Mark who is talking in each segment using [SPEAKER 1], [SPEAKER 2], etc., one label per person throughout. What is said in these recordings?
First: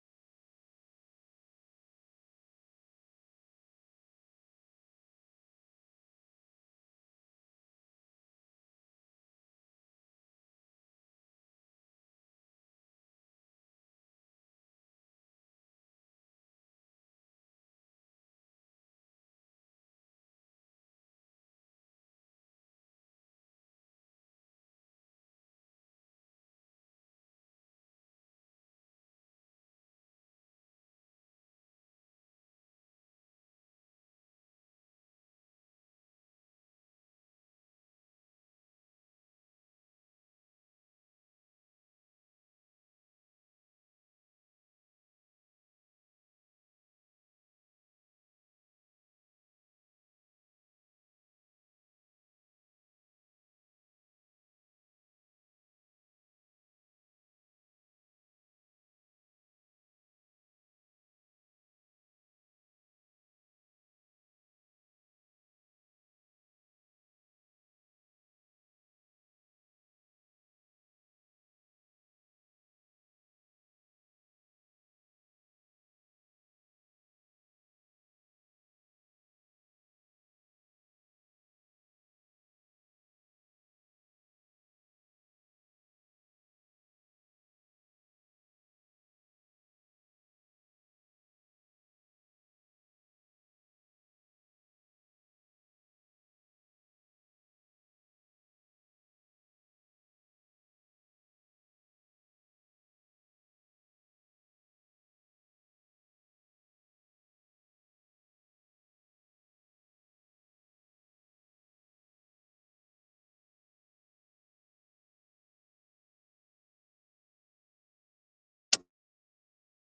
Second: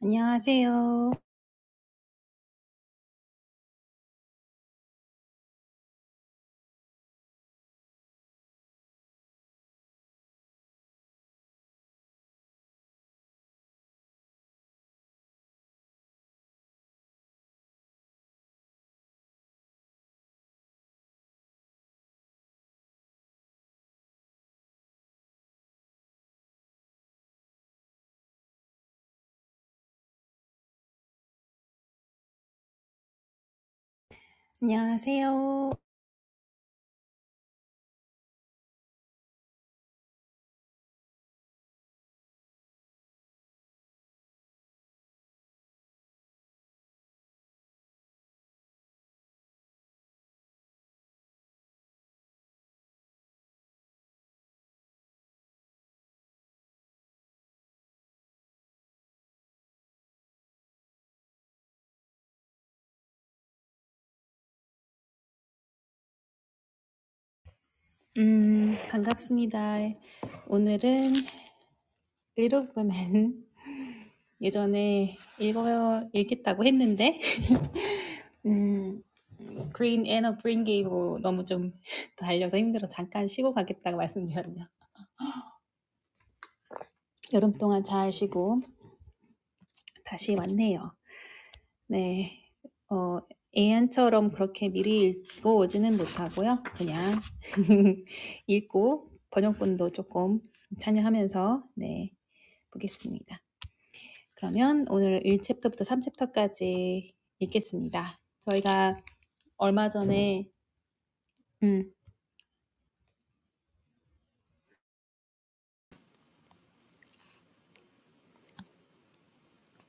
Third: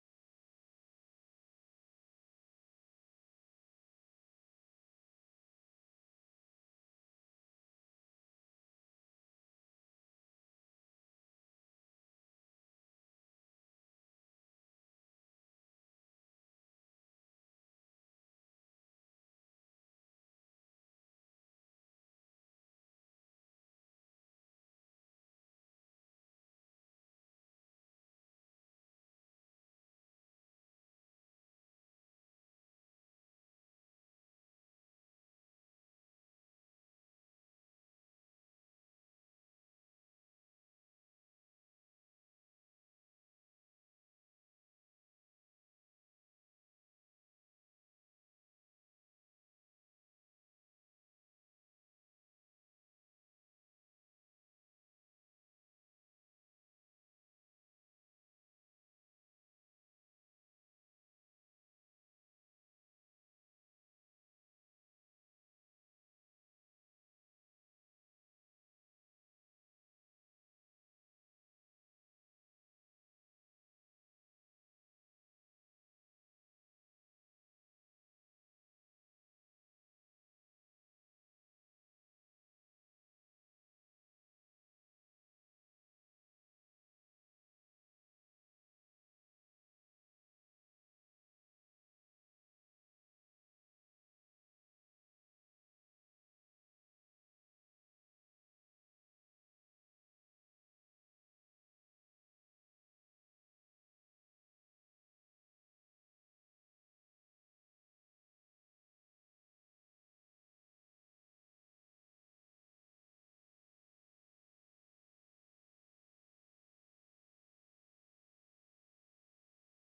[SPEAKER 1] 안녕하세요. 안녕하세요. 음, 반갑습니다. 오늘은 Little Women 예전에 읽어, 읽겠다고 했는데, 음, Green and a Green Gable 너무 좀 달려서 힘들어 잠깐 쉬고 가겠다고 말씀드렸네요. 여름 동안 잘 쉬고 다시 왔네요. 네. 어, 애안처럼 그렇게 미리 읽고 오지는 못하고요. 그냥 읽고 번역본도 조금 참여하면서 네, 보겠습니다. 그러면 오늘 일 챕터부터 삼 챕터까지 읽겠습니다. 저희가 얼마 전에 음,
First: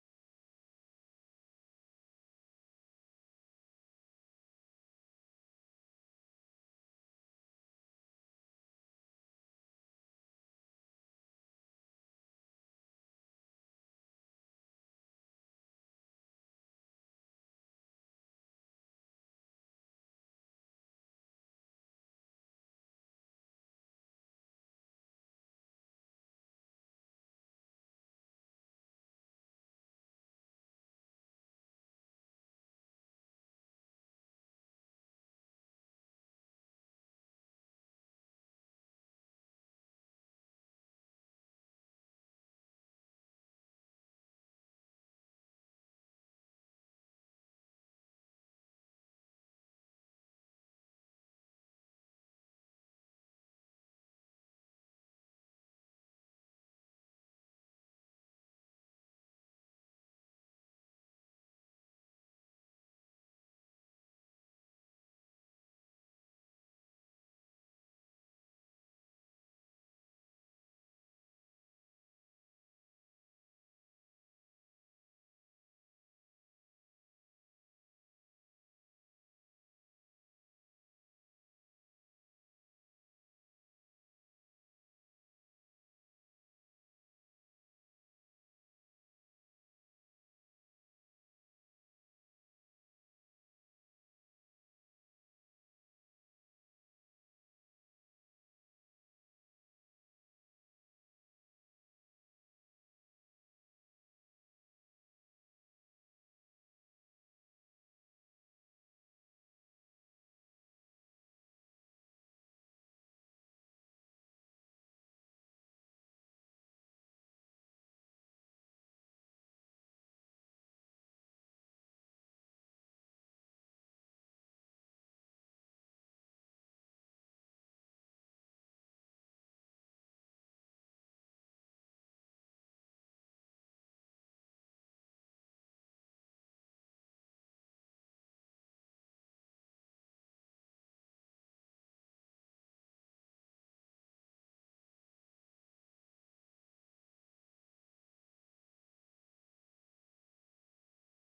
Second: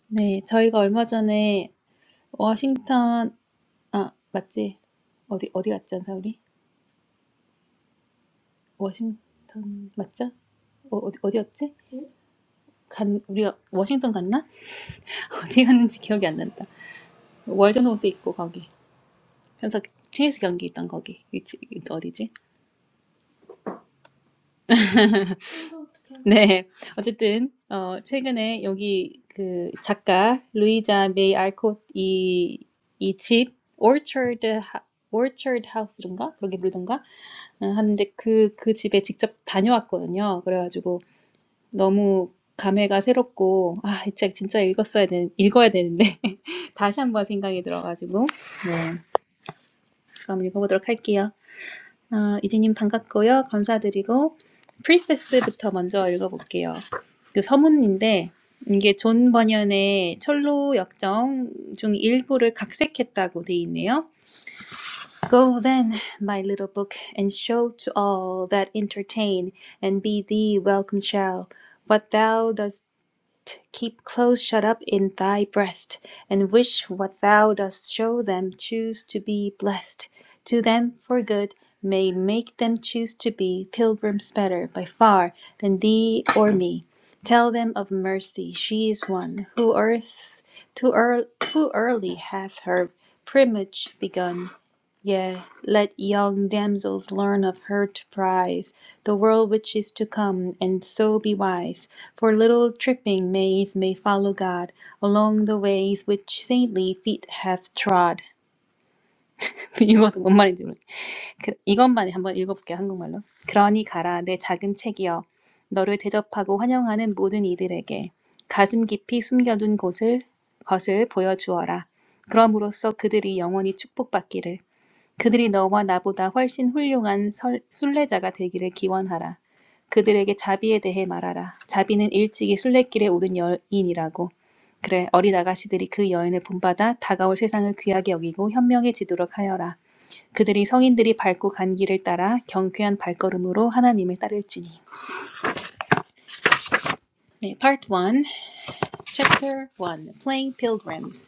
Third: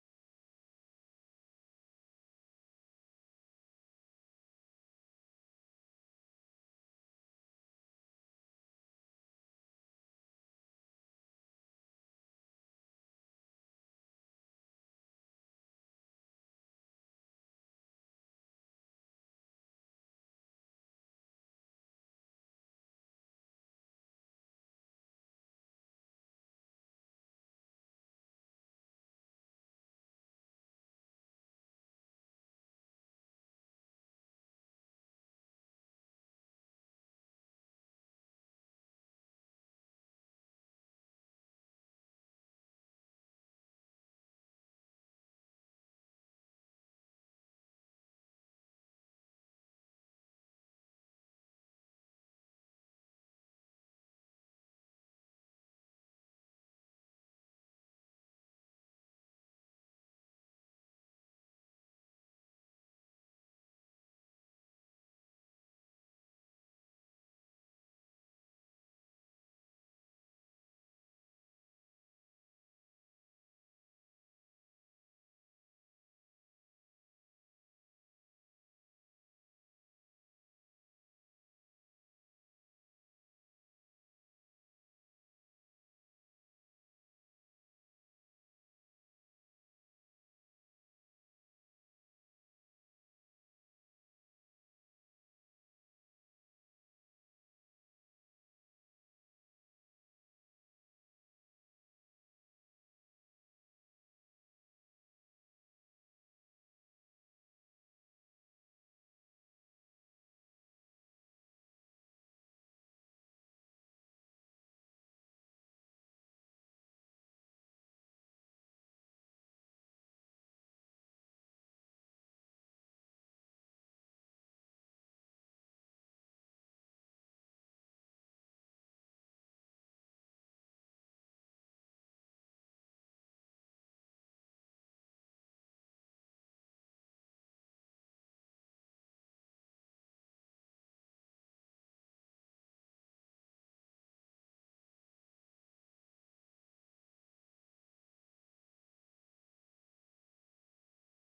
[SPEAKER 1] 네, 저희가 얼마 전에 워싱턴 아, 맞지? 어디 어디 갔지, 않자 우리? 워싱턴 맞죠? 어, 어디 어디였지? 간 우리가 워싱턴 갔나? 어디 갔는지 기억이 안 난다. 월드노스 있고 거기. 현석 체스 경기 있던 거기. 위치 이거 어디지? 네. 어쨌든 어 최근에 여기 그 작가 루이자 메이 알콧 이이집 오처드 하 오처드 하우스인가? 그렇게 부르던가? 어, 하는데 그, 그 집에 직접 다녀왔거든요. 그래가지고 너무 감회가 새롭고, 아, 이 책 진짜 읽었어야 되는, 읽어야 되는데. 다시 한번 생각이 들어가지고, 네. 그럼 읽어보도록 할게요. 어, 이지님 반갑고요. 감사드리고 프리패스부터 먼저 읽어볼게요. 그 서문인데 이게 존 번연의 철로 역정 중 일부를 각색했다고 돼 있네요. Go then, my little book, and show to all that entertain, and be thee welcome shall. What thou dost Keep close shut up in thy breast, and wish what thou dost show them. Choose to be blessed to them for good, may make them choose to be pilgrims better by far than thee or me. Tell them of mercy, she is one who earth to earl, who early hath her primage begun. Yea, let young damsels learn of her to prize The world which is to come, and so be wise. For little tripping maids may follow God Along the ways which saintly feet have trod. 이거 뭔 말인지 모르겠 그, 이것만 한번 읽어볼게요 한국말로. 그러니 가라 내 작은 책이여 너를 대접하고 환영하는 모든 이들에게 가슴 깊이 숨겨둔 곳을 것을 보여주어라. 그럼으로써 그들이 영원히 축복받기를. 그들이 너와 나보다 훨씬 훌륭한 설- 순례자가 되기를 기원하라. 그들에게 자비에 대해 말하라. 자비는 일찍이 순례길에 오른 여인이라고. 그래, 어린 아가씨들이 그 여인을 본받아 다가올 세상을 귀하게 여기고 현명해지도록 하여라. 그들이 성인들이 밟고 간 길을 따라 경쾌한 발걸음으로 하나님을 따를지니. 네, Part 1, Chapter 1, Playing Pilgrims.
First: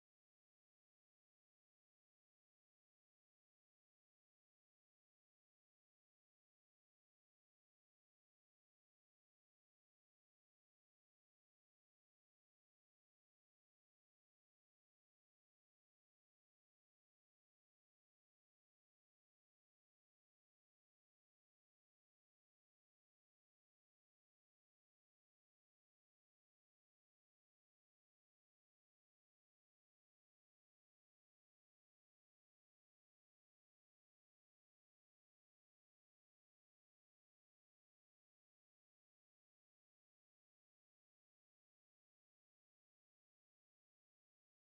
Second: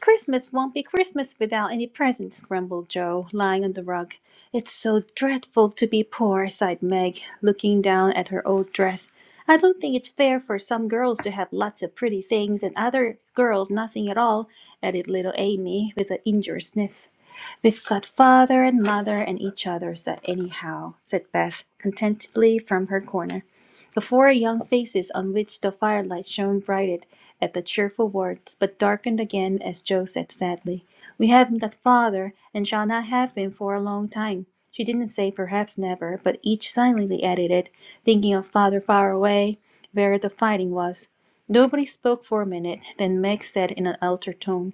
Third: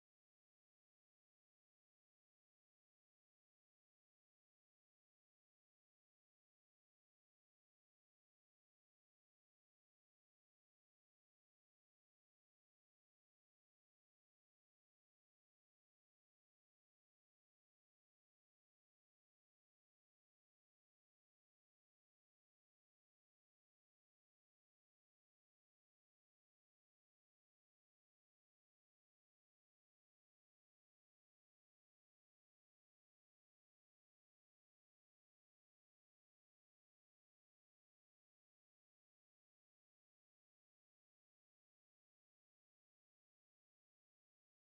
[SPEAKER 1] Christmas won't be Christmas without any presents, grumbled Joe, lying on the rug. It's so dreadful to be poor, sighed Meg, looking down at her old dress. I don't think it's fair for some girls to have lots of pretty things and other girls nothing at all, added little Amy with an injured sniff. We've got father and mother and each other, so anyhow, said Beth, contentedly from her corner. The four young faces on which the firelight shone brightened at the cheerful words, but darkened again as Joe said sadly, We haven't got father, and shall not have him for a long time. She didn't say perhaps never, but each silently added it, thinking of father far away, where the fighting was. Nobody spoke for a minute, then Meg said in an altered tone,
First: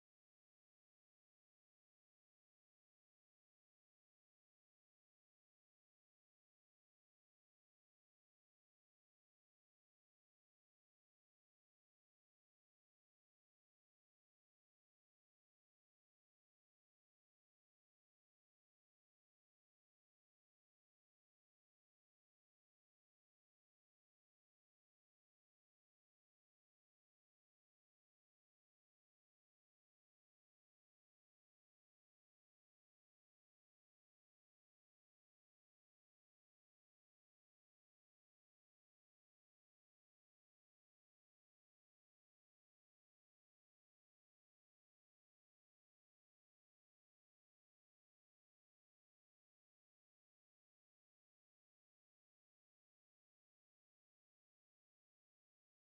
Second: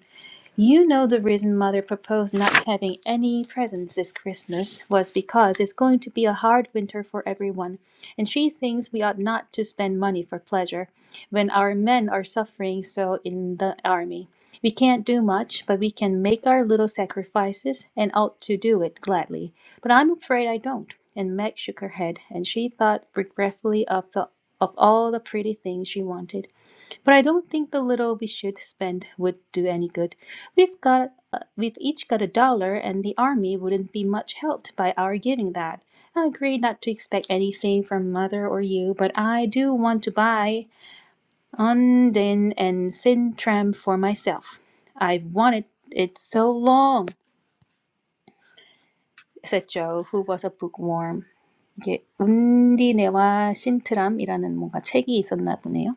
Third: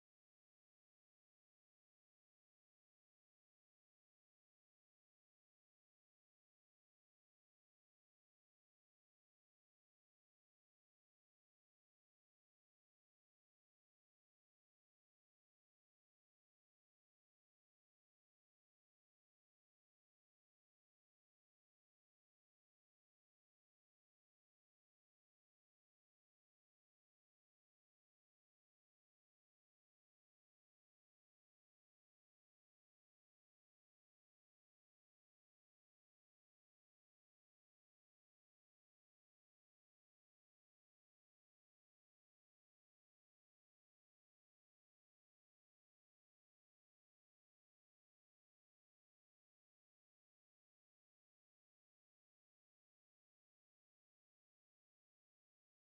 [SPEAKER 1] you know the reason Mother proposed not having any presents this Christmas was because it's going to be a hard winter for everyone, and she thinks we ought not to spend money for pleasure when our men are suffering so in the army. We can't do much, but we can make our little sacrifices and ought to do it gladly. But I'm afraid I don't. And Meg shook her head, and she thought regretfully of the of all the pretty things she wanted. But I don't think the little we should spend would do any good. We've got uh, we've each got a dollar and the army wouldn't be much helped by our giving that. I agree not to expect anything from mother or you, but I do want to buy Onden and Sintram for myself. I've wanted it so long, said Joe, who was a bookworm. 이게 운디네와 신트람이라는 뭔가 책이 있었나 보네요.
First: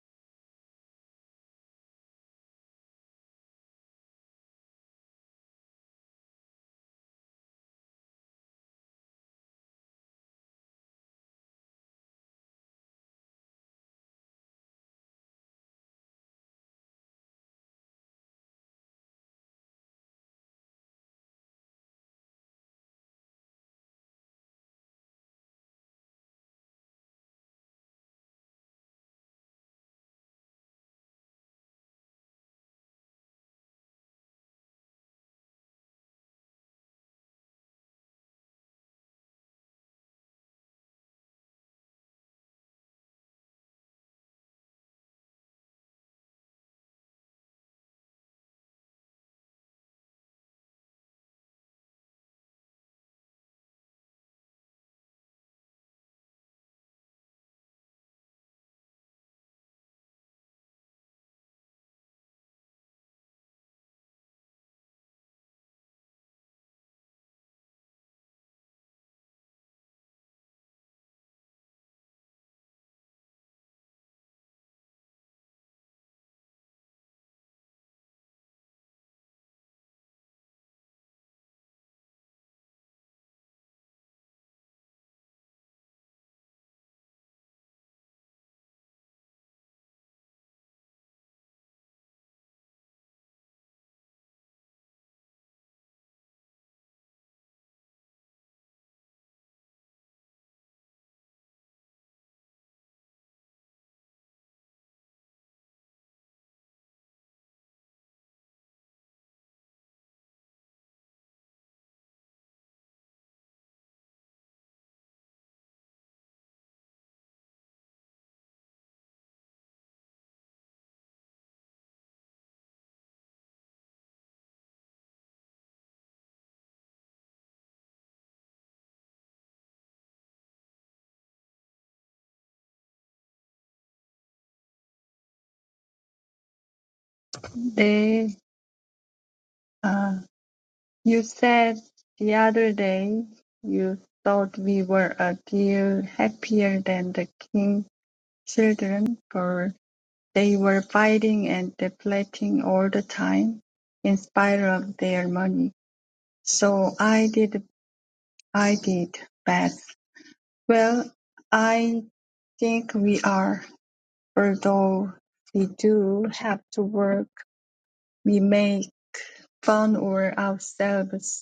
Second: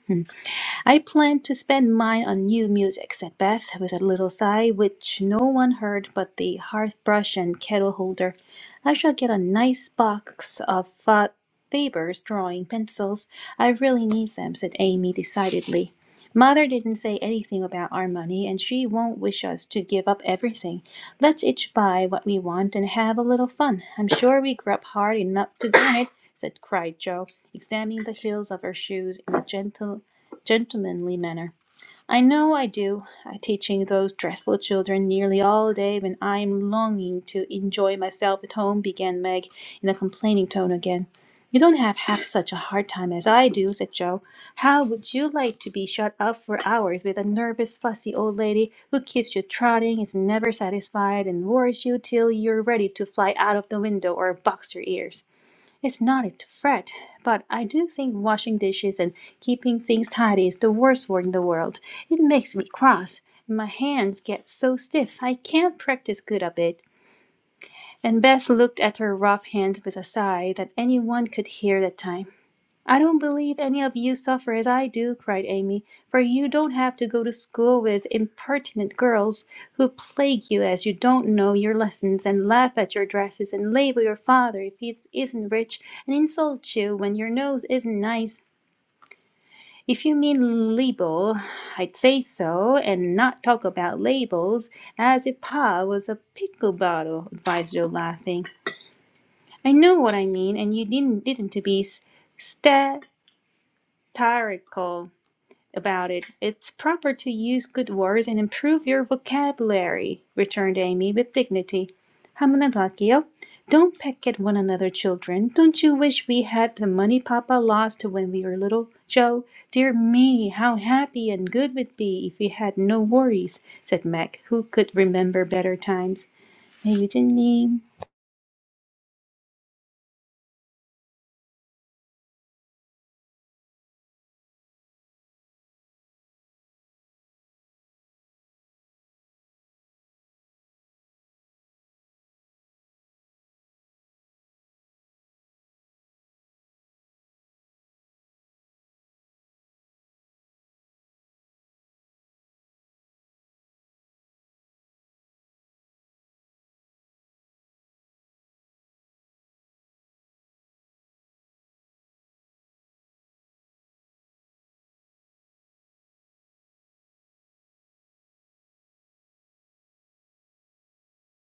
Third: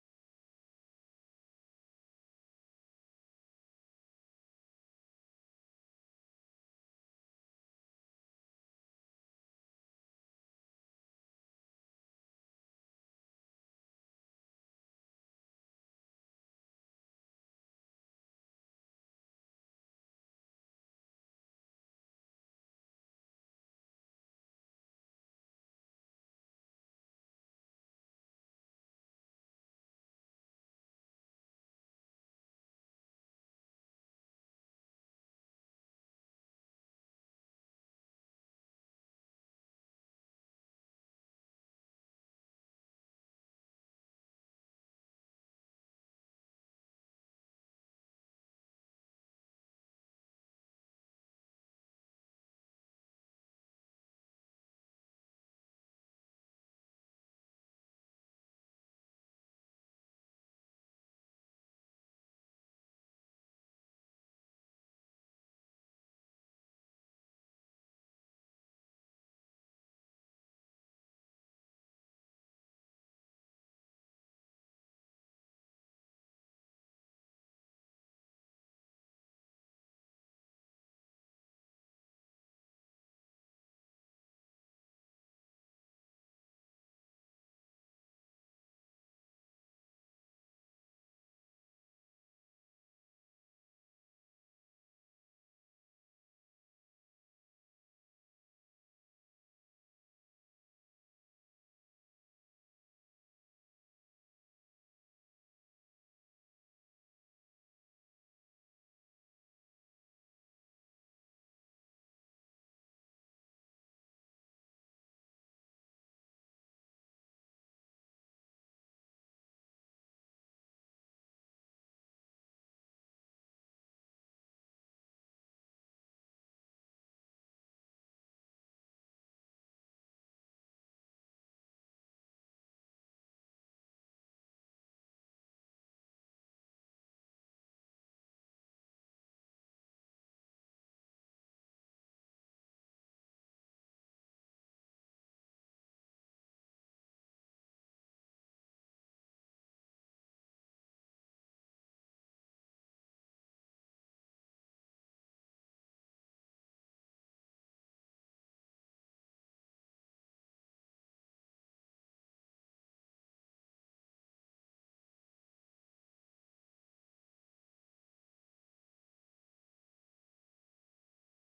[SPEAKER 1] I planned to spend mine on new music, said Beth, with a little sigh, which no one heard but the hearth brush and kettle holder. I shall get a nice box of Fa- Faber's drawing pencils. I really need them, said Amy decidedly. Mother didn't say anything about our money, and she won't wish us to give up everything. Let's each buy what we want and have a little fun. I'm sure we grew up hard enough to do it, said cried Joe, examining the heels of her shoes in a gentle gentlemanly manner. I know I do, I teaching those dreadful children nearly all day when I am longing to enjoy myself at home, began Meg in a complaining tone again. You don't have half such a hard time as I do, said Joe. How would you like to be shut up for hours with a nervous, fussy old lady who keeps you trotting, is never satisfied, and worries you till you're ready to fly out of the window or box your ears? It's not it to fret, but I do think washing dishes and keeping things tidy is the worst work in the world. It makes me cross, and my hands get so stiff I can't practice good a bit." And Beth looked at her rough hands with a sigh that anyone could hear that time. "I don't believe any of you suffer as I do," cried Amy, "for you don't have to go to school with impertinent girls, who plague you as you don't know your lessons, and laugh at your dresses, and label your father if he isn't rich, and insult you when your nose isn't nice. If you mean label, I'd say so, and not talk about labels as if Pa was a pickle bottle," advised Joe, laughing. "I know what I mean, and you didn't didn't to be s- statirical. about it. It's proper to use good words and improve your vocabulary, returned Amy with dignity. 한 번더 할게요. Don't peck at one another, children. Don't you wish we had the money Papa lost when we were little, Joe? Dear me, how happy and good we'd be if we had no worries, said Mac, who could remember better times. 네, 유진님.
[SPEAKER 2] They, uh, you said the other day you thought we were a deal happier than the king children, for they were fighting and depleting all the time, in spite of their money. So I did, I did, Beth. Well, I think we are, although we do have to work, we make fun of ourselves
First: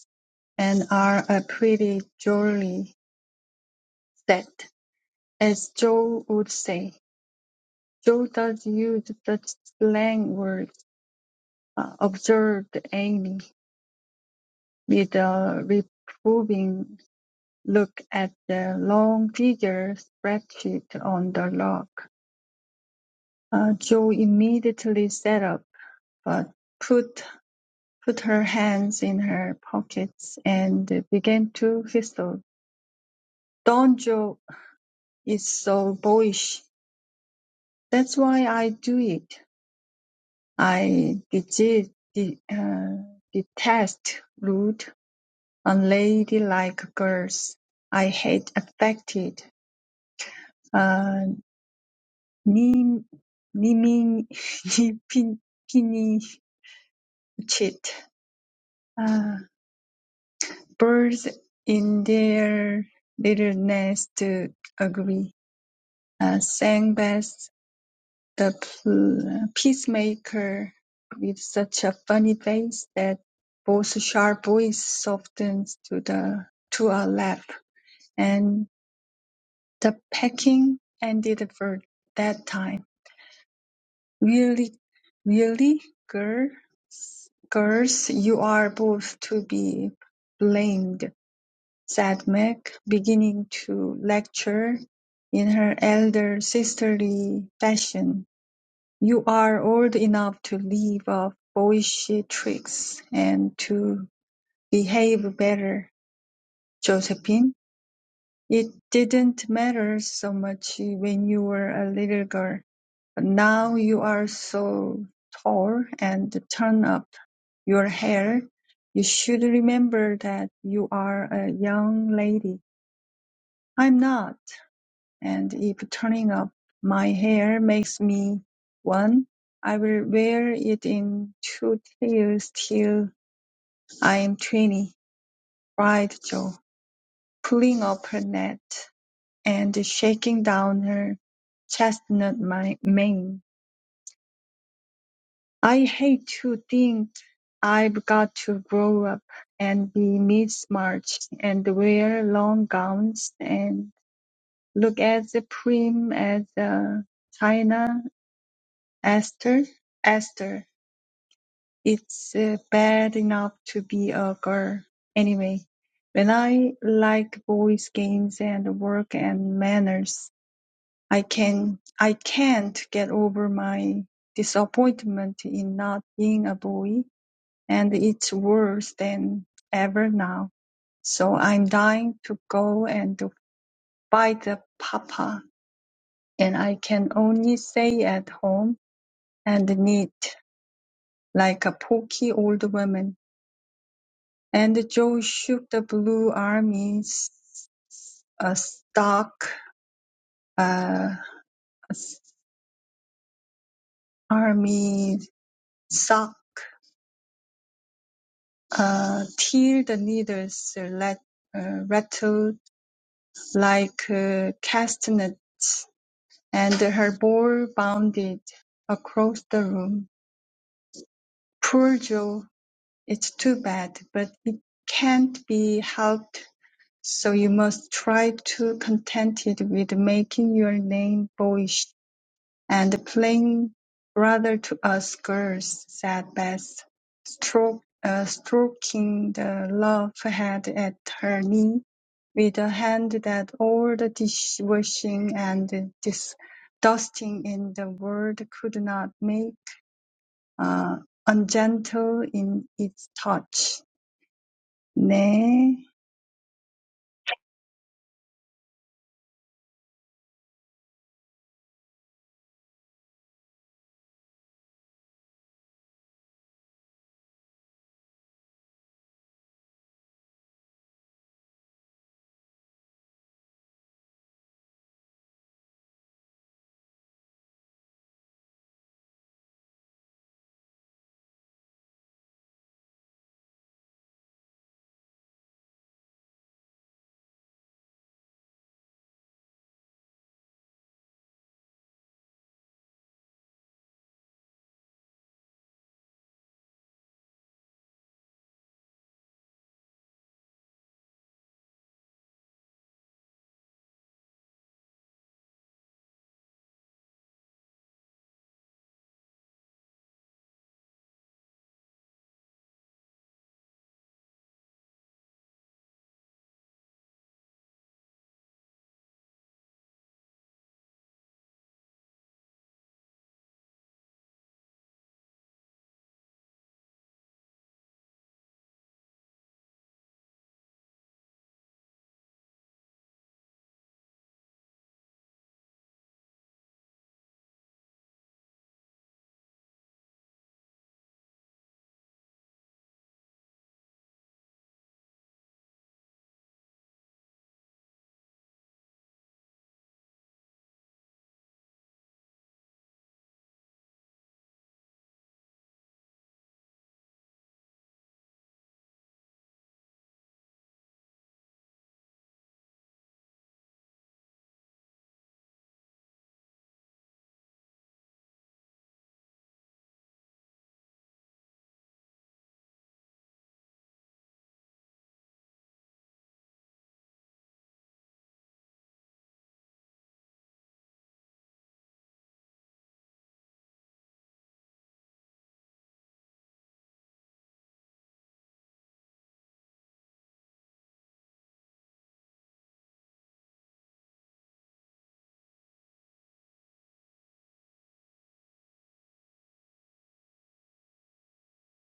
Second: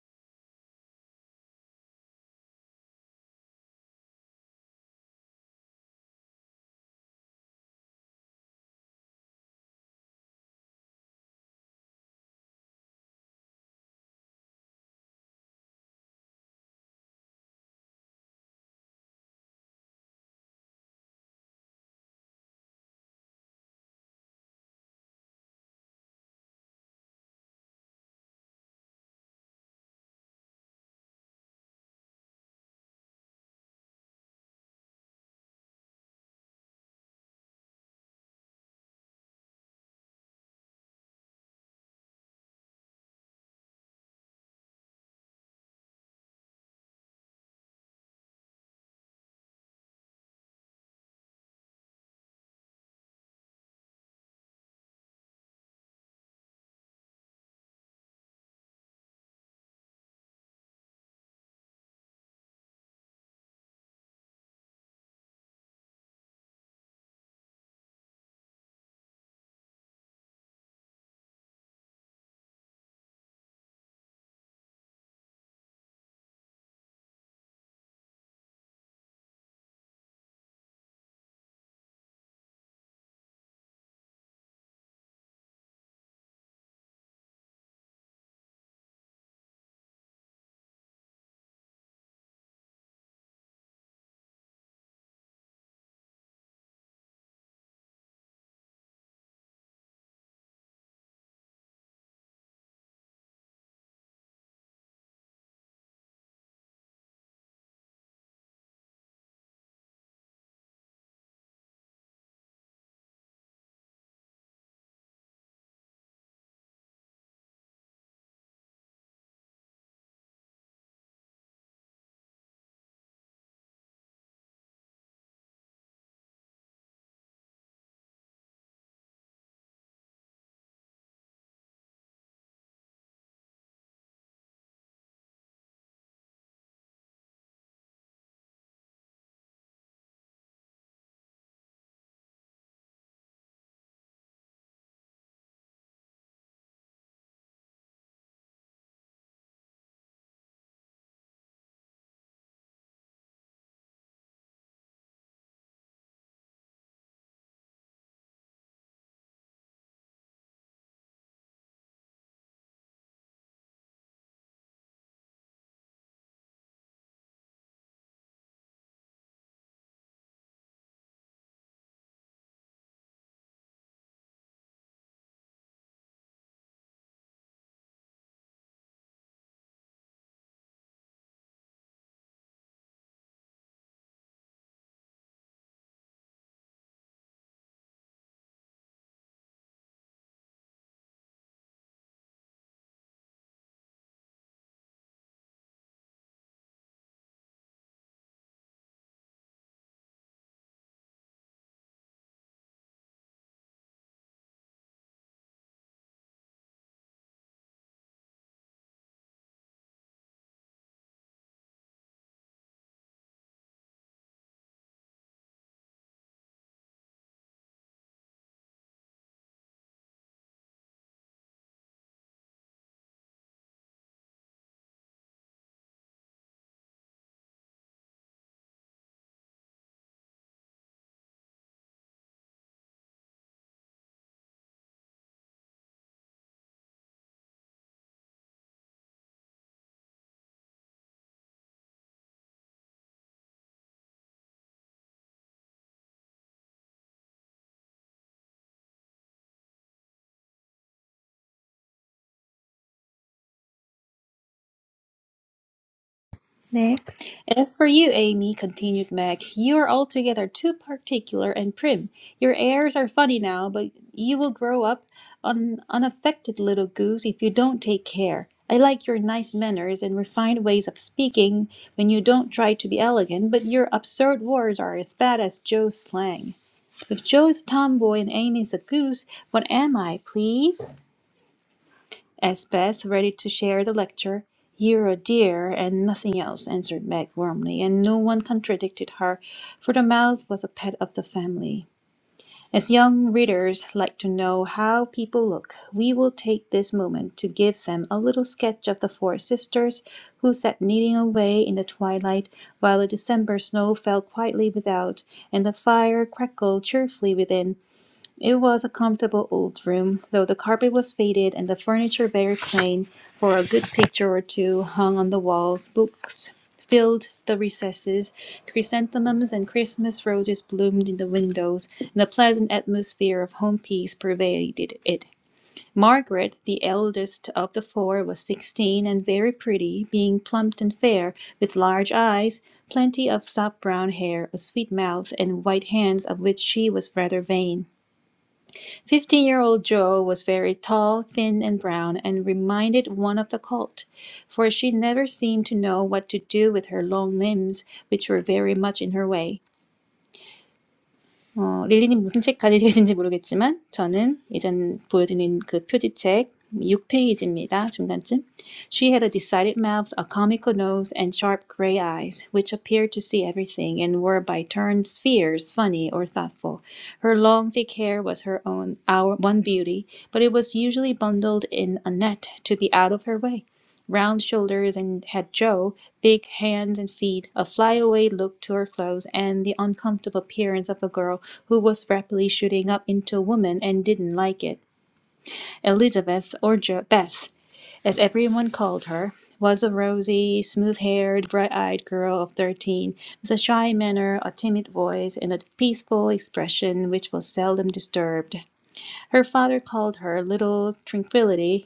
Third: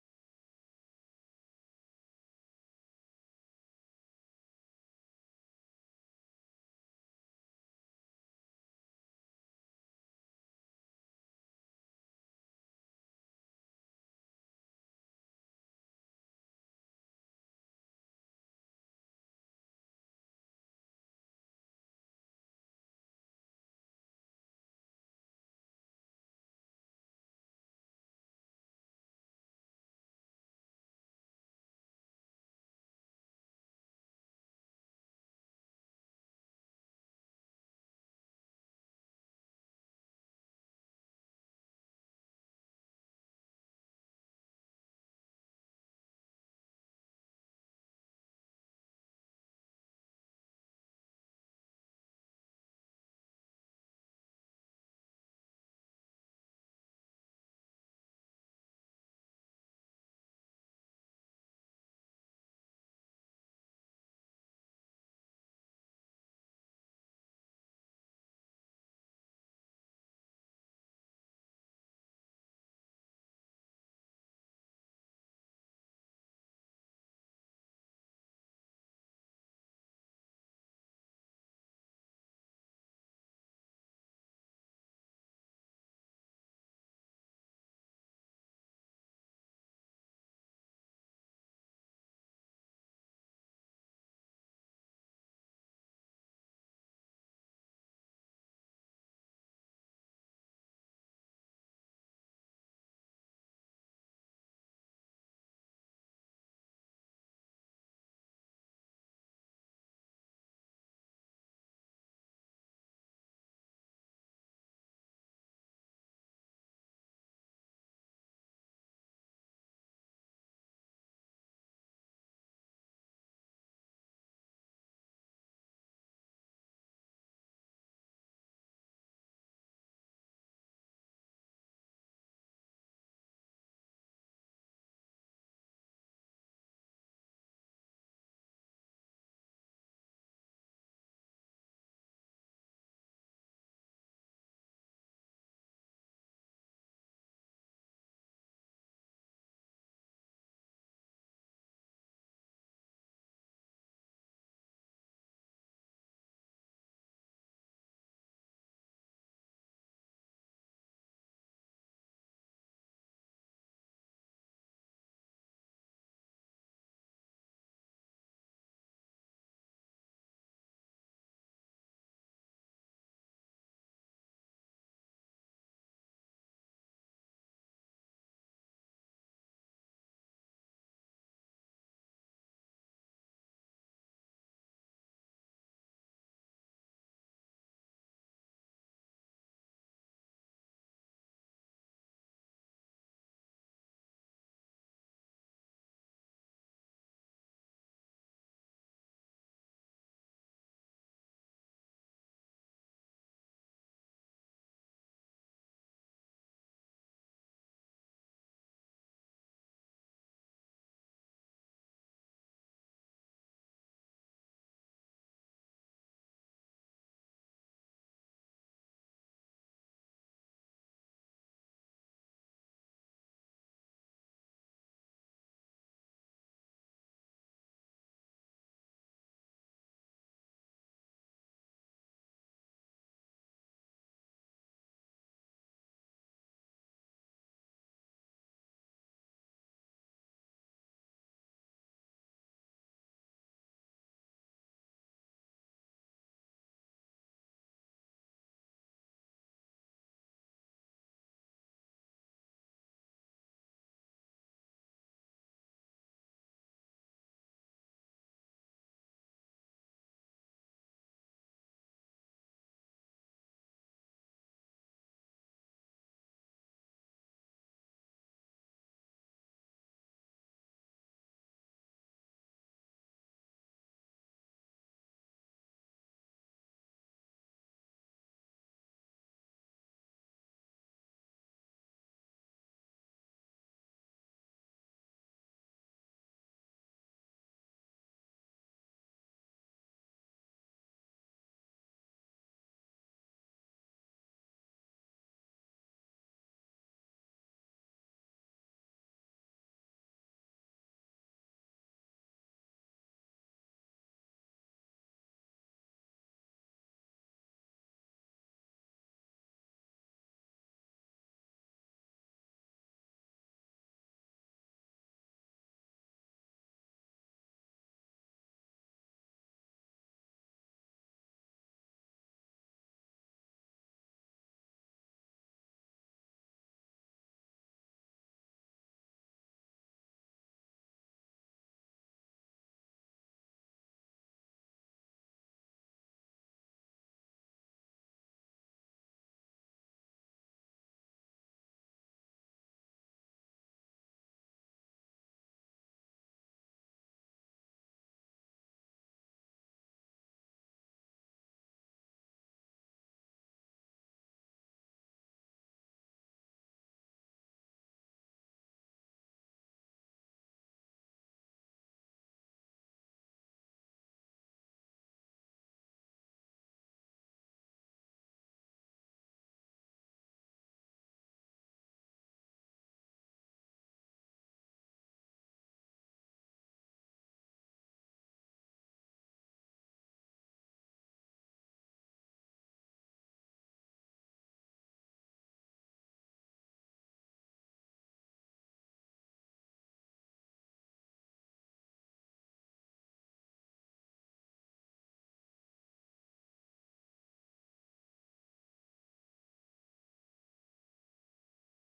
[SPEAKER 2] and are a pretty jolly set, as Joe would say. Joe does use the slang word, uh, observed Amy, with a reproving look at the long figure spreadsheet on the log. Uh, Joe immediately sat up, but put put her hands in her pockets and began to whistle. Don Joe is so boyish That's why I do it. I desi- de- uh, detest rude, unladylike girls. I hate affected, uh, nim- nimin- nipin- pinchit, uh, birds in their little nest agree, uh, sang Beth The p- peacemaker with such a funny face that both sharp voice softens to the to a laugh, and the packing ended for that time. Really, really, girls, girls, you are both to be blamed," said Meg, beginning to lecture in her elder sisterly fashion. You are old enough to leave off boyish tricks and to behave better, Josephine. It didn't matter so much when you were a little girl, but now you are so tall and turn up your hair. You should remember that you are a young lady. I'm not. And if turning up my hair makes me one, I will wear it in two tiers till I'm twenty, cried Jo, pulling up her net and shaking down her chestnut mi- mane. I hate to think I've got to grow up and be Miss March and wear long gowns and look as prim as a china Esther, Esther, it's uh, bad enough to be a girl. Anyway, when I like boys' games and work and manners, I can I can't get over my disappointment in not being a boy, and it's worse than ever now. So I'm dying to go and to fight the papa, and I can only stay at home and knit. like a poky old woman. And Joe shook the blue army s- a stock, uh, army sock, uh, till the needles uh, let, uh, rattled like uh, castanets, and her ball bounded across the room. Poor Joe, it's too bad, but it can't be helped So you must try to contented with making your name boyish and playing brother to us girls, said Beth, stroke, uh, stroking the love head at her knee with a hand that all the dishwashing and dis- dusting in the world could not make uh, ungentle in its touch. 네,
[SPEAKER 1] 네. As for you, Amy, continued Meg, you are altogether too particular and prim. Your airs are funny now, but you will grow up an unaffected little goose if you don't take care. I like your nice manners and refined ways of speaking when you don't try to be elegant, but your absurd words are as bad as Joe's slang. If Joe is a tomboy and Amy's a goose, what am I, please? asked Beth, ready to share the lecture. You're a dear and nothing else, answered Meg warmly, and no one contradicted her, for the mouse was a pet of the family. As young readers like to know how people look, we will take this moment to give them a little sketch of the four sisters who sat knitting away in the twilight while the December snow fell quietly without and the fire crackled cheerfully within it was a comfortable old room, though the carpet was faded and the furniture very plain, for a good picture or two hung on the walls, books filled the recesses, chrysanthemums and Christmas roses bloomed in the windows, and a pleasant atmosphere of home peace pervaded it. Margaret, the eldest of the four, was sixteen and very pretty, being plump and fair, with large eyes, plenty of soft brown hair, a sweet mouth, and white hands of which she was rather vain. Fifteen year old Jo was very tall, thin, and brown, and reminded one of the colt, for she never seemed to know what to do with her long limbs, which were very much in her way. 어, 릴리님 무슨 책 가지고 계신지 모르겠지만 저는 예전 보여드린 그 표지책 6페이지입니다. 중간쯤. She had a decided mouth, a comical nose, and sharp gray eyes, which appeared to see everything and were by turns fierce, funny, or thoughtful. Her long thick hair was her own our one beauty, but it was usually bundled in a net to be out of her way round shoulders and had Joe, big hands and feet, a flyaway look to her clothes, and the uncomfortable appearance of a girl who was rapidly shooting up into a woman and didn't like it. Elizabeth, or jo- Beth, as everyone called her, was a rosy, smooth haired, bright eyed girl of 13, with a shy manner, a timid voice, and a peaceful expression which was seldom disturbed. Her father called her Little Tranquility,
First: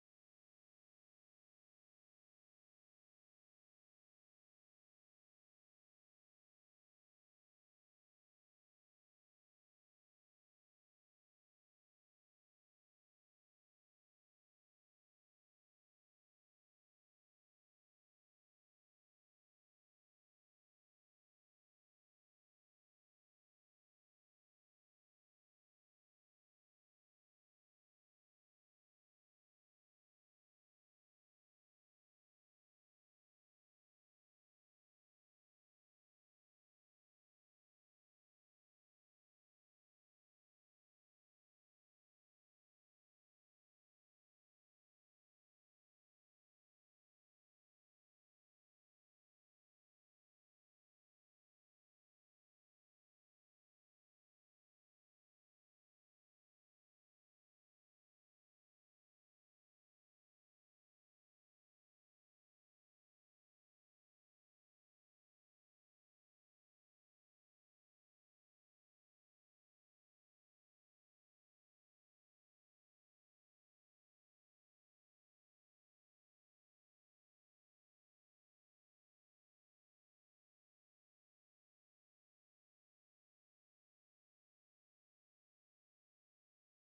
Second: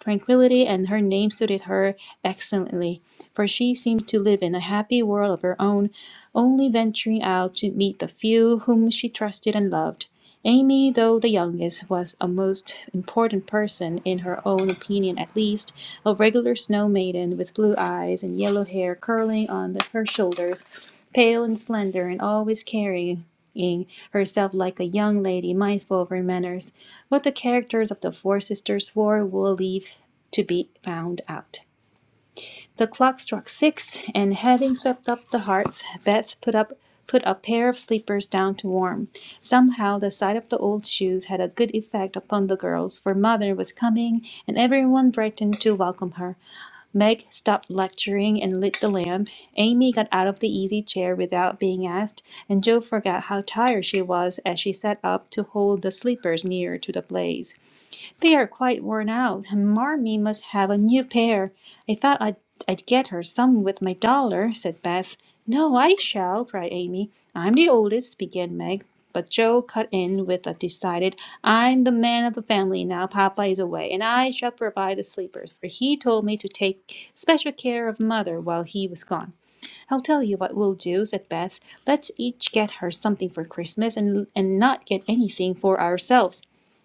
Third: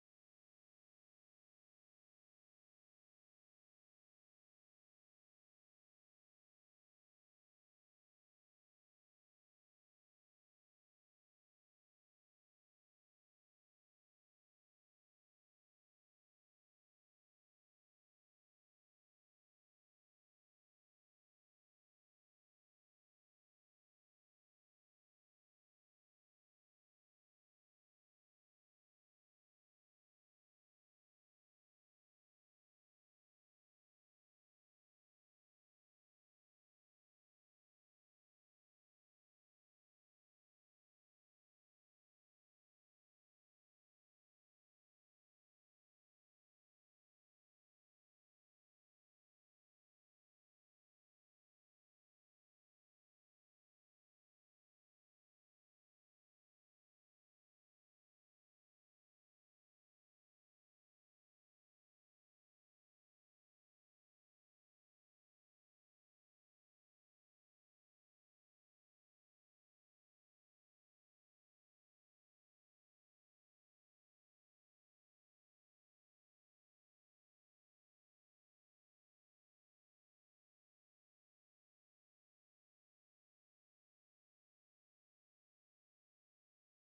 [SPEAKER 1] tranquility, and her name suited her excellently, for she seemed to live in a happy world of her own, only venturing out to meet the few whom she trusted and loved. Amy, though the youngest, was a most important person, in her own opinion at least, a regular snow maiden with blue eyes and yellow hair curling on the, her shoulders, pale and slender, and always carrying herself like a young lady mindful of her manners. What the characters of the four sisters swore will leave to be found out. The clock struck six, and having swept up the hearths, Beth put up put a pair of sleepers down to warm. Somehow the sight of the old shoes had a good effect upon the girls, for mother was coming, and everyone brightened to welcome her. Meg stopped lecturing and lit the lamp. Amy got out of the easy chair without being asked, and Jo forgot how tired she was as she sat up to hold the sleepers near to the blaze. They are quite worn out, and Marmee must have a new pair. I thought I'd, I'd get her some with my dollar," said Beth. "No, I shall," cried Amy. "I'm the oldest," began Meg, but Joe cut in with a decided, "I'm the man of the family now Papa is away, and I shall provide the sleepers, for he told me to take special care of mother while he was gone." I'll tell you what we'll do, said Beth. Let's each get her something for Christmas and, and not get anything for ourselves.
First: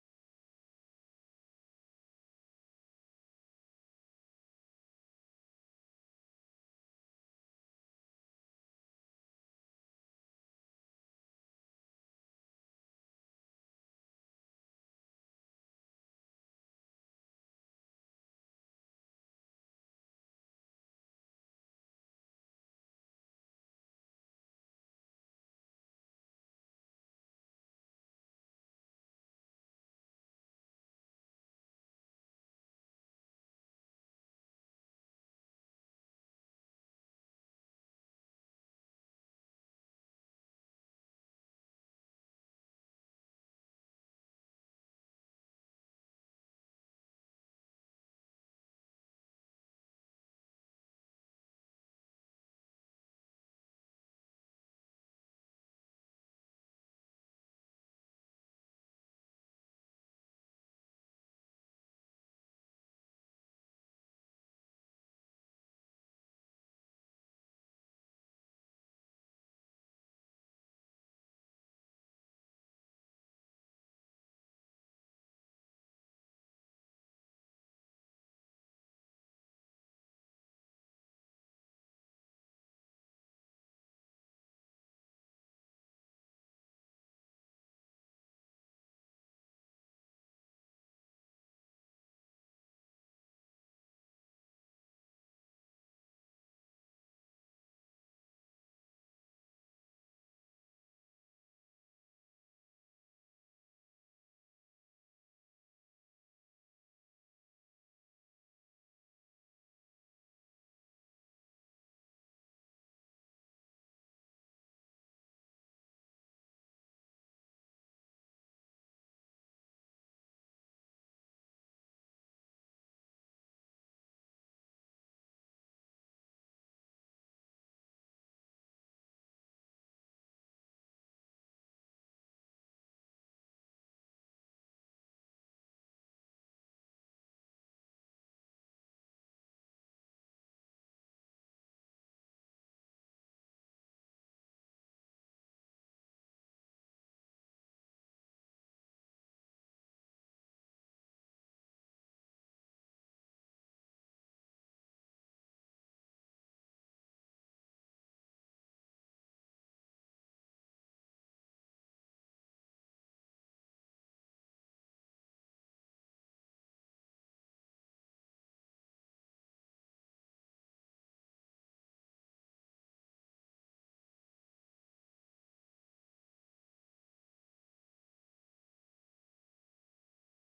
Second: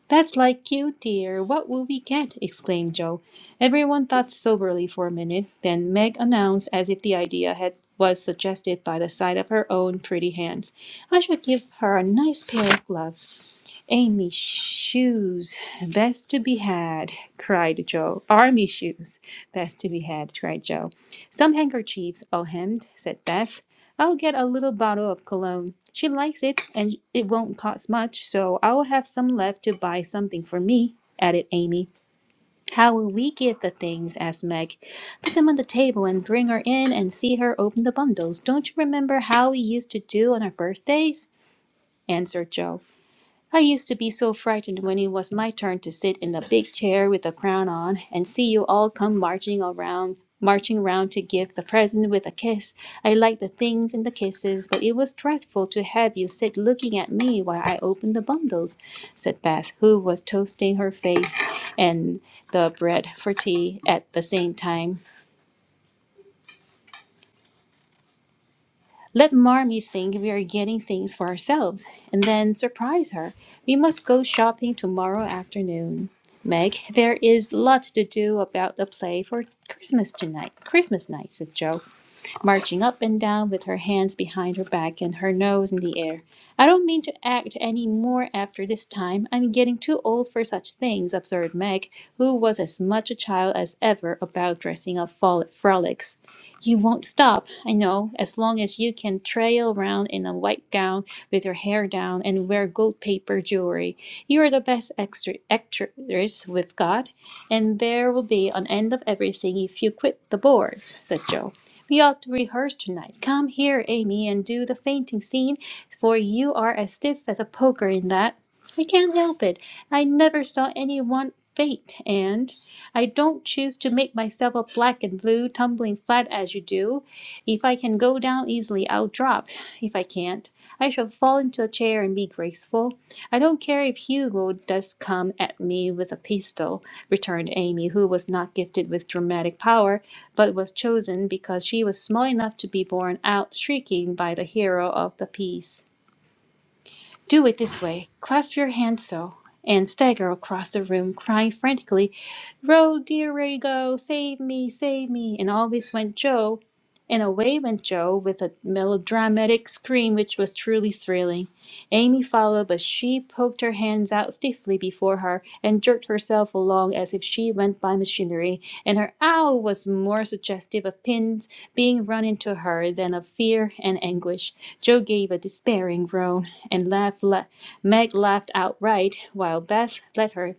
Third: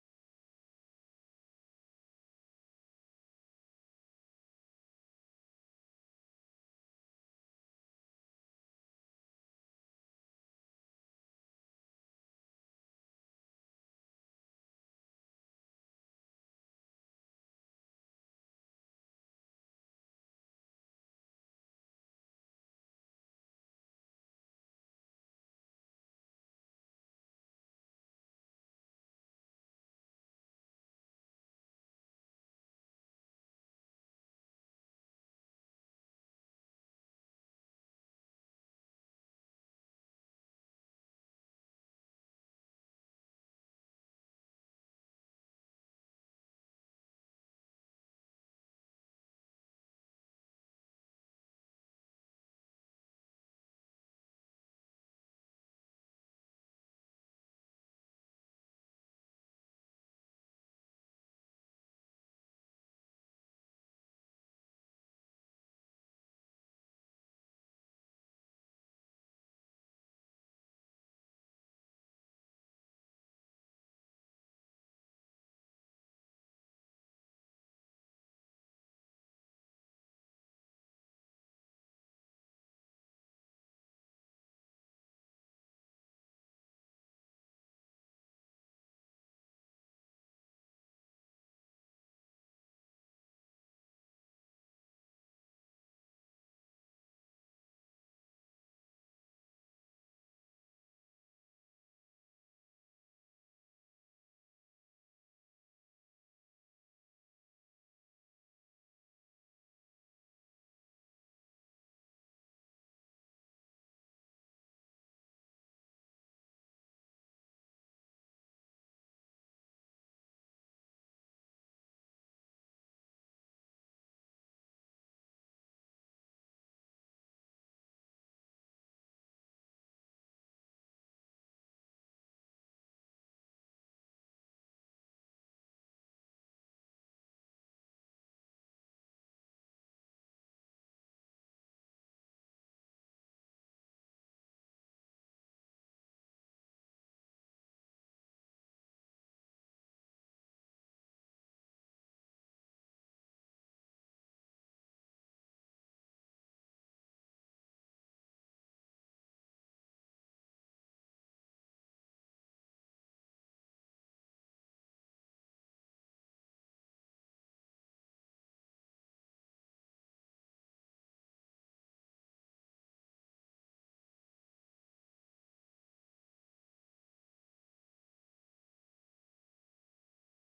[SPEAKER 1] That's like you, dear. What will we get? exclaimed Joe. Everyone thought soberly for a minute, then Meg announced as if the idea had was suggested by the sight of her own pretty hands. I shall give her a nice pair of gloves. Amy shoes, best to be had, cried Joe. Army shoes, best to be had, cried Joe. Some handkerchiefs, all hemmed, said Beth. I'll get a little bottle of cologne. She likes it, and it won't cost much, so I'll have some left to buy something for me, added Amy. How will we get the things? asked Meg. Put them on the table and bring her in and see her open the bundles. Don't you remember how we used to do on our birthdays? answered Joe. I used to be so frightened when it was my turn to sit in the big chair with the crown on and see you all come marching around, marching round to give the present with a kiss. I liked the things and the kisses, but it was dreadful to have you sit looking at me while I opened the bundles, said Beth, who was toasting her face and the bread for tea at the same time. Let Marmee think we are getting things for ourselves and then surprise her. We must go shopping tomorrow afternoon. Meg, there is lot to do about the play for Christmas tonight. Christmas night, said Jo, marching up and down with her hands behind her back and her nose in the air. I don't mean to act any more after this time. I'm getting too old for such things, observed Meg, who was as much a child as ever about dressing up frol- frolics. You won't stop, I know, as long as you can trail around in a white gown with your hair down and wear gold paper jewelry. You are the best extra actress with God, and there will be an end of everything if you quit the boards, said Joe. We ought to rehearse tonight. Come here, Amy, and do the fainting scene, for you are as stiff as a poker in that. I can't help it. I never saw anyone faint, and I don't choose to make myself a black and blue, tumbling flat as you do. If I can go down easily, I'll drop. If I can't, I shall fall into a chair and be graceful. I don't care if Hugo does come at me with a pistol, returned Amy, who was not gifted with dramatic power, but was chosen because she was small enough to be borne out shrieking by the hero of the piece. Do it this way. Clasp your hands so. And stagger across the room, crying frantically, Row, dear Rago, save me, save me. And always went Joe. And away went Joe with a melodramatic scream which was truly thrilling. Amy followed, but she poked her hands out stiffly before her and jerked herself along as if she went by machinery, and her ow was more suggestive of pins being run into her, then of fear and anguish, Joe gave a despairing groan, and laughed la- Meg laughed outright, while Beth let her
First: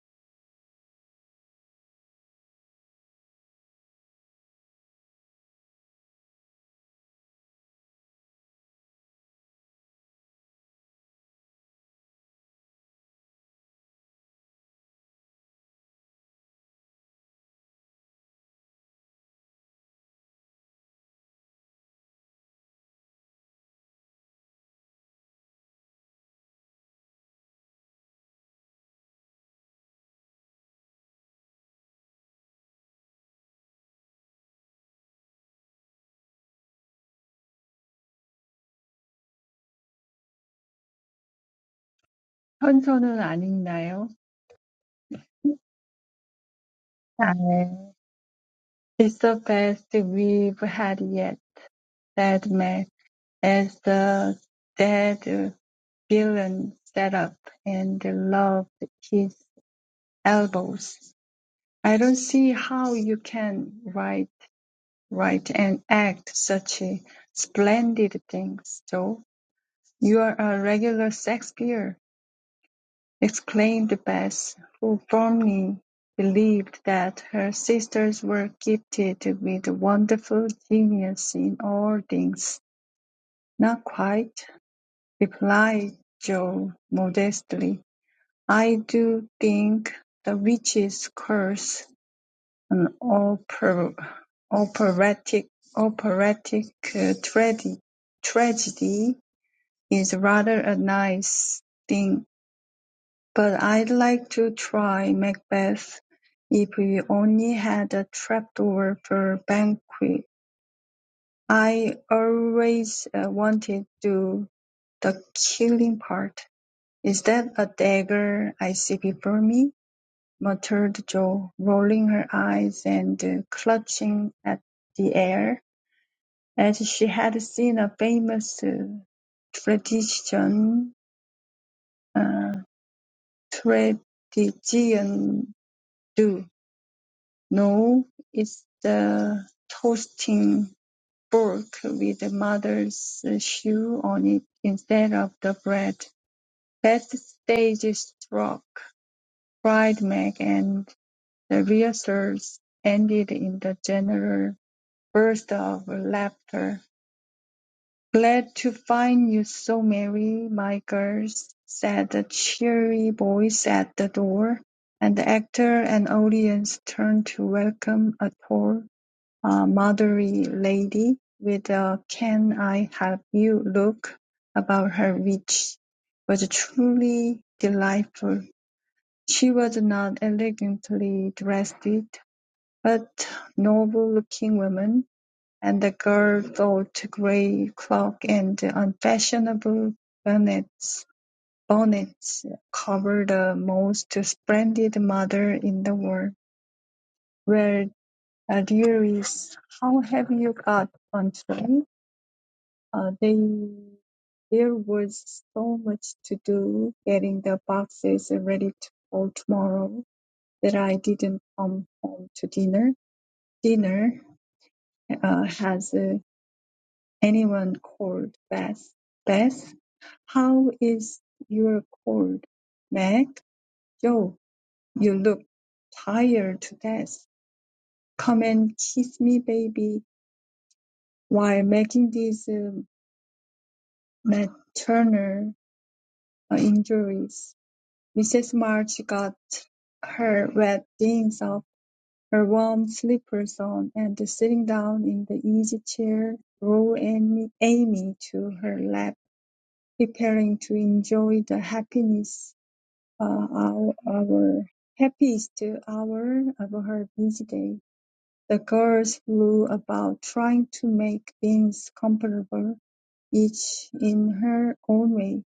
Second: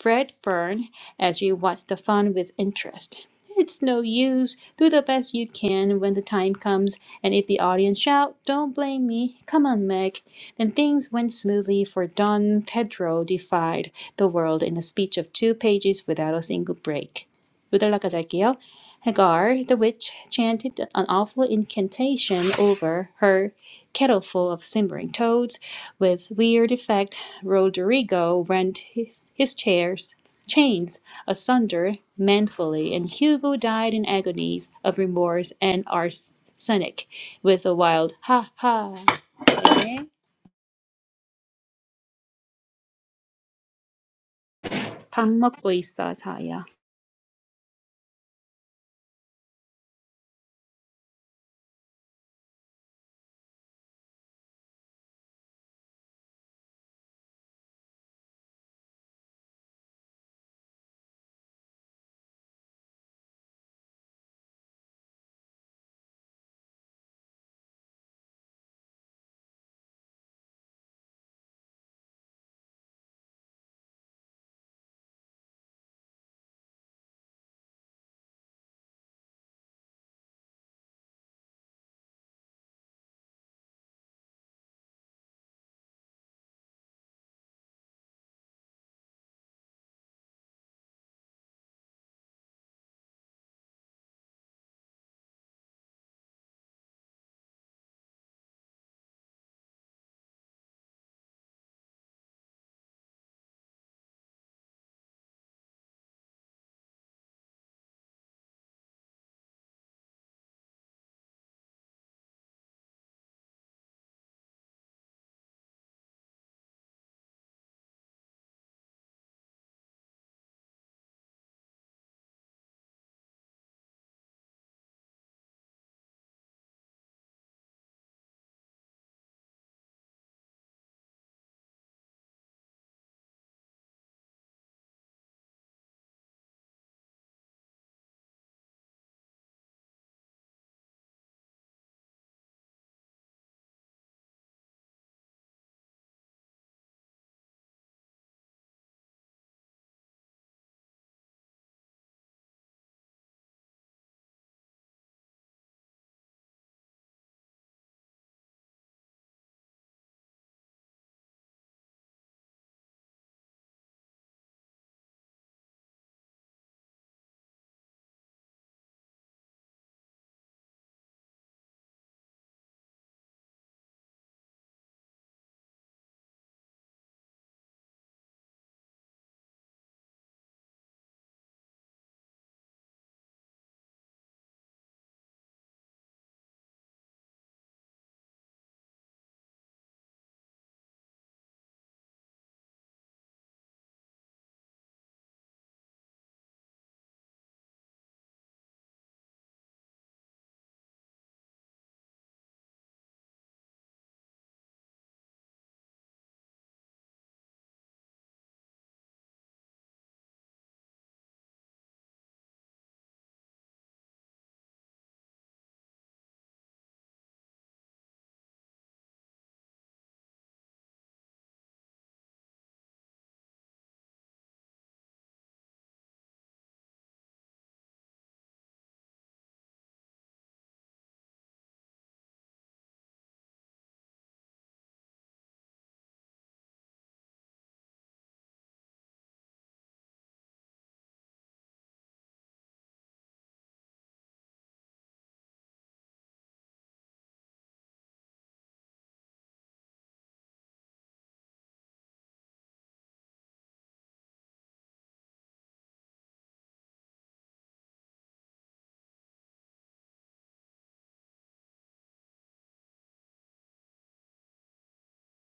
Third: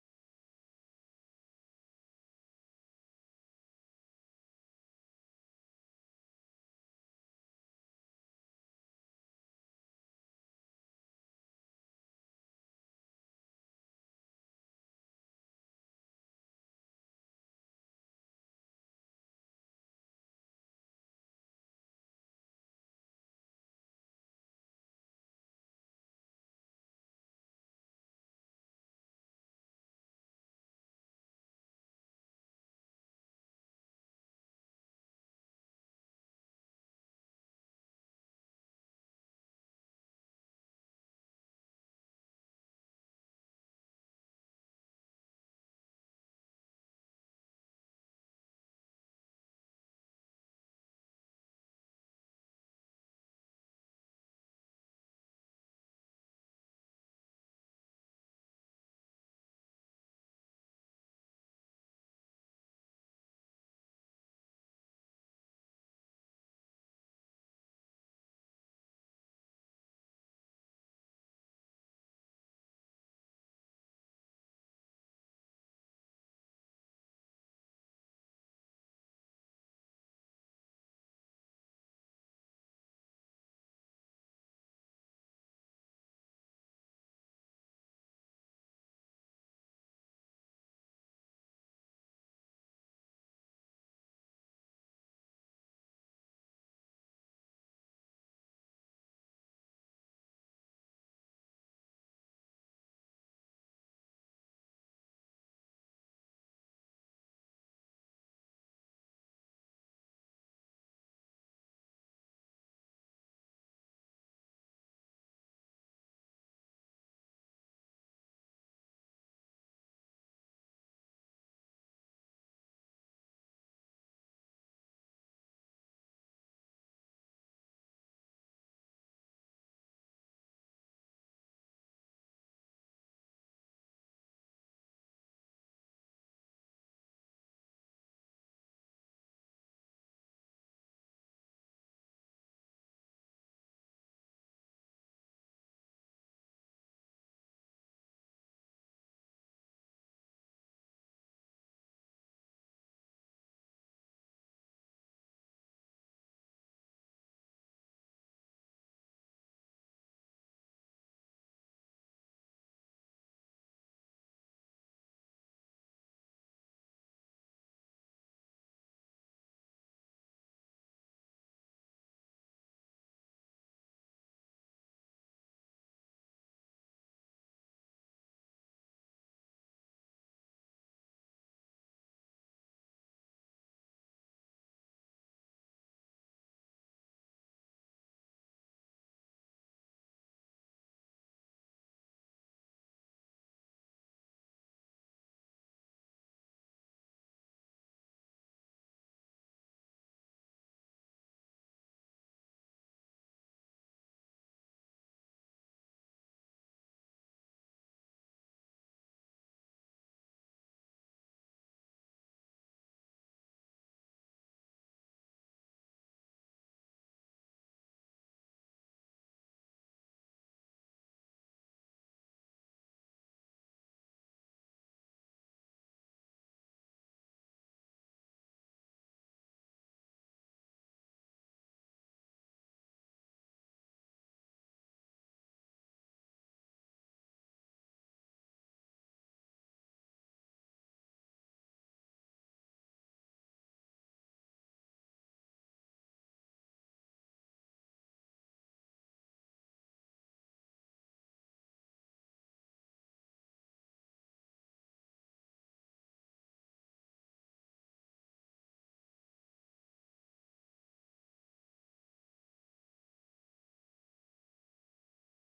[SPEAKER 1] bread burn as she watched the fun with interest. It's no use. Do the best you can when the time comes, and if the audience shout, don't blame me. Come on, Meg. Then things went smoothly, for Don Pedro defied the world in a speech of two pages without a single break. 요달라까지 할게요. Hagar, the witch, chanted an awful incantation over her kettleful of simmering toads. With weird effect, Roderigo rent his, his chairs, chains asunder manfully, and Hugo died in agonies of remorse and arsenic with a wild ha ha. 네,
[SPEAKER 2] 현서는 아닌가요?
[SPEAKER 1] 밥 먹고 있어, 사야.
[SPEAKER 2] 네. It's the best we've had yet, said Mel, as the dead villain sat up and rubbed his elbows. I don't see how you can write, write and act such splendid things, Joe. You are a regular Shakespeare, exclaimed Bess, who firmly believed that her sisters were gifted with wonderful genius in all things. "Not quite," replied Joe modestly, "I do think the witch's curse an oper- operatic operatic uh, tragedy tragedy, is rather a nice thing, but I'd like to try Macbeth if we only had a trapdoor for banquet. I always uh, wanted to do the killing part. “Is that a dagger I see before me?” muttered Jo, rolling her eyes and clutching at the air, as she had seen a famous tradition. uh, Tradition do. “No, it's the toasting fork with mother's shoe on it instead of the bread.” That stage struck!” cried Meg, and The rehearsals ended in a general burst of laughter. "Glad to find you so merry, my girls," said a cheery voice at the door, and the actor and audience turned to welcome a tall, uh, motherly lady with a can-I-help-you look about her which was truly delightful. She was not elegantly dressed, but noble-looking women, and the girl wore grey cloak and unfashionable bonnets, bonnets covered the most splendid mother in the world. Well, Louise, how have you got on today? Uh, they there was so much to do getting the boxes ready to for tomorrow that I didn't come home to dinner. Dinner uh, has uh, Anyone called Beth. Beth, how is your cold? Meg, Joe, you look tired to death. Come and kiss me, baby, while making these uh, maternal uh, injuries. Mrs. March got her wet things off, her warm slippers on, and sitting down in the easy chair, drew Amy, Amy to her lap. preparing to enjoy the happiness uh, our, our happiest hour of her busy day. The girls flew about trying to make things comfortable, each in her own way.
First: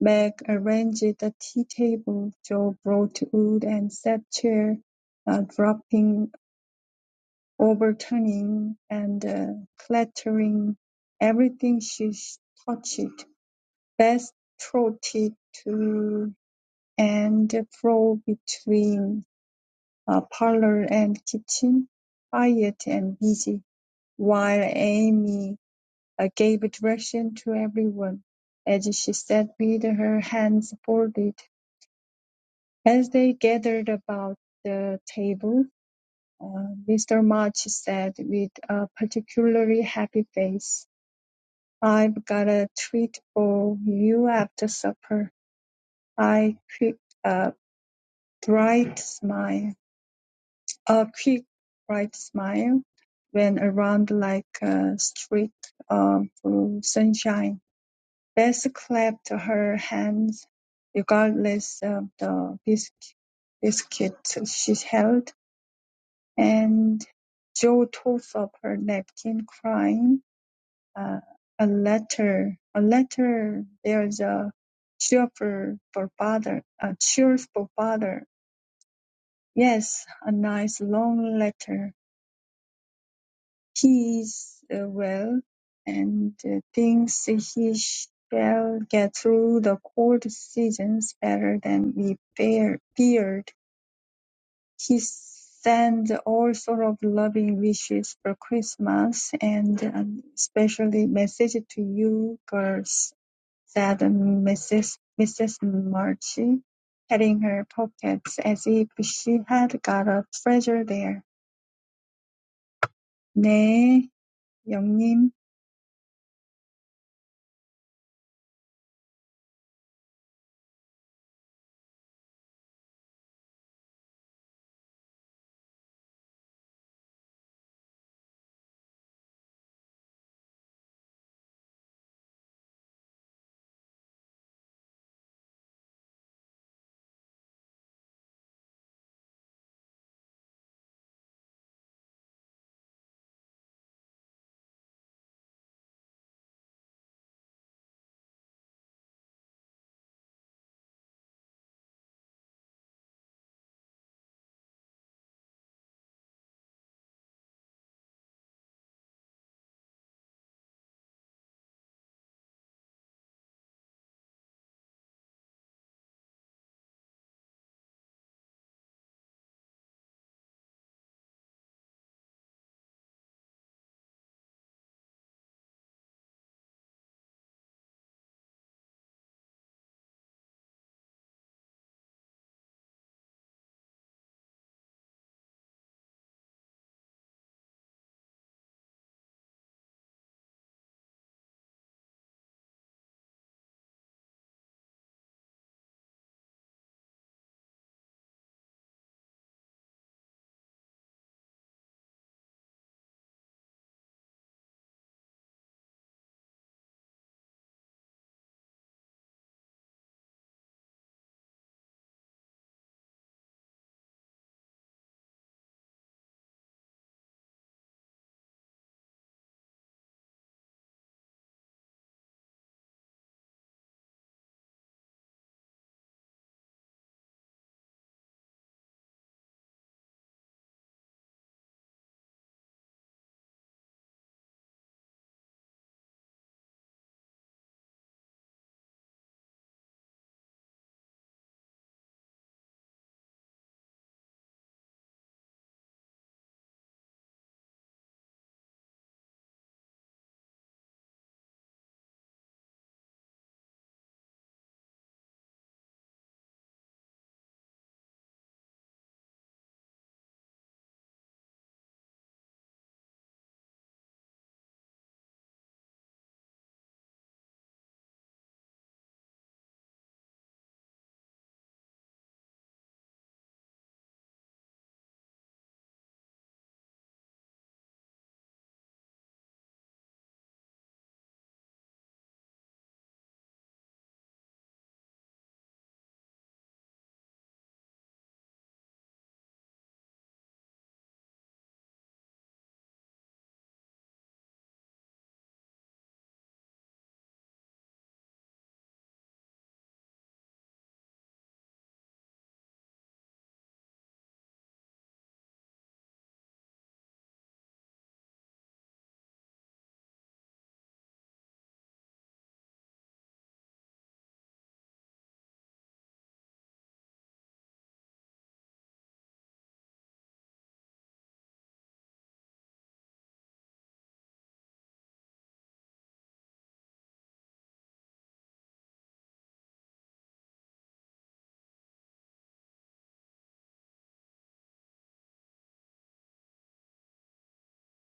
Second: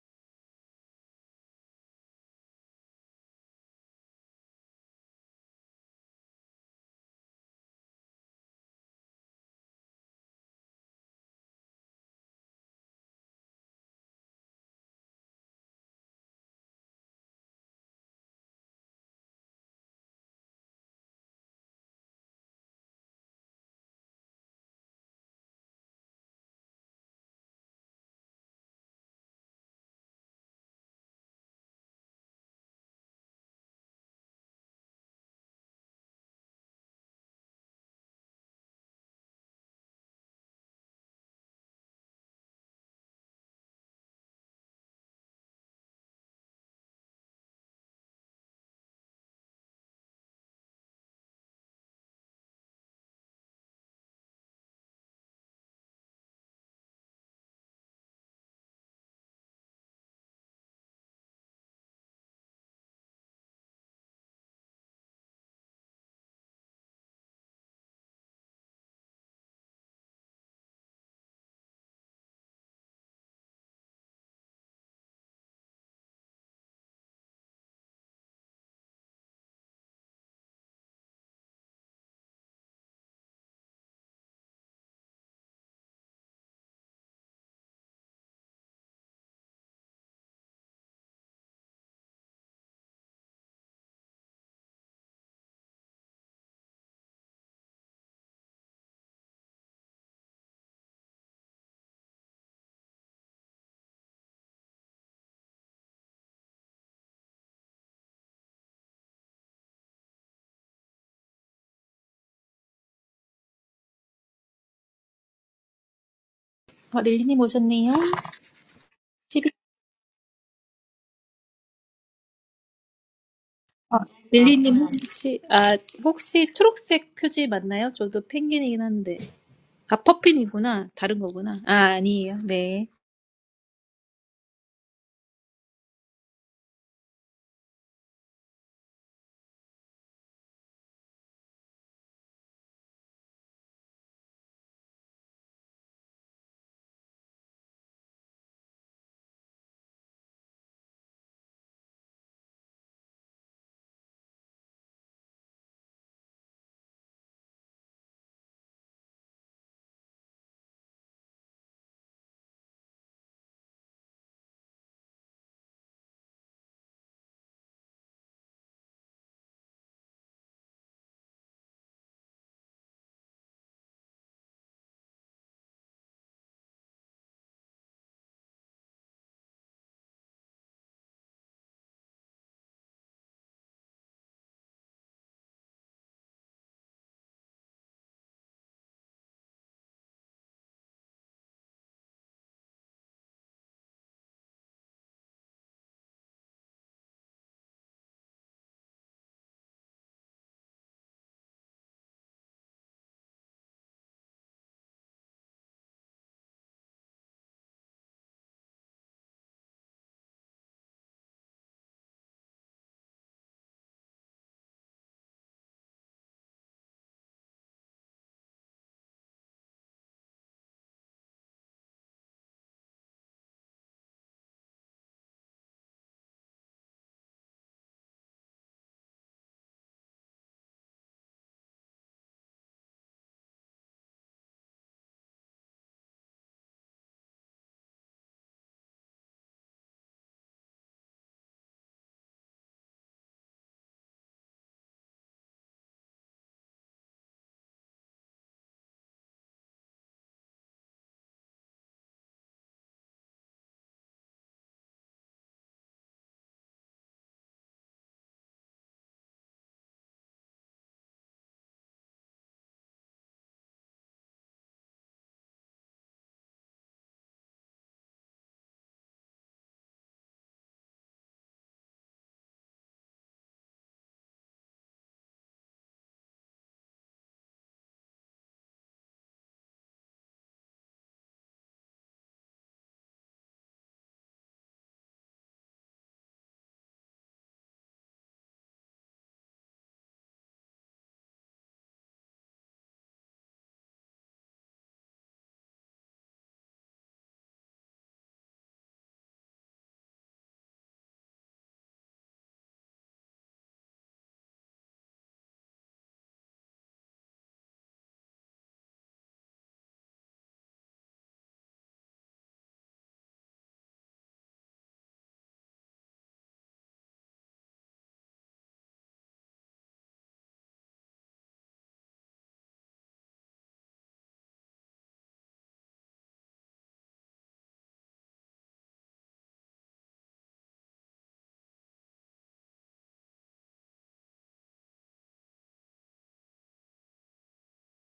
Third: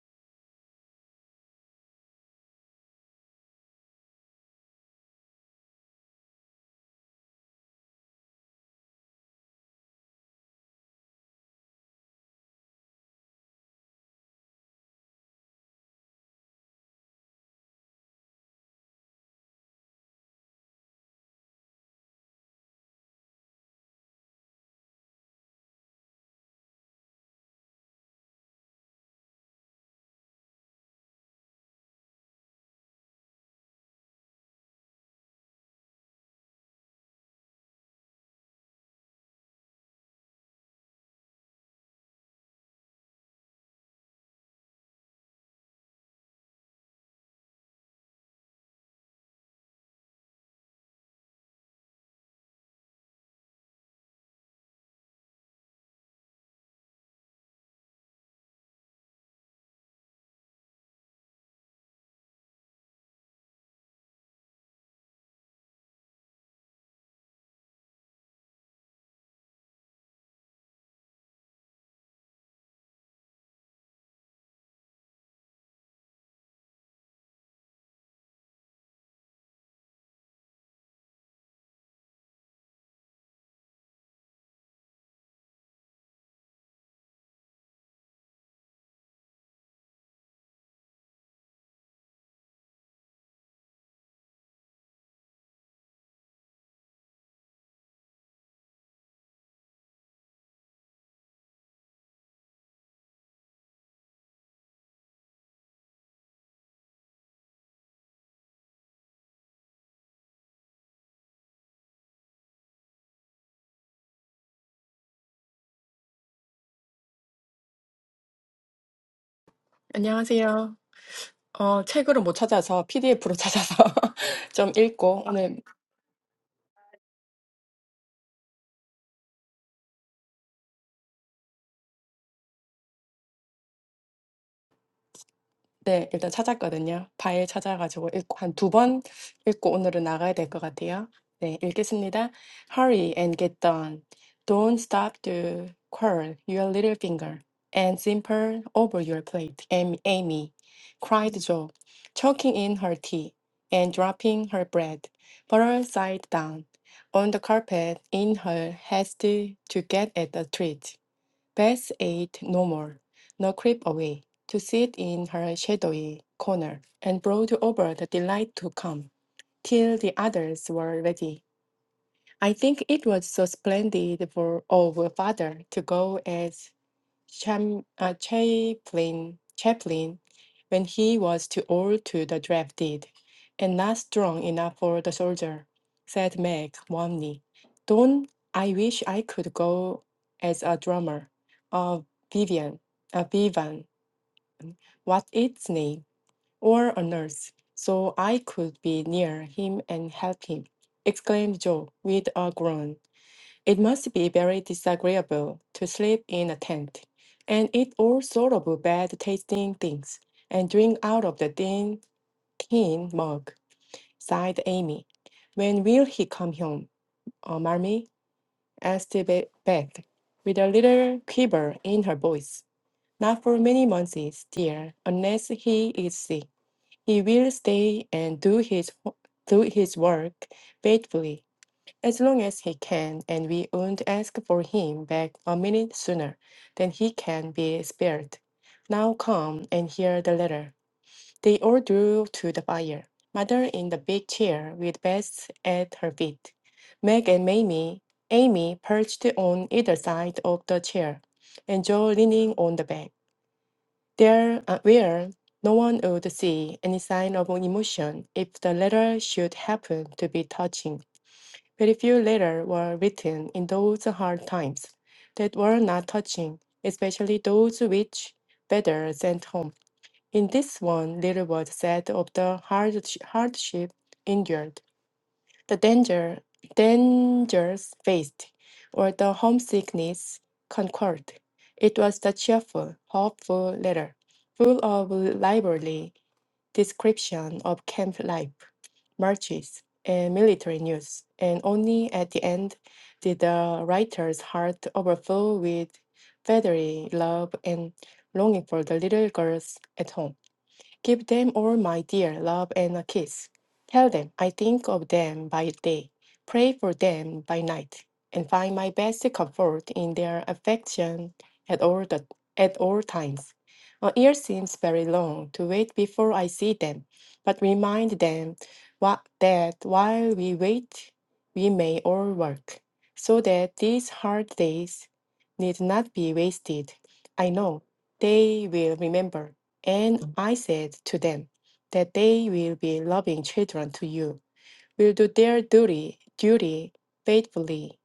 [SPEAKER 2] Meg arranged the tea table, Jo brought wood and set chair, uh, dropping, overturning, and uh, clattering everything she touched. Beth trotted to and flow between uh, parlor and kitchen, quiet and busy, while Amy uh, gave direction to everyone as she sat with her hands folded. As they gathered about the table, uh, Mr. March said with a particularly happy face, I've got a treat for you after supper. I quick a bright smile. A quick, bright smile went around like a streak of sunshine. Beth clapped her hands regardless of the bisc- biscuit she held, and Jo tossed up her napkin, crying, uh, "A letter! A letter! There's a cheerful for father! A cheerful father! Yes, a nice long letter! He is uh, well and uh, thinks he shall get through the cold seasons better than we fear- feared. He sends all sort of loving wishes for Christmas and um, especially message to you girls, said Mrs. Mrs. Marchie, patting her pockets as if she had got a treasure there. 네, 영님.
[SPEAKER 1] 어, 릴리님 오셨네요.
[SPEAKER 3] 안녕하세요. 어, 책으로 못 찾아서 PDF로 찾아서
[SPEAKER 1] 아,
[SPEAKER 3] 좀
[SPEAKER 1] 릴리님
[SPEAKER 3] 읽고
[SPEAKER 1] 혹시
[SPEAKER 3] 오늘
[SPEAKER 1] 아 혹시 초록색 표지 맞나요? 저도 펭귄이긴 한데 아 퍼핀이구나 다른 거구나 아 아니에요 네.
[SPEAKER 3] 네, 일단 찾았거든요. 파일 찾아가지고 읽고 한 두 번 읽고 오늘은 나가야 될 것 같아요. 네, 읽겠습니다. Hurry and get done. Don't stop to curl your little finger and simper over your plate. Am- Amy cried Joe, choking in her tea and dropping her bread, butter side down on the carpet in her haste to get at the treat. Beth ate no more, nor crept away to sit in her shadowy corner, and brooded over the delight to come, till the others were ready. I think it was so splendid for our father to go as Cham, uh, Chaplin, Chaplin when he was too old to the draft deed, and not strong enough for the soldier, said Meg warmly. Don't I wish I could go as a drummer, a Vivian, a Vivan, what its name, or a nurse, so I could be near him and help him, exclaimed Joe with a groan. It must be very disagreeable to sleep in a tent and eat all sort of bad tasting things and drink out of the thin, tin mug, sighed Amy. When will he come home, uh, Marmee? asked Be- Beth, with a little quiver in her voice. Not for many months, dear, unless he is sick. He will stay and do his do his work faithfully as long as he can, and we won't ask for him back a minute sooner than he can be spared. Now come and hear the letter. They all drew to the fire, mother in the big chair with Bess at her feet, Meg and Mamie, Amy perched on either side of the chair, and Joe leaning on the back. There, uh, where no one would see any sign of emotion if the letter should happen to be touching. Very few letters were written in those hard times that were not touching, especially those which Vedder sent home. In this one, little was said of the hardsh- hardship endured, the danger, dangers faced, or the homesickness conquered. It was the cheerful, hopeful letter, full of lively description of camp life marches, and military news, and only at the end did the writer's heart overflow with fatherly love and longing for the little girls at home. Give them all my dear love and a kiss. Tell them I think of them by day, pray for them by night, and find my best comfort in their affection at all the, at all times. A year seems very long to wait before I see them, but remind them what, that while we wait, we may all work, so that these hard days need not be wasted. I know they will remember and I said to them that they will be loving children to you, will do their duty, duty faithfully,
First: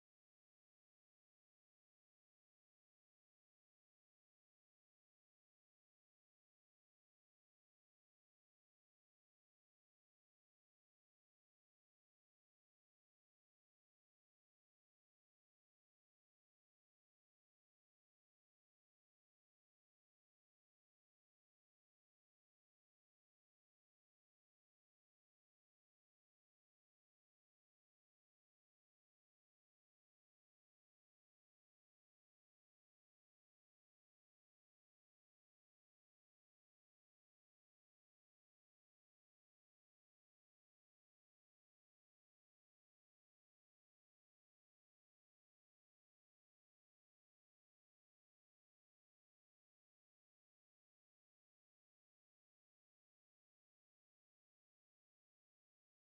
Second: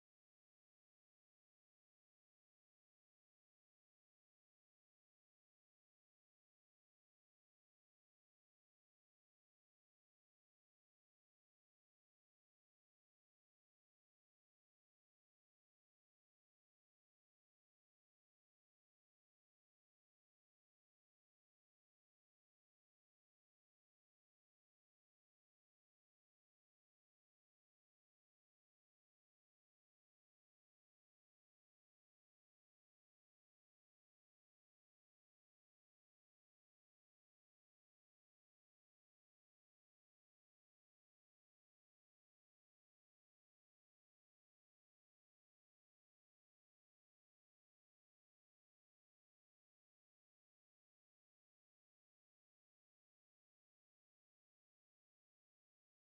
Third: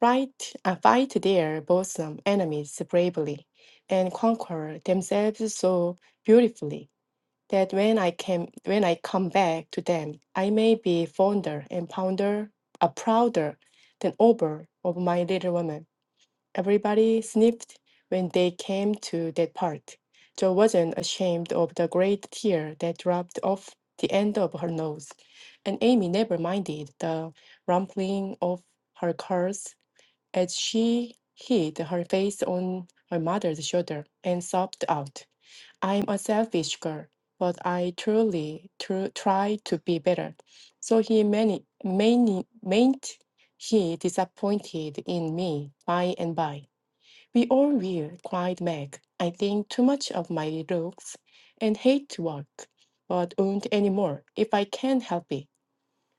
[SPEAKER 3] fight, uh, fight their bosom enemies bravely, and conquer themselves so beautifully that when I came, when I come back to them, I may be fonder and prouder, uh, prouder than ever of my little woman. Everybody sniffed when they came to that part. Jo wasn't ashamed of the great tear that dropped off the end of her nose, and Amy never minded the rumpling of her curls as she hid her face on her mother's shoulder and sobbed out, I'm a selfish girl, but I truly tr- try to be better. So he mani- mani- mayn't he disappointed in me by and by. We all will, cried Meg. I think too much of my looks and hate work, but won't anymore if I can help it.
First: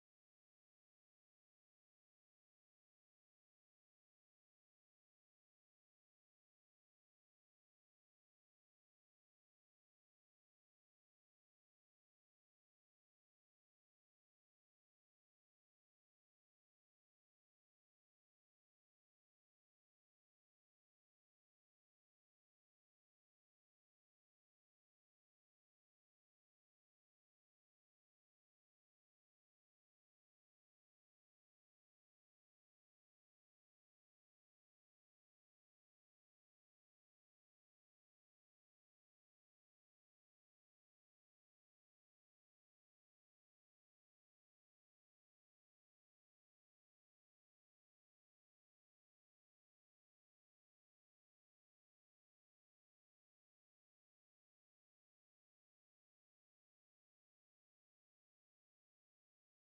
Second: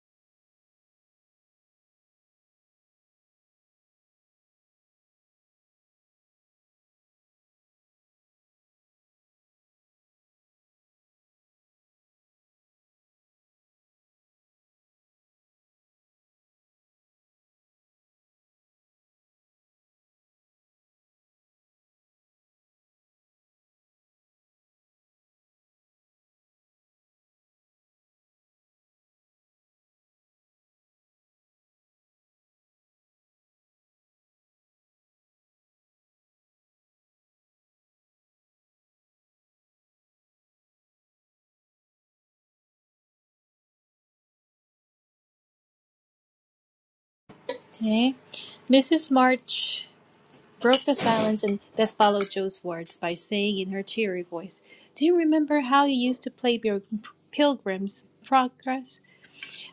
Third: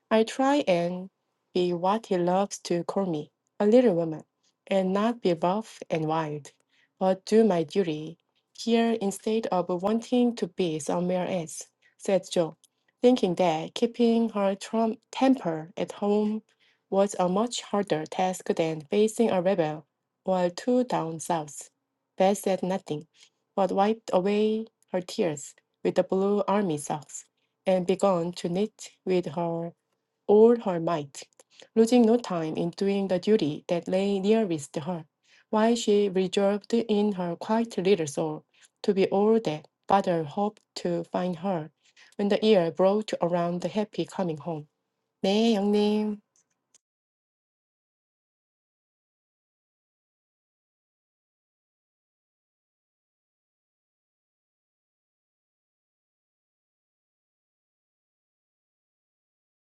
[SPEAKER 3] I try and be what he loves to call me, a little woman, and not be buff and wild, but do my duty here instead of wanting to be somewhere else, said Jo, thinking that keeping her trump temper at home was a much harder task than facing a rebel or two down south. Beth said nothing, but wiped away her tears with the blue army socks and began to knit with her all her might, losing no time in doing the duty that lay nearest her, while she resolved in her quiet little soul to be all that father hoped to find her when the year brought around the happy coming home. 네, 영님.
[SPEAKER 1] 네. Mrs. March broke the silence and that followed Joe's words by saying in her cheery voice, "Do you remember how you used to play your Pilgrim's Progress?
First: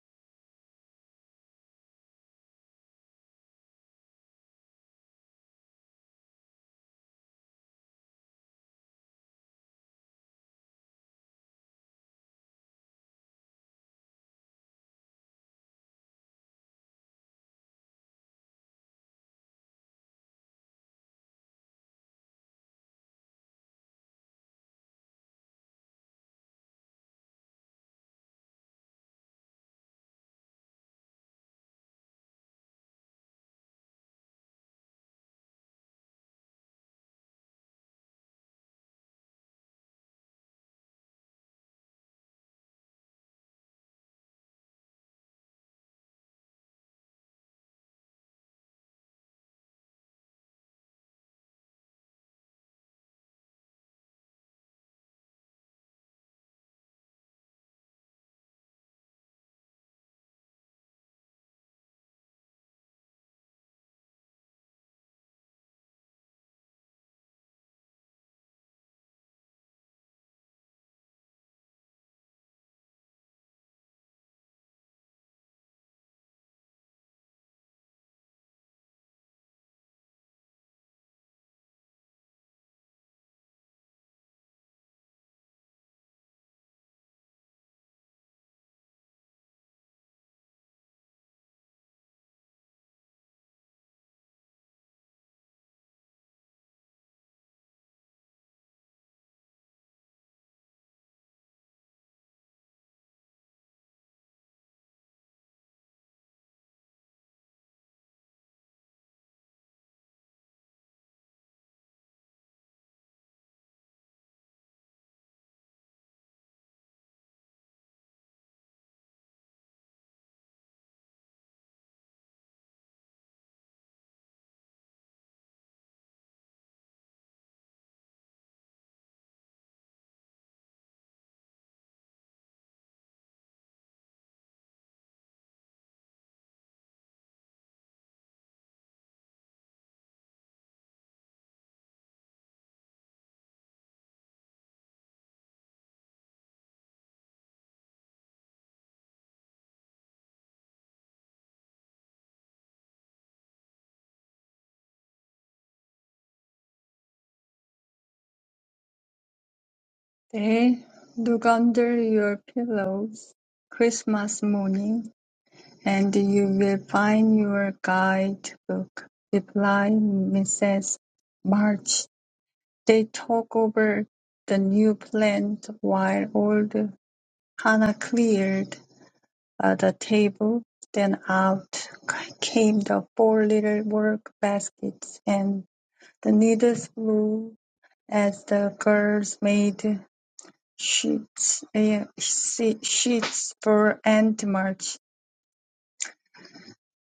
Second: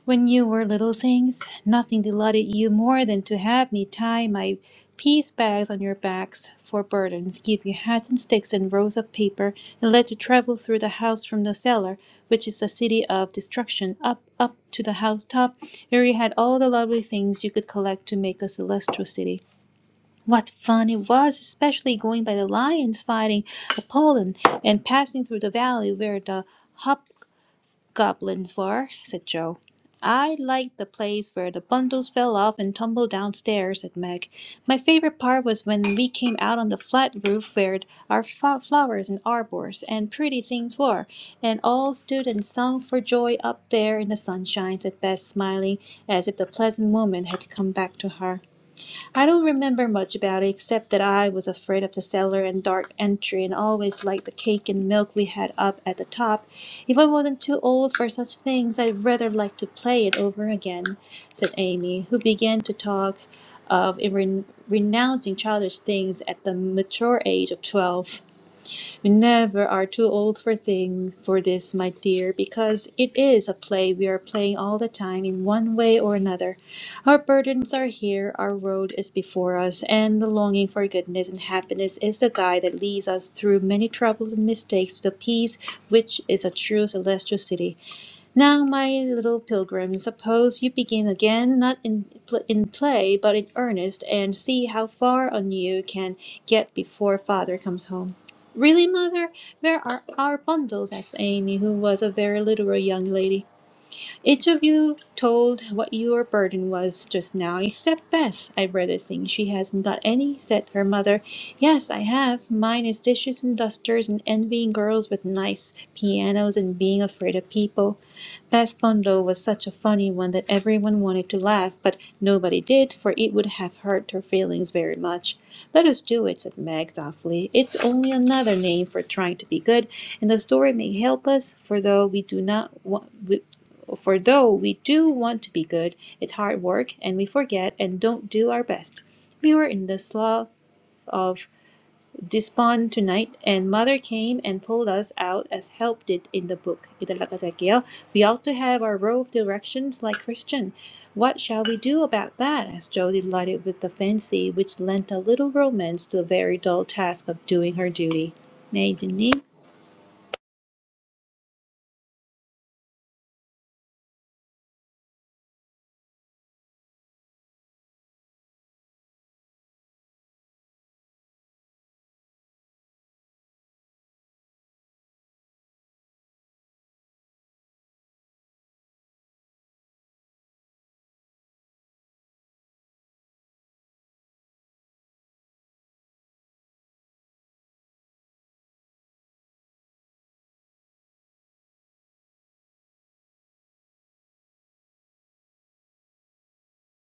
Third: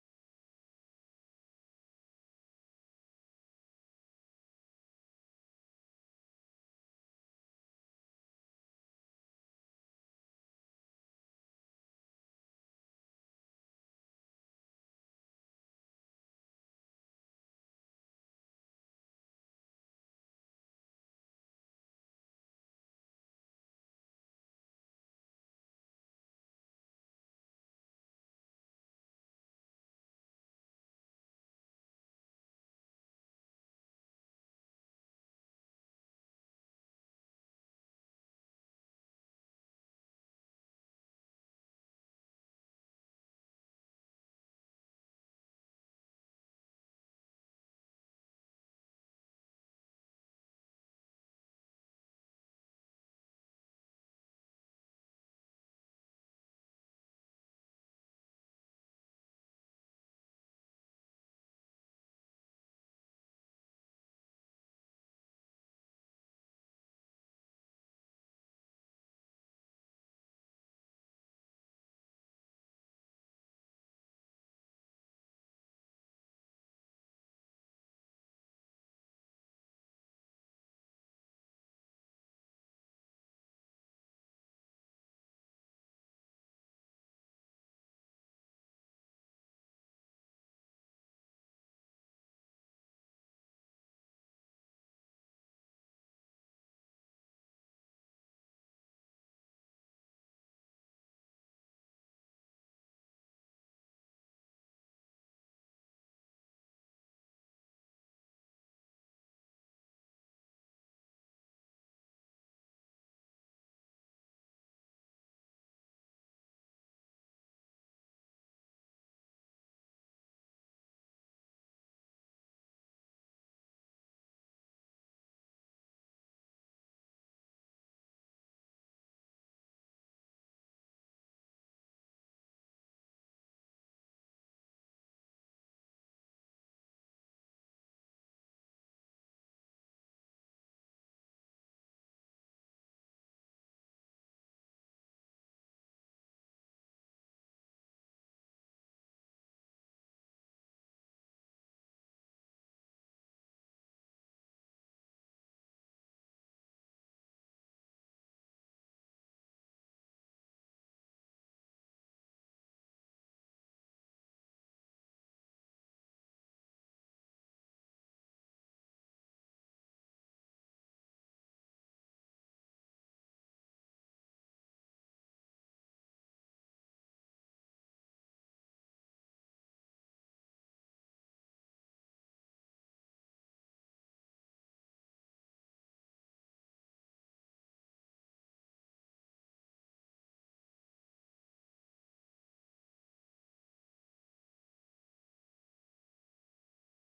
[SPEAKER 1] When you were little things, nothing delighted you more than to have me tie my peace bags on your backs for burdens, give you hats and sticks and rolls of paper, and let you travel through the house from the cellar, which is the city of destruction, up, up to the housetop, where you had all the lovely things you could collect to make a celestial city. What fun it was, especially going by the lions fighting Apollon and passing through the valley where the goblins were," said Joe. "I liked the place where the bundles fell off and tumbled downstairs," said Meg. "My favourite part was when we came out on the flat roof where our flo- flowers and arbours and pretty things were, and all stood and sung for joy up there in the sunshine," said Bess, smiling, as if the pleasant moment had come back to her. I don't remember much about it except that I was afraid of the cellar and dark entry and always liked the cake and milk we had up at the top. If I wasn't too old for such things, I'd rather like to play it over again, said Amy, who began to talk of re- renouncing childish things at the mature age of twelve. We never are too old for thing for this, my dear, because it is a play we are playing all the time in one way or another. Our burdens are here, our road is before us, and the longing for goodness and happiness is the guide that leads us through many troubles and mistakes to the peace which is a true celestial city. Now, my little pilgrim, suppose you begin again, not in, pl- in play, but in earnest, and see how far on you can get before father comes home. Really, mother, where are our bundles? asked Amy, who was a very literal young lady. Each of you told what your burden was just now, except Beth. I read a thing. She hasn't got any, said her mother. Yes, I have. Mine is dishes and dusters and envying girls with nice pianos and being afraid of people. Beth Fondo was such a funny one that everyone wanted to laugh, but nobody did, for it would have hurt her feelings very much. Let us do it, said Meg thoughtfully. It's only another name for trying to be good, and the story may help us, for though we do not want. we, for though we do want to be good, it's hard work and we forget and don't do our best. We were in the slough of despond tonight and mother came and pulled us out as help did in the book. 이달라까지 We ought to have our row of directions like Christian. What shall we do about that? asked Jo, delighted with the fancy which lent a little romance to the very dull task of doing her duty. 네, 이진님.
[SPEAKER 2] They look under your pillows Christmas morning, and you will find your guidebook, replied Mrs. March. They talked over the new plan while old Hannah cleared uh, the table. Then out came the four little work baskets, and the needles flew as the girls made sheets eh, she- sheets for Aunt March.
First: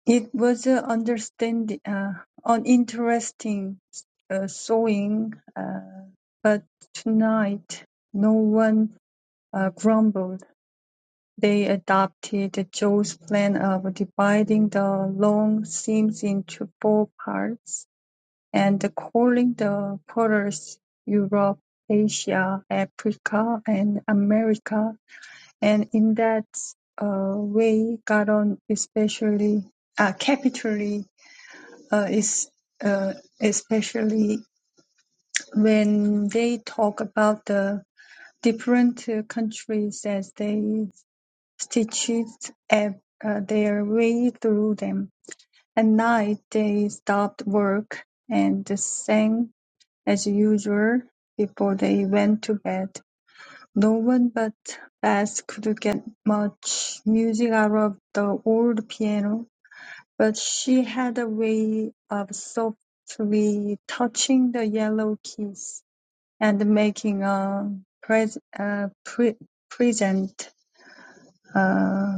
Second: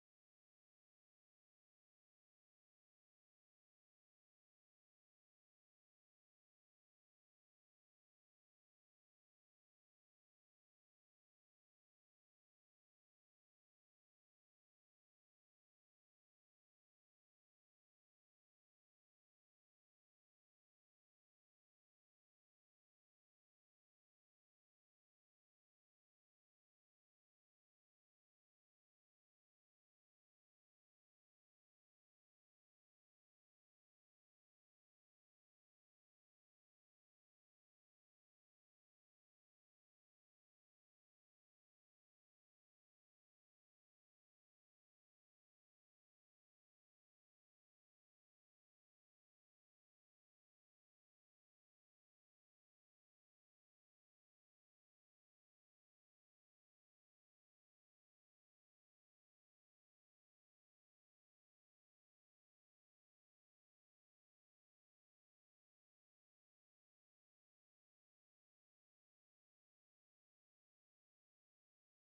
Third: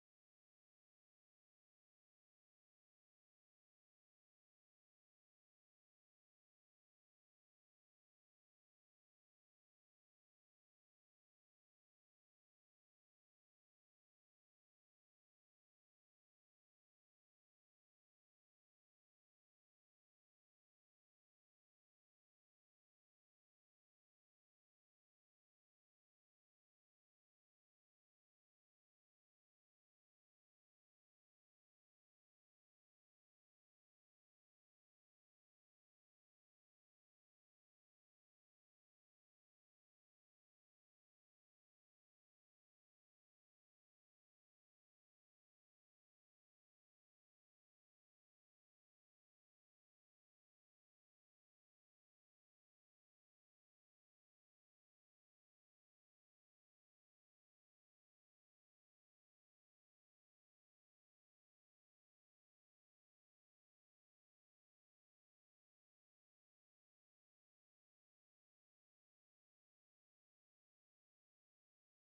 [SPEAKER 2] It was uh, understand uh, an interesting uh, sewing, uh, but tonight no one uh, grumbled. They adopted Joe's plan of dividing the long seams into four parts and calling the quarters Europe, Asia, Africa, and America and in that uh, way, Garon especially uh, capitally uh, is uh, especially when they talk about the different uh, countries as they stitched uh, uh, their way through them. At night, they stopped work and sang as usual before they went to bed. No one but Beth could get much music out of the old piano, but she had a way of softly touching the yellow keys and making a pres- uh, pre- present uh,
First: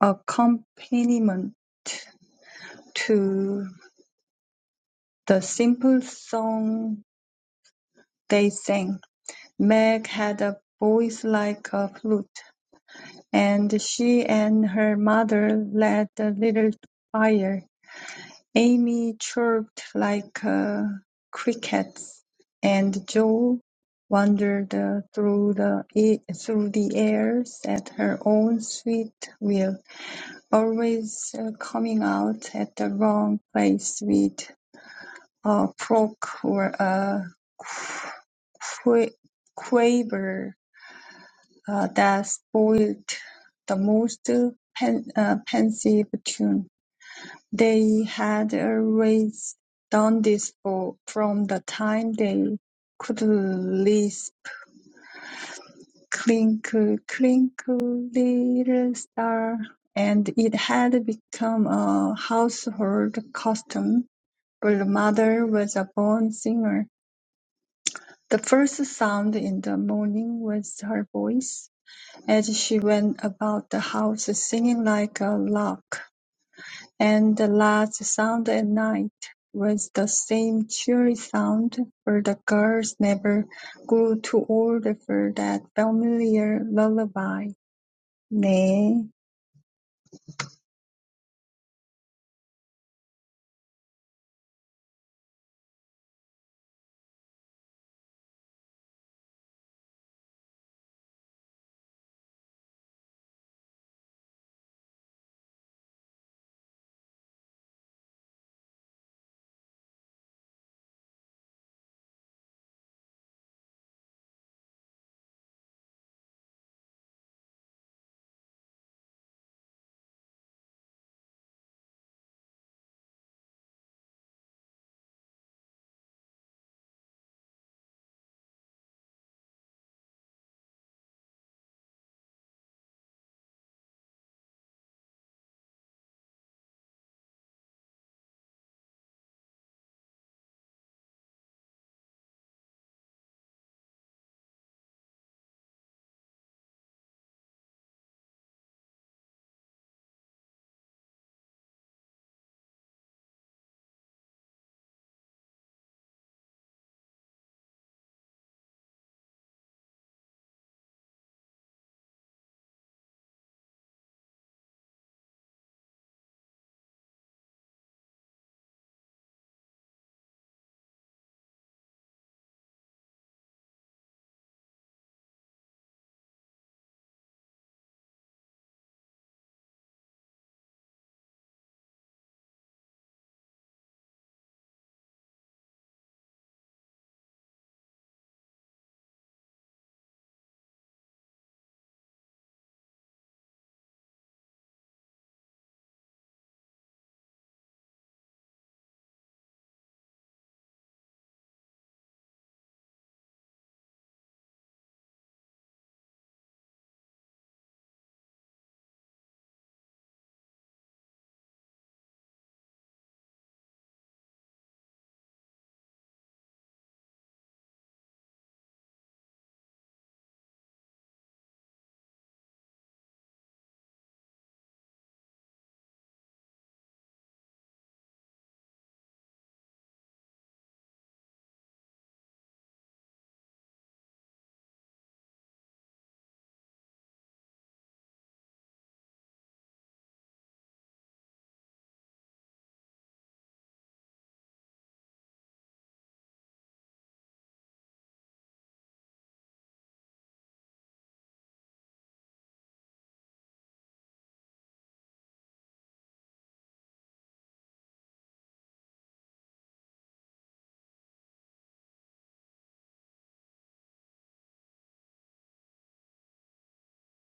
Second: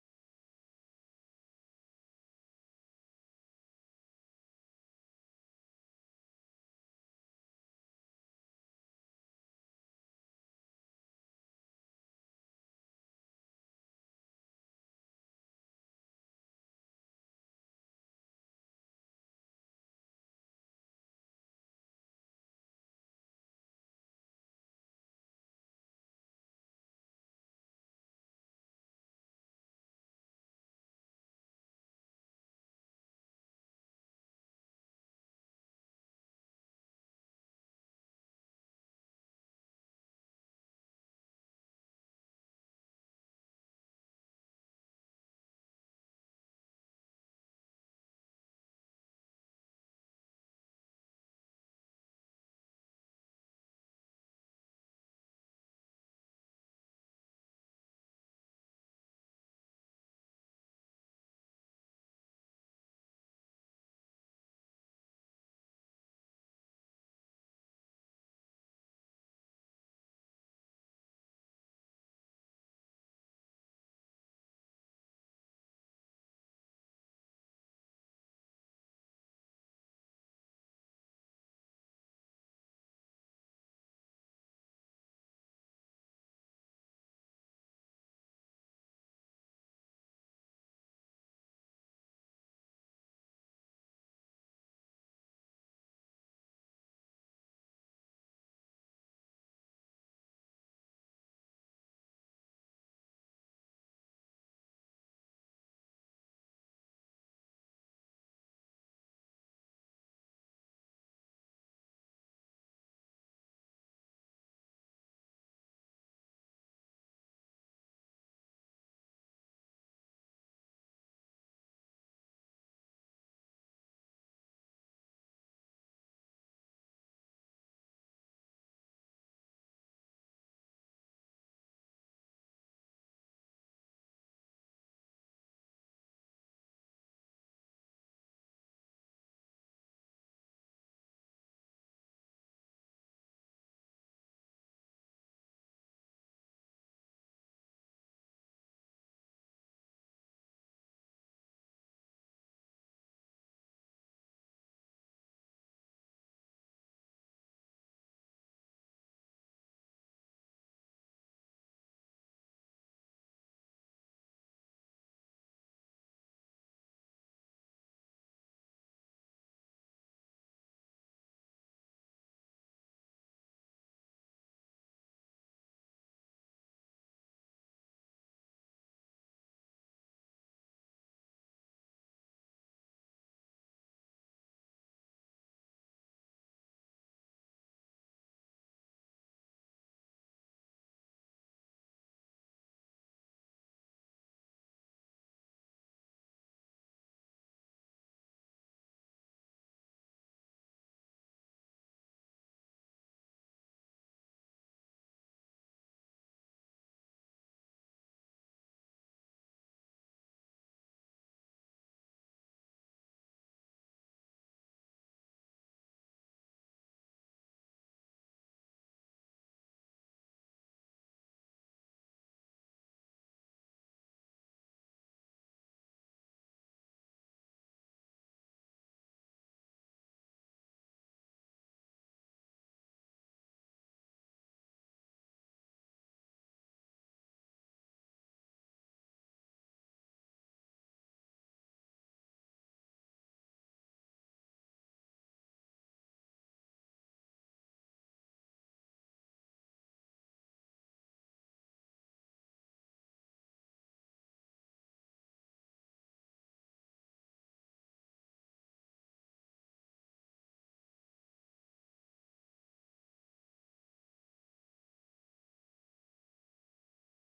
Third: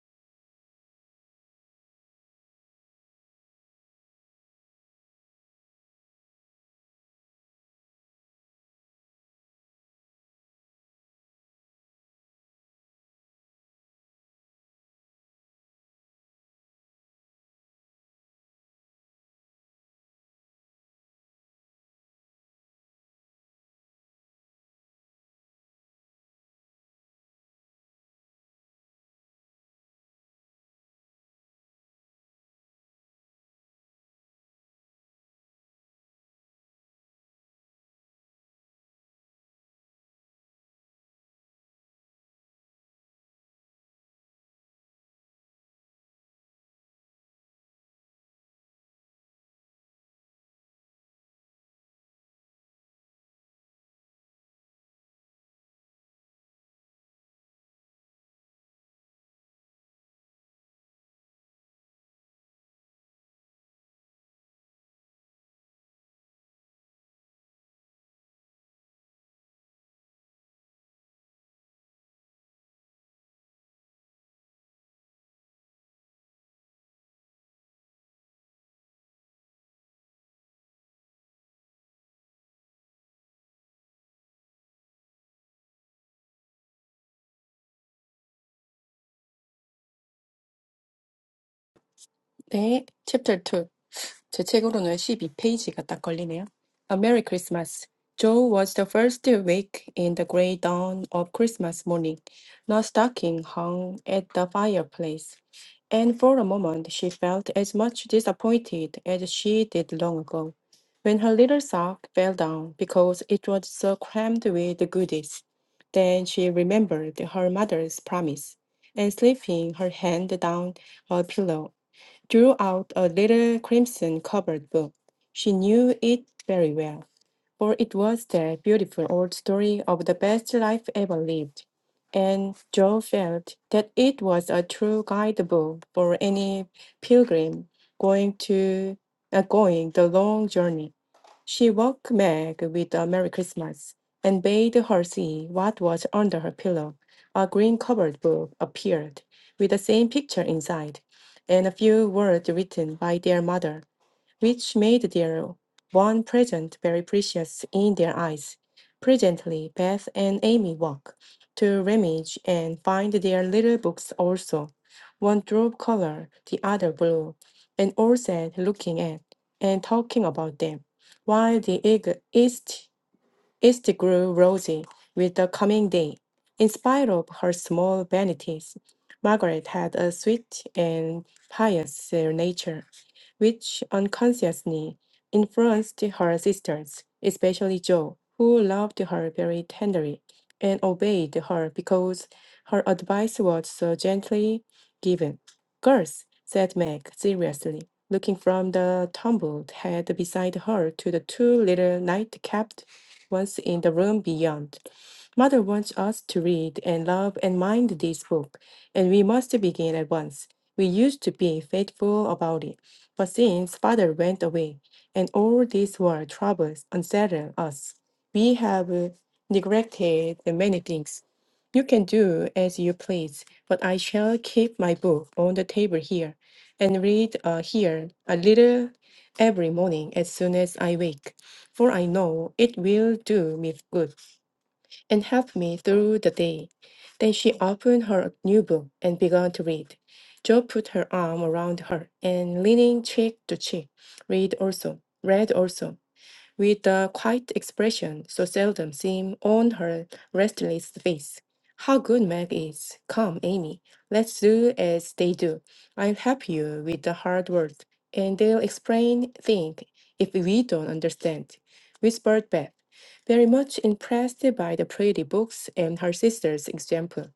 [SPEAKER 2] accompaniment to the simple song they sang. Meg had a voice like a flute, and she and her mother lit a little fire. Amy chirped like uh, crickets, and Joe wandered uh, through the e- through the airs at her own sweet will, always uh, coming out at the wrong place with a croak or a qua- quaver uh, that spoiled the most pen, uh, pensive tune. They had always done this for, from the time they could least clink, clink, little star, and it had become a household custom. But the mother was a born singer. The first sound in the morning was her voice as she went about the house singing like a lark, and the last sound at night was the same cheery sound, for the girls never grew too old for that familiar lullaby. 네,
[SPEAKER 3] 네, 챕터 2. 제 책으로는 십이 페이지가 딱 걸리네요. A Merry Christmas. Joe was the first to wake in the gray dawn of Christmas morning. No stocking hung at the fireplace, and for a moment she felt as much disappointed as she did long ago, when her little sock fell down because it was so crammed with goodies. Then she remembered her mother's promise, and slipping her hand down her pillow drew out a little crimson covered book. She knew it very well, for it was the beautiful old story of the best life ever lived. And Joe felt that it was a true guidebook for any pilgrim going to uh, going the long journey. She woke Meg with a Merry Christmas and bade her see what was under her pillow. A green covered book appeared with the same picture inside and a few words written by their mother which made their one present very precious in their eyes. Presently, Beth and Amy walk to Remage and find their little books also. One drove color, the other blue, and all sat looking at and talking about them, while the eag- east East grew rosy with the coming day. In spite of her small vanities, Margaret had a sweet and pious uh, nature, which unconsciously influenced her sisters, especially Jo, who loved her very tenderly and obeyed her because her advice was so gently given. Girls, said Meg seriously, looking from the tumbled head beside her to the two little nightcapped was in the room beyond. Mother wants us to read and love and mind this book, and we must begin at once. We used to be faithful about it, but since father went away, and all these world troubles unsettle us, we have uh, neglected many things. You can do as you please, but I shall keep my book on the table here and read uh, here a little every morning as soon as I wake for I know it will do me good and help me through the day. Then she opened her new book and began to read. Job put her arm around her and leaning cheek to cheek, read also, read also with a quiet expression so seldom seen on her restless face. How good Meg is. Come, Amy, let's do as they do. I'll help you with the hard word, and they'll explain things if we don't understand, whispered Beth, very much impressed by the pretty books and her sister's example.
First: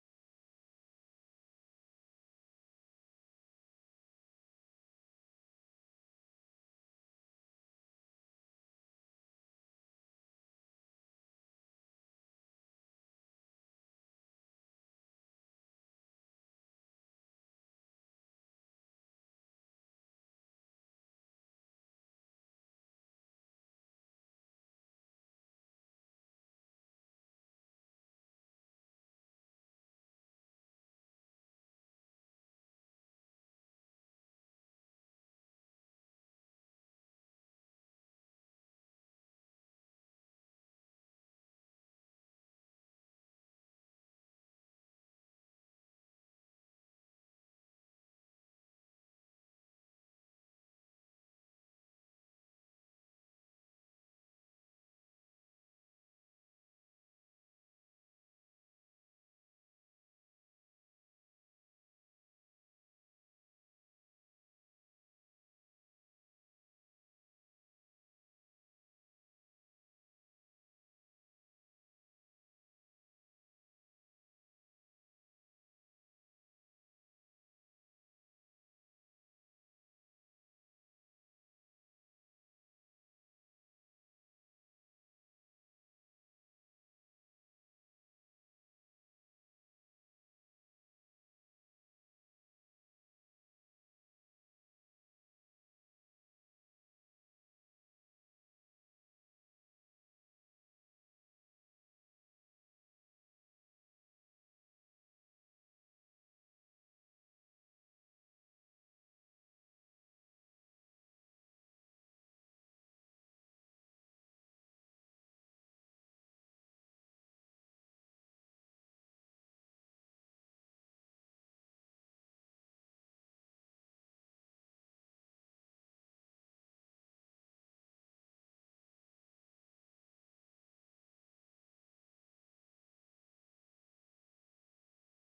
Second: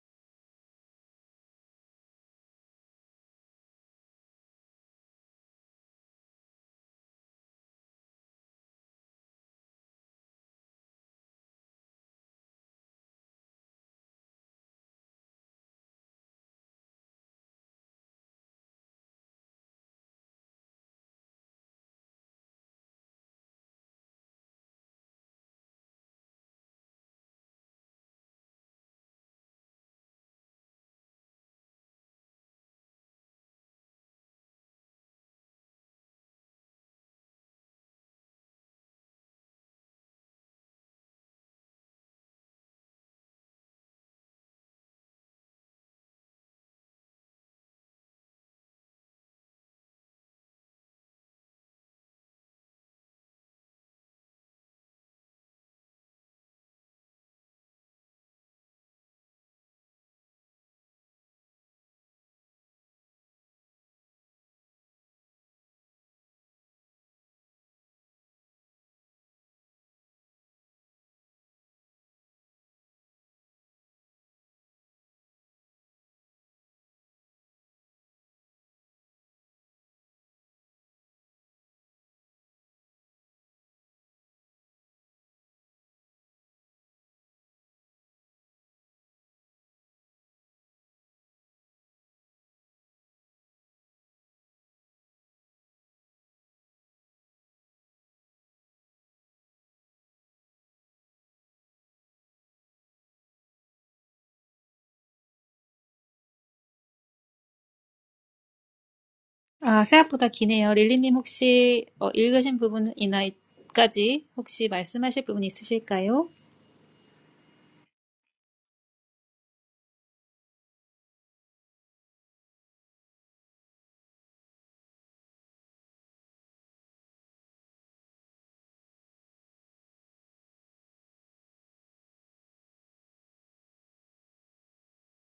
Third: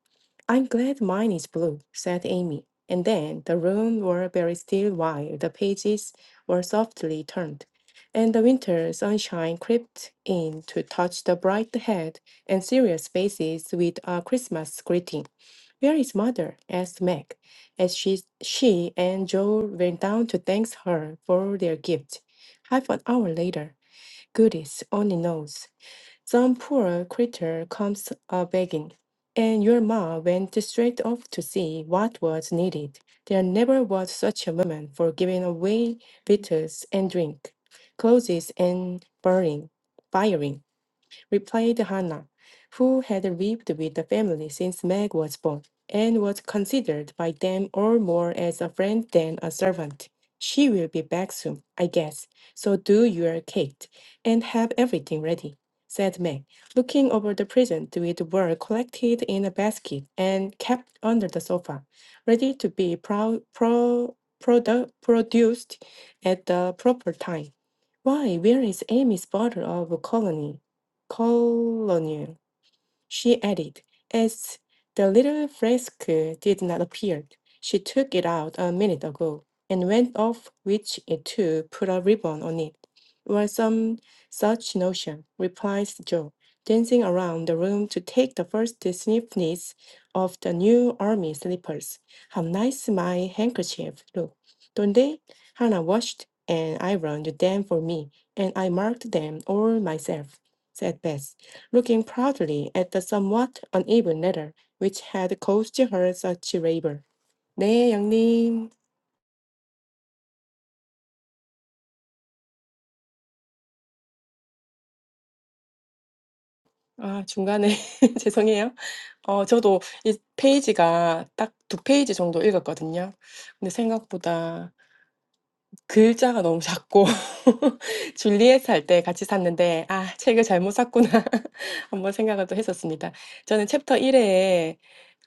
[SPEAKER 3] I'm glad mine is blue, said Amy. And then the room were very still while the pages were softly turned and the winter sunshine crept in to touch the bright head and serious faces with a Christmas greeting. Where is mother? asked Meg, as she, she and Joel went down to thank her for their gift. Half an hour later, goodness only knows. Some poor creature comes a begging, and your ma went straight off to see what was needed. There never was such a woman for giving away victuals and drink, clothes and burning, firing replied Hannah, who had lived with the family since Meg was born, and was considered by them all more as a friend than a servant. She will be back soon, I guess, so do your cake and have everything ready, said Meg, looking over the presents which were collected in a basket and kept under the sofa, ready to be pro- pro- produ- produced at the proper time. Why, where is Amy's bottle of colony? Colonel," she added, as the little flask did not appear. She took it out a minute ago and went off with it to put a ribbon on it, or some such notion, replies Joe, dancing around the room to take the first sniffness of the new army slippers. How nice my handkerchief look, don't they? Hannah washed and ironed them for me, and I marked them all myself, said Beth looking proudly at the somewhat uneven ladder which had caused her such labor. 네, 양님.
[SPEAKER 1] 아, 생각보다 기네요. 릴리님 혹시 어, 읽으신 부분이나까지 혹시 말씀하실 부분 있으실까요?
[SPEAKER 3] 아, 중간에 죄송해요. 어, 저도 이 페이지가 딱 두 페이지 정도 읽었거든요. 근데 생각보다 글자가 너무 작고 줄리엣 살 때 같이 샀는데 아, 책을 잘못 샀구나. 한번 생각을 또 했었습니다. 저는 챕터 일에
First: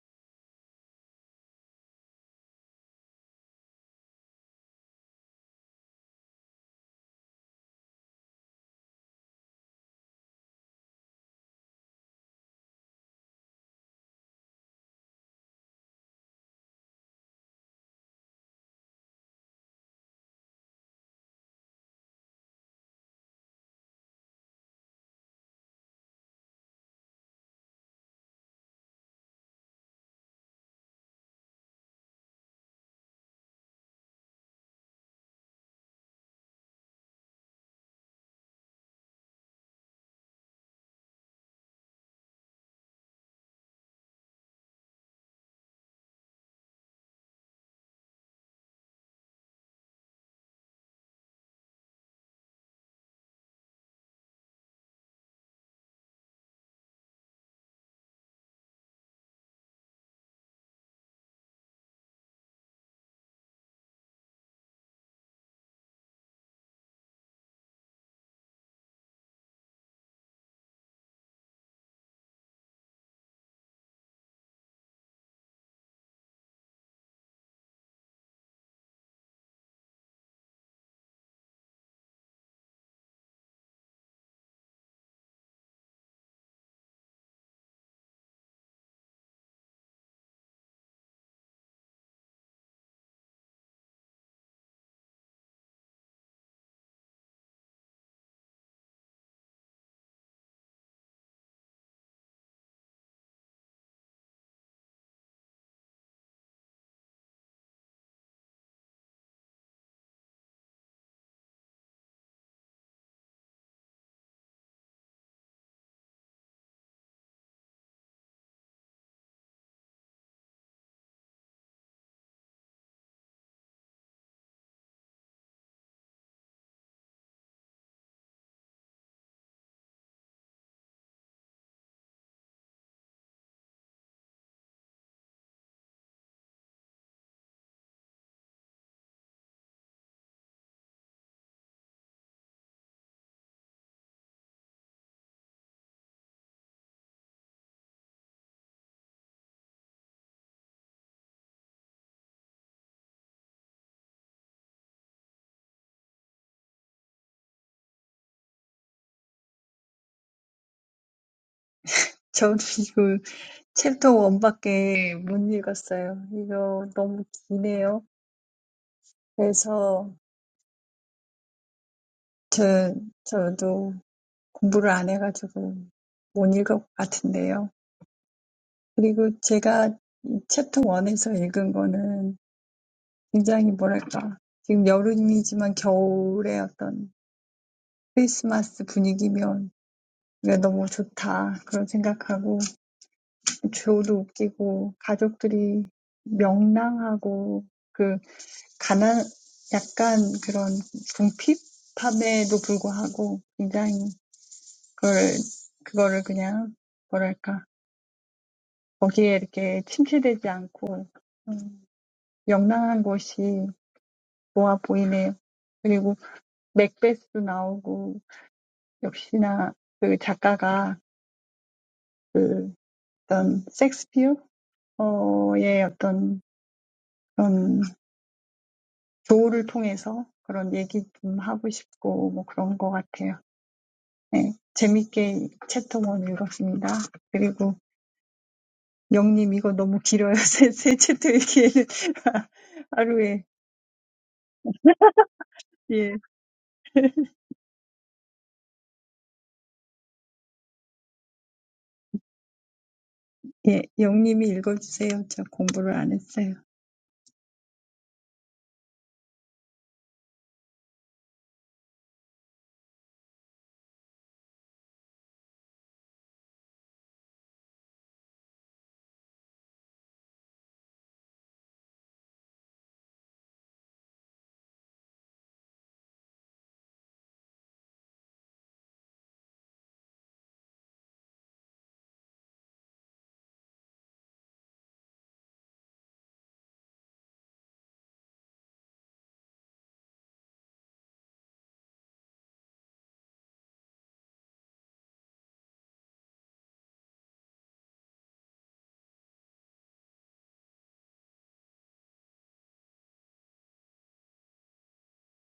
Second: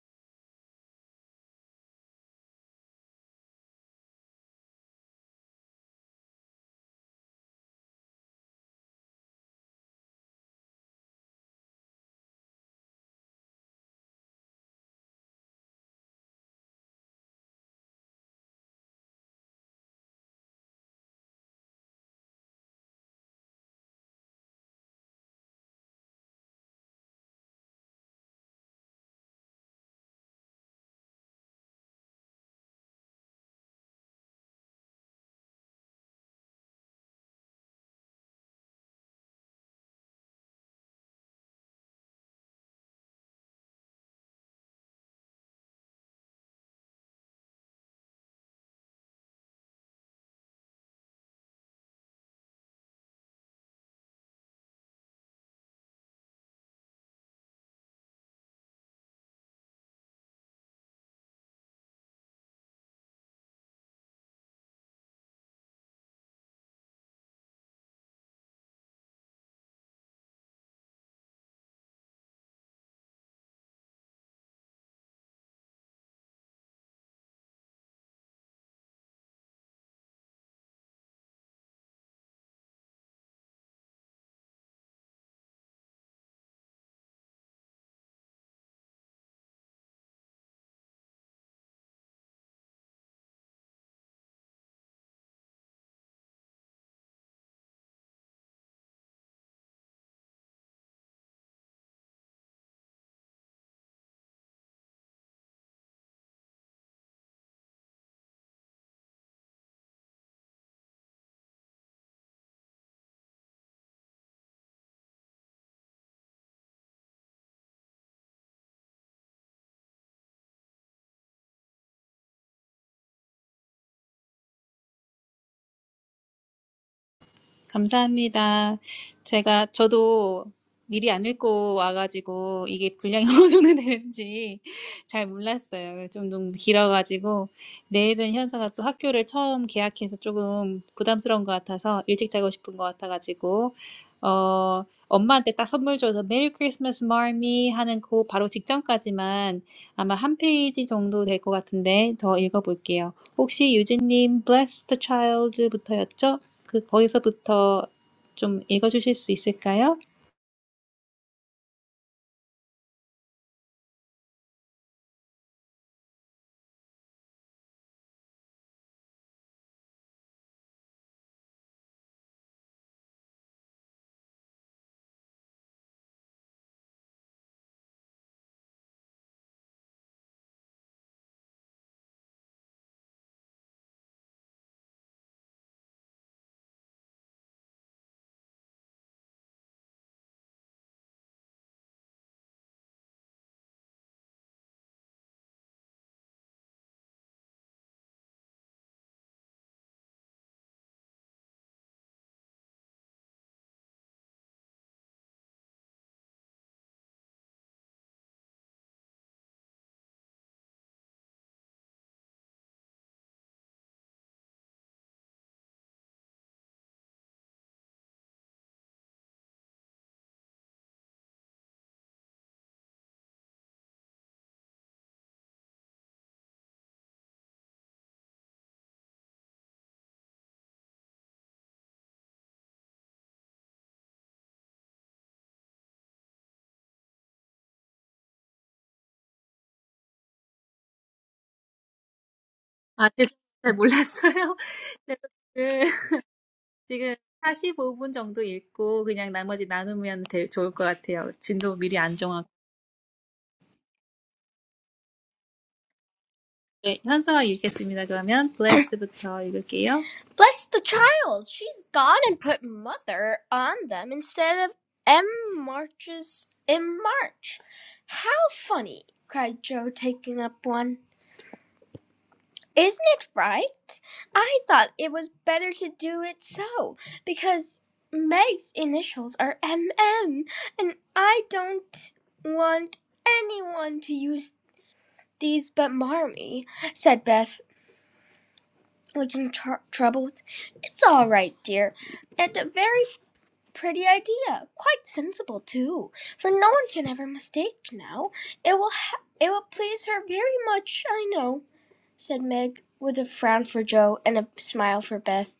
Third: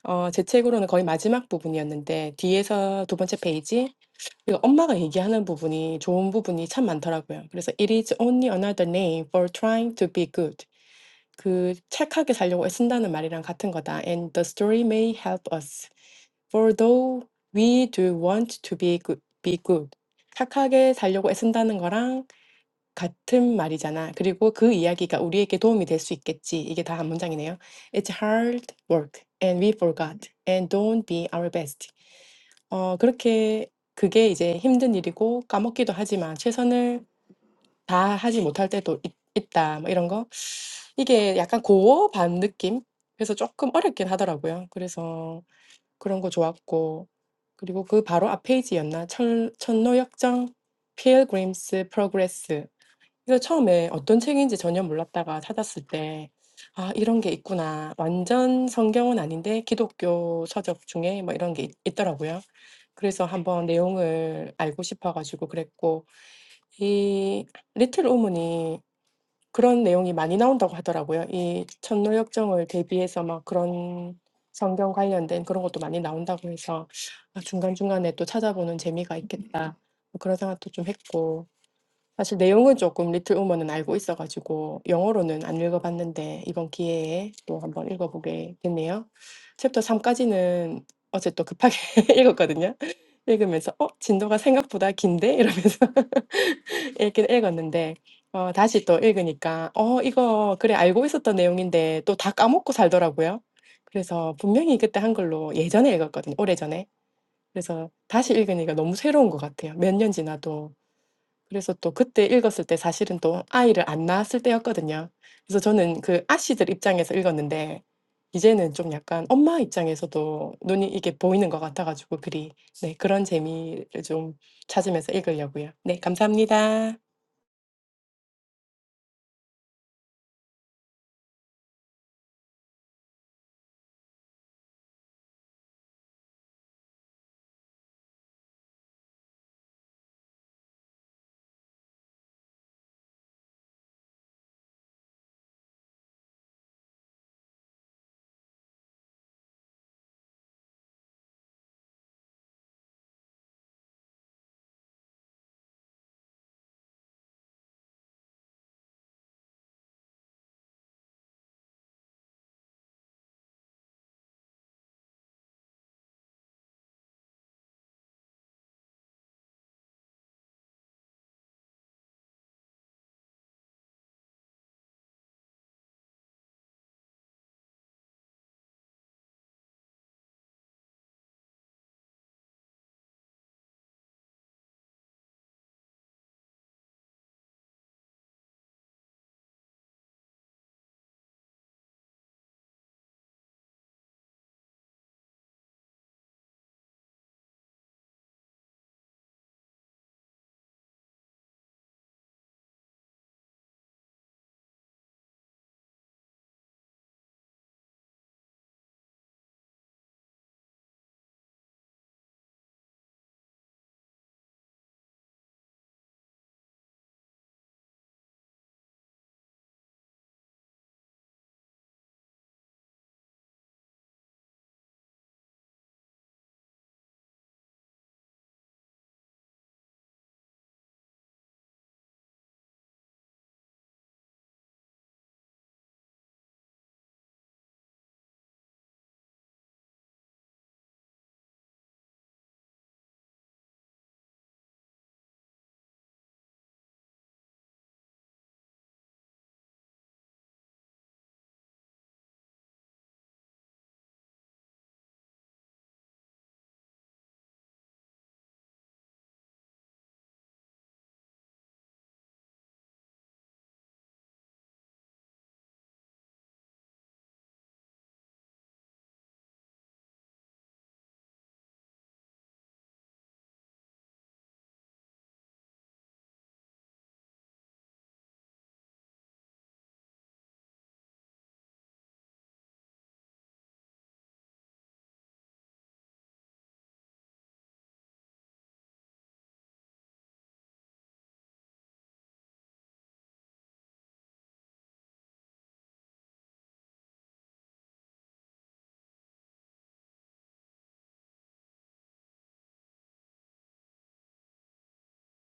[SPEAKER 3] 어, 제 책으로는 거의 마지막 부분이었는데 뒤에서 두 번째 페이지 그 엄마가 얘기하는 부분이 좋은 부분이 참 많더라고요. 그래서 "It is only another name for trying to be good." 그 착하게 살려고 애쓴다는 말이랑 같은 거다. "And the story may help us. For though we do want to be good, be good." 착하게 살려고 애쓴다는 거랑 같은 말이잖아. 그리고 그 이야기가 우리에게 도움이 될 수 있겠지. 이게 다 한 문장이네요. "It's hard work and we forgot and don't be our best." 어 그렇게 그게 이제 힘든 일이고 까먹기도 하지만 최선을 다하지 못할 때도 있, 있다. 뭐 이런 거. 이게 약간 고어 반 느낌? 그래서 조금 어렵긴 하더라고요. 그래서 그런 거 좋았고. 그리고 그 바로 앞 페이지였나? 철, 천노역정, Pilgrim's Progress. 그래서 처음에 어떤 책인지 전혀 몰랐다가 찾았을 때 '아 이런 게 있구나.' 완전 성경은 아닌데 기독교 서적 중에 뭐 이런 게있 있더라고요. 그래서 한번 내용을 알고 싶어가지고 그랬고 이 리틀 우먼이 그런 내용이 많이 나온다고 하더라고요. 이 천노 대비해서 막 그런 성경 관련된 그런 것도 많이 나온다고 해서 '아 중간중간에 또 찾아보는 재미가 있겠다.' 그런 생각도 좀 했고 사실 내용은 조금 리틀 우먼은 알고 있어가지고 영어로는 안 읽어봤는데 이번 기회에 또 한번 읽어보게 됐네요. 챕터 3 어제 또 급하게 읽었거든요. 읽으면서 '어 진도가 생각보다 긴데?' 이러면서 읽긴 읽었는데 어 다시 또 읽으니까 '어 이거 그래 알고 있었던 내용인데 또 다 까먹고 살더라고요.' 그래서 분명히 그때 한글로 예전에 읽었거든요 오래전에. 그래서 다시 읽으니까 너무 새로운 것 같아요 몇 년 지나도. 그래서 또 그때 읽었을 때 사실은 또 아이를 안 낳았을 때였거든요. 그래서 저는 그 아씨들 입장에서 읽었는데 이제는 좀 약간 엄마 입장에서도 눈이 이게 보이는 것 같아 가지고 글이 네 그런 재미를 좀 찾으면서 읽으려고요. 네 감사합니다.
[SPEAKER 1] 감사합니다. 제가 저도 미리 안 읽고 와가지고 이게 분량이 어느 정도 되는지 잘 몰랐어요. 좀 너무 길어가지고 내일은 현서가 또 학교를 처음 개학해서 조금 부담스러운 것 같아서 일찍 자고 싶은 것 같아가지고 어 엄마한테 딱 선물 줘서 메리 크리스마스 마미 하는 그 바로 직전까지만 아마 한 페이지 정도 될 것 같은데 더 읽어볼게요. 혹시 유진님 bless the child부터였죠? 그 거기서부터 좀 읽어주실 수 있을까요?
[SPEAKER 2] 저도 이거 챕터 1밖에 못 읽었어요. 이거 너무 기네요. 그래서 저, 저도 공부를 안 해가지고 못 읽을 것 같은데요. 그리고 제가 이 챕터 1에서 읽은 거는 굉장히 뭐랄까, 지금 여름이지만 겨울의 어떤 크리스마스 분위기면 이게 너무 좋다. 그런 생각하고, 조도 웃기고, 가족들이 명랑하고, 그, 가난, 약간 그런 궁핍함에도 불구하고, 굉장히 그걸, 그거를 그냥, 뭐랄까, 거기에 이렇게 침체되지 않고, 음, 명랑한 곳이 좋아 보이네요. 그리고 맥베스 나오고 역시나 그 작가가 그 어떤 섹스피어의 어떤 그런 조를 통해서 그런 얘기 좀 하고 싶고 뭐 그런 것 같아요. 네. 재밌게 챕터 1 읽었습니다. 그리고 영님 이거 너무 길어요. 세, 세 챕터 읽기에는
[SPEAKER 1] 아, 죄송해요.
[SPEAKER 2] 하루에.
[SPEAKER 1] 잘 몰랐어요. 제가 그,
[SPEAKER 2] 예.
[SPEAKER 1] 지금 45분 정도 읽고 그냥 나머지 나누면 될, 좋을 것 같아요. 진도 미리 안 정하고.
[SPEAKER 2] 예, 영님이 읽어주세요. 저 공부를 안 했어요.
[SPEAKER 1] 네, 현서가 읽겠습니다. 그러면 블레스부터 읽을게요. Bless the child! She's gone and put mother on them instead of M marches in March. How funny! cried Joe, taking up one. Isn't it right? I thought it was better to do it so because Meg's initials are M M, and I don't want anyone to use these but Marmee, said Beth, looking tr- troubled. It's all right, dear. At the very Pretty idea. Quite sensible too, for no one can ever mistake now. It will ha- it will please her very much, I know," said Meg, with a frown for Joe and a smile for Beth.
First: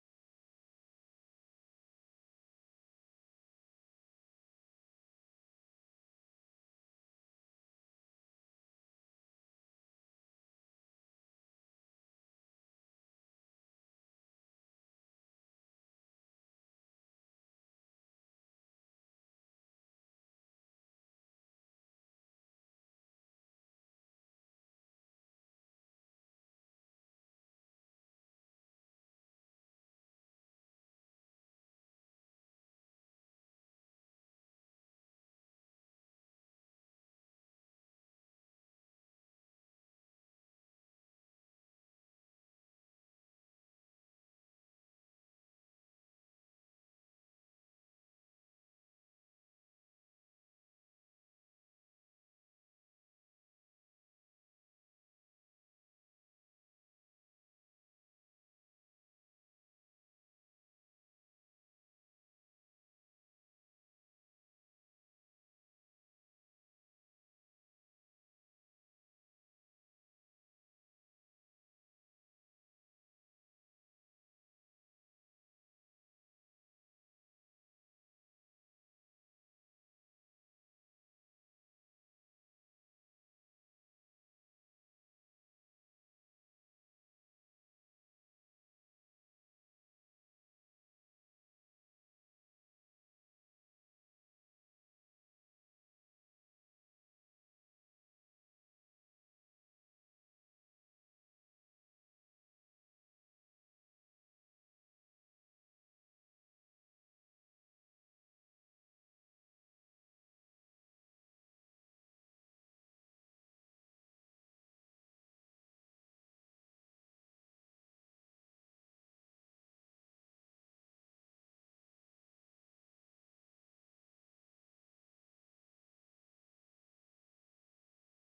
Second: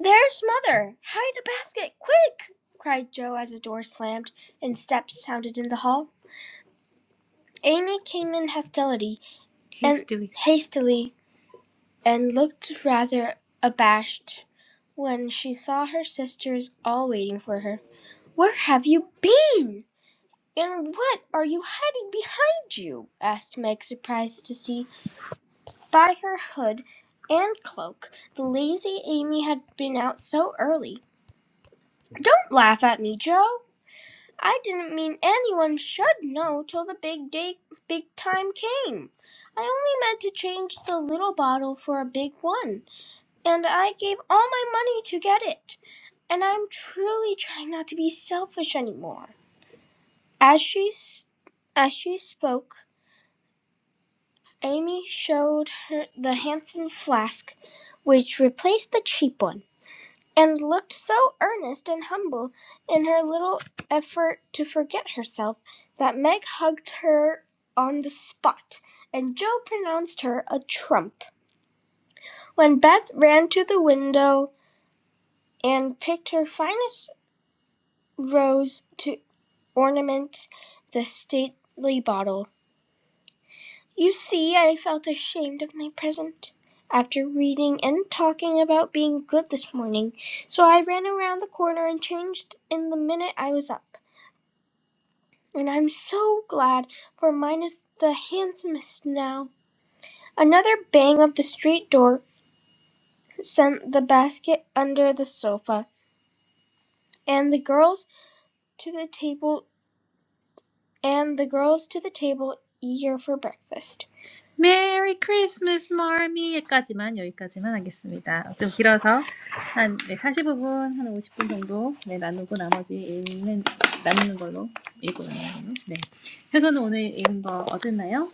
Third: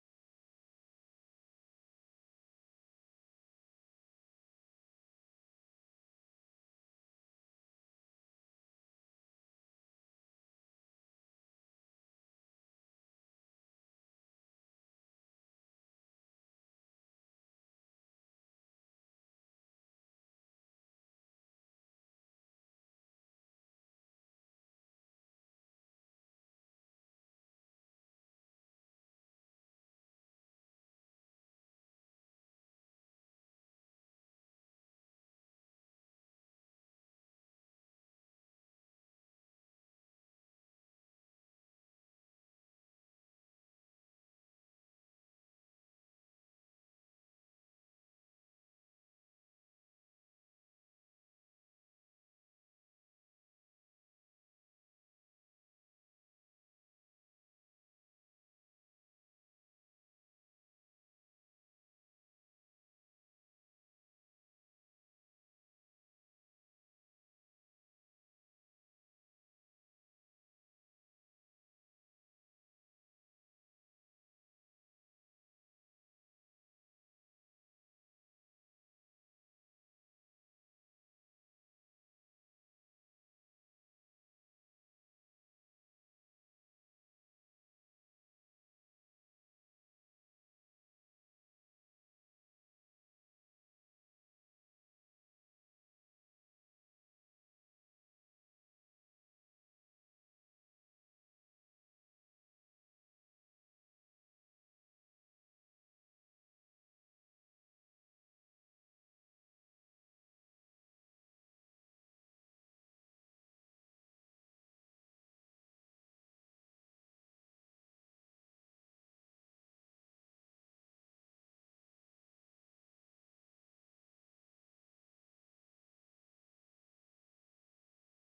[SPEAKER 1] "There's mother! Hide a basket, quick!" cried Joe as the door slammed and steps sounded in the hall. Amy came in hostility and Hastily. hastily and looked rather abashed when she saw her sisters all waiting for her. "Where have you been?" "And what are you hiding behind you?" asked Meg, surprised to see, by her hood and cloak, that lazy Amy had been out so early. "Don't laugh at me, Joe. I didn't mean anyone should know till the big day, big time came. I only meant to change the little bottle for a big one, and I gave all my money to get it. And I'm truly trying not to be selfish any more." As she as she spoke, Amy showed her the handsome flask which replaced the cheap one, and looked so earnest and humble in her little effort to forget herself that Meg hugged her on the spot, and Joe pronounced her a trump. When Beth ran to the window and picked her finest rose to ornament the stately bottle, You see, I felt ashamed of my present after reading and talking about being good this morning, so I ran around the corner and changed in the minute I was up. And I'm so glad, for mine is the handsomest now. Another bang of the street door sent the basket under the sofa, and the girls to the table and the girls to the table eager for breakfast. Merry Christmas, 마미 여기까지만 여기까지만 하겠습니다. 좀 길어서 한네 사십오 분한 오십 분 정도 네, 나누고 나머지 읽는 나누는 걸로 읽고 나누는 걸로. 네. 혜선은 오늘 읽은 거 어땠나요?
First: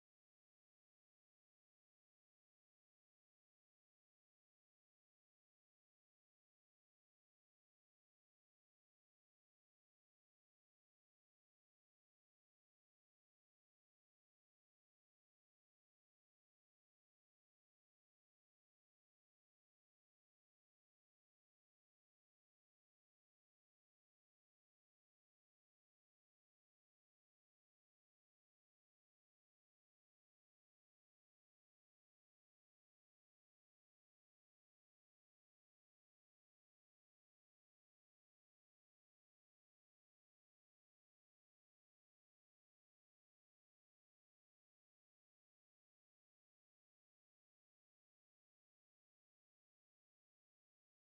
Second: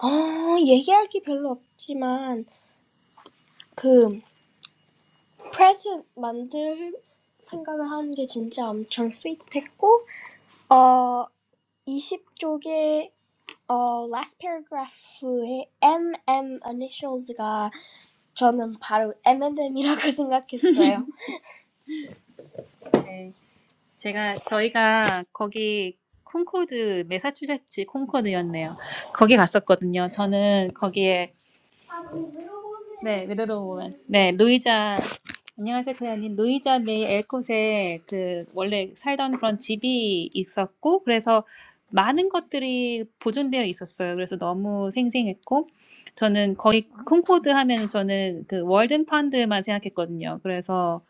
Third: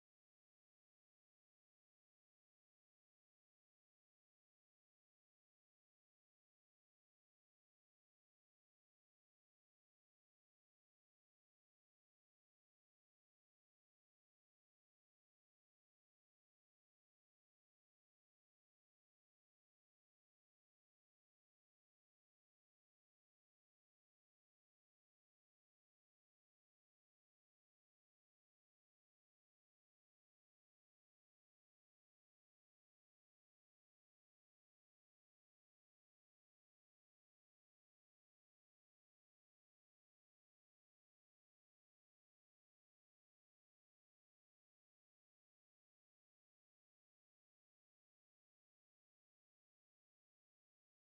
[SPEAKER 1] 어, 얘기할 게 별로 없지만 그 프레젠트 만들 생각을 하는 게 진짜 엄청 스윗했고 어 이십 쪽에 어, last paragraph의 MM initials가 저는 바로 M&M이라고 생각했어요. 네. 제가 저희가 거기 콘코드 매사추세츠 콘코드였네요. 거기 갔었거든요. 저는 거기에 네, 위로로 오면. 네, 루이자. 안녕하세요, 클레어님. 루이자 메이 엘콧에 그 원래 살던 그런 집이 있었고, 그래서 많은 것들이 보존되어 있었어요. 그래서 너무 생생했고, 저는 거의 콩코드 하면 저는 그 월든 펀드만 생각했거든요. 그래서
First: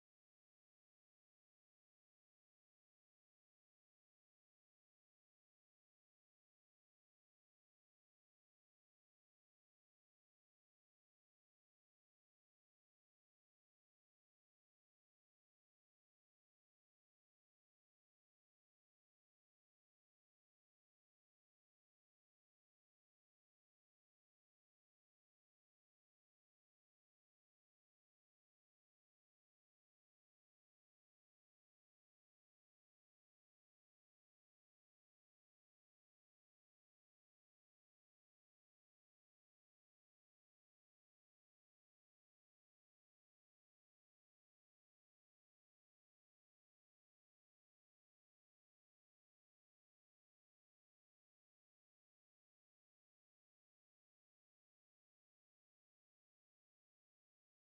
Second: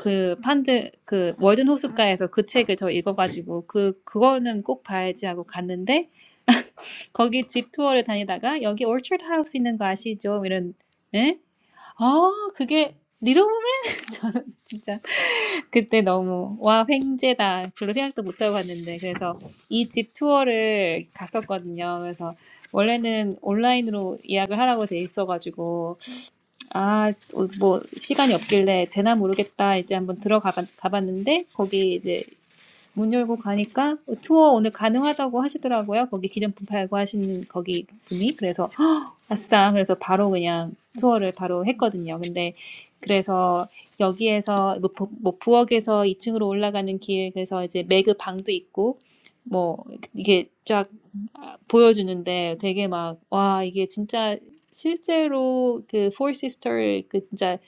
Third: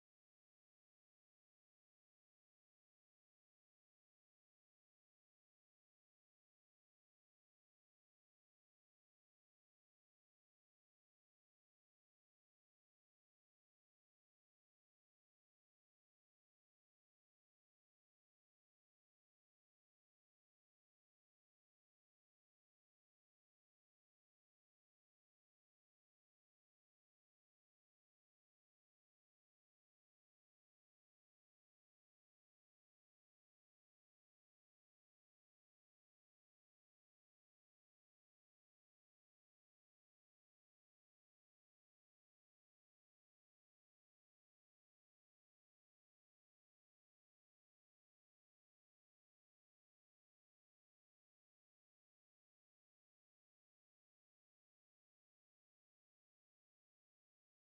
[SPEAKER 1] 그 펀드, 그 월든 호숫가에서 그 책을 저 읽어가지고, 그, 그거는 꼭 봐야지 하고 갔는데, 거기 집 투어를 다니다가, 여기 올처드 하우스 있는 거 아시죠? 이런, 에? 아 그게 리로우맨? 진짜 그때 너무 와 횡재다 별로 생각도 못하고 갔는데 그래서 이 집 투어를 갔었거든요. 그래서 원래는 온라인으로 예약을 하라고 돼 있어가지고 아 뭐 시간이 없길래 되나 모르겠다 이제 한번 들어가 가봤는데 거기 이제 문 열고 가니까 투어 오늘 가능하다고 하시더라고요. 거기 기념품 팔고 하시는 거기 분이 그래서 아싸. 그래서 바로 그냥 투어를 바로 했거든요. 근데 그래서 여기에서 뭐, 부, 뭐 부엌에서 2층으로 올라가는 길, 그래서 이제 매그 방도 있고, 뭐 이게 쫙 보여주는데 되게 막, 와, 이게 진짜 실제로 그 Four Sister 그 진짜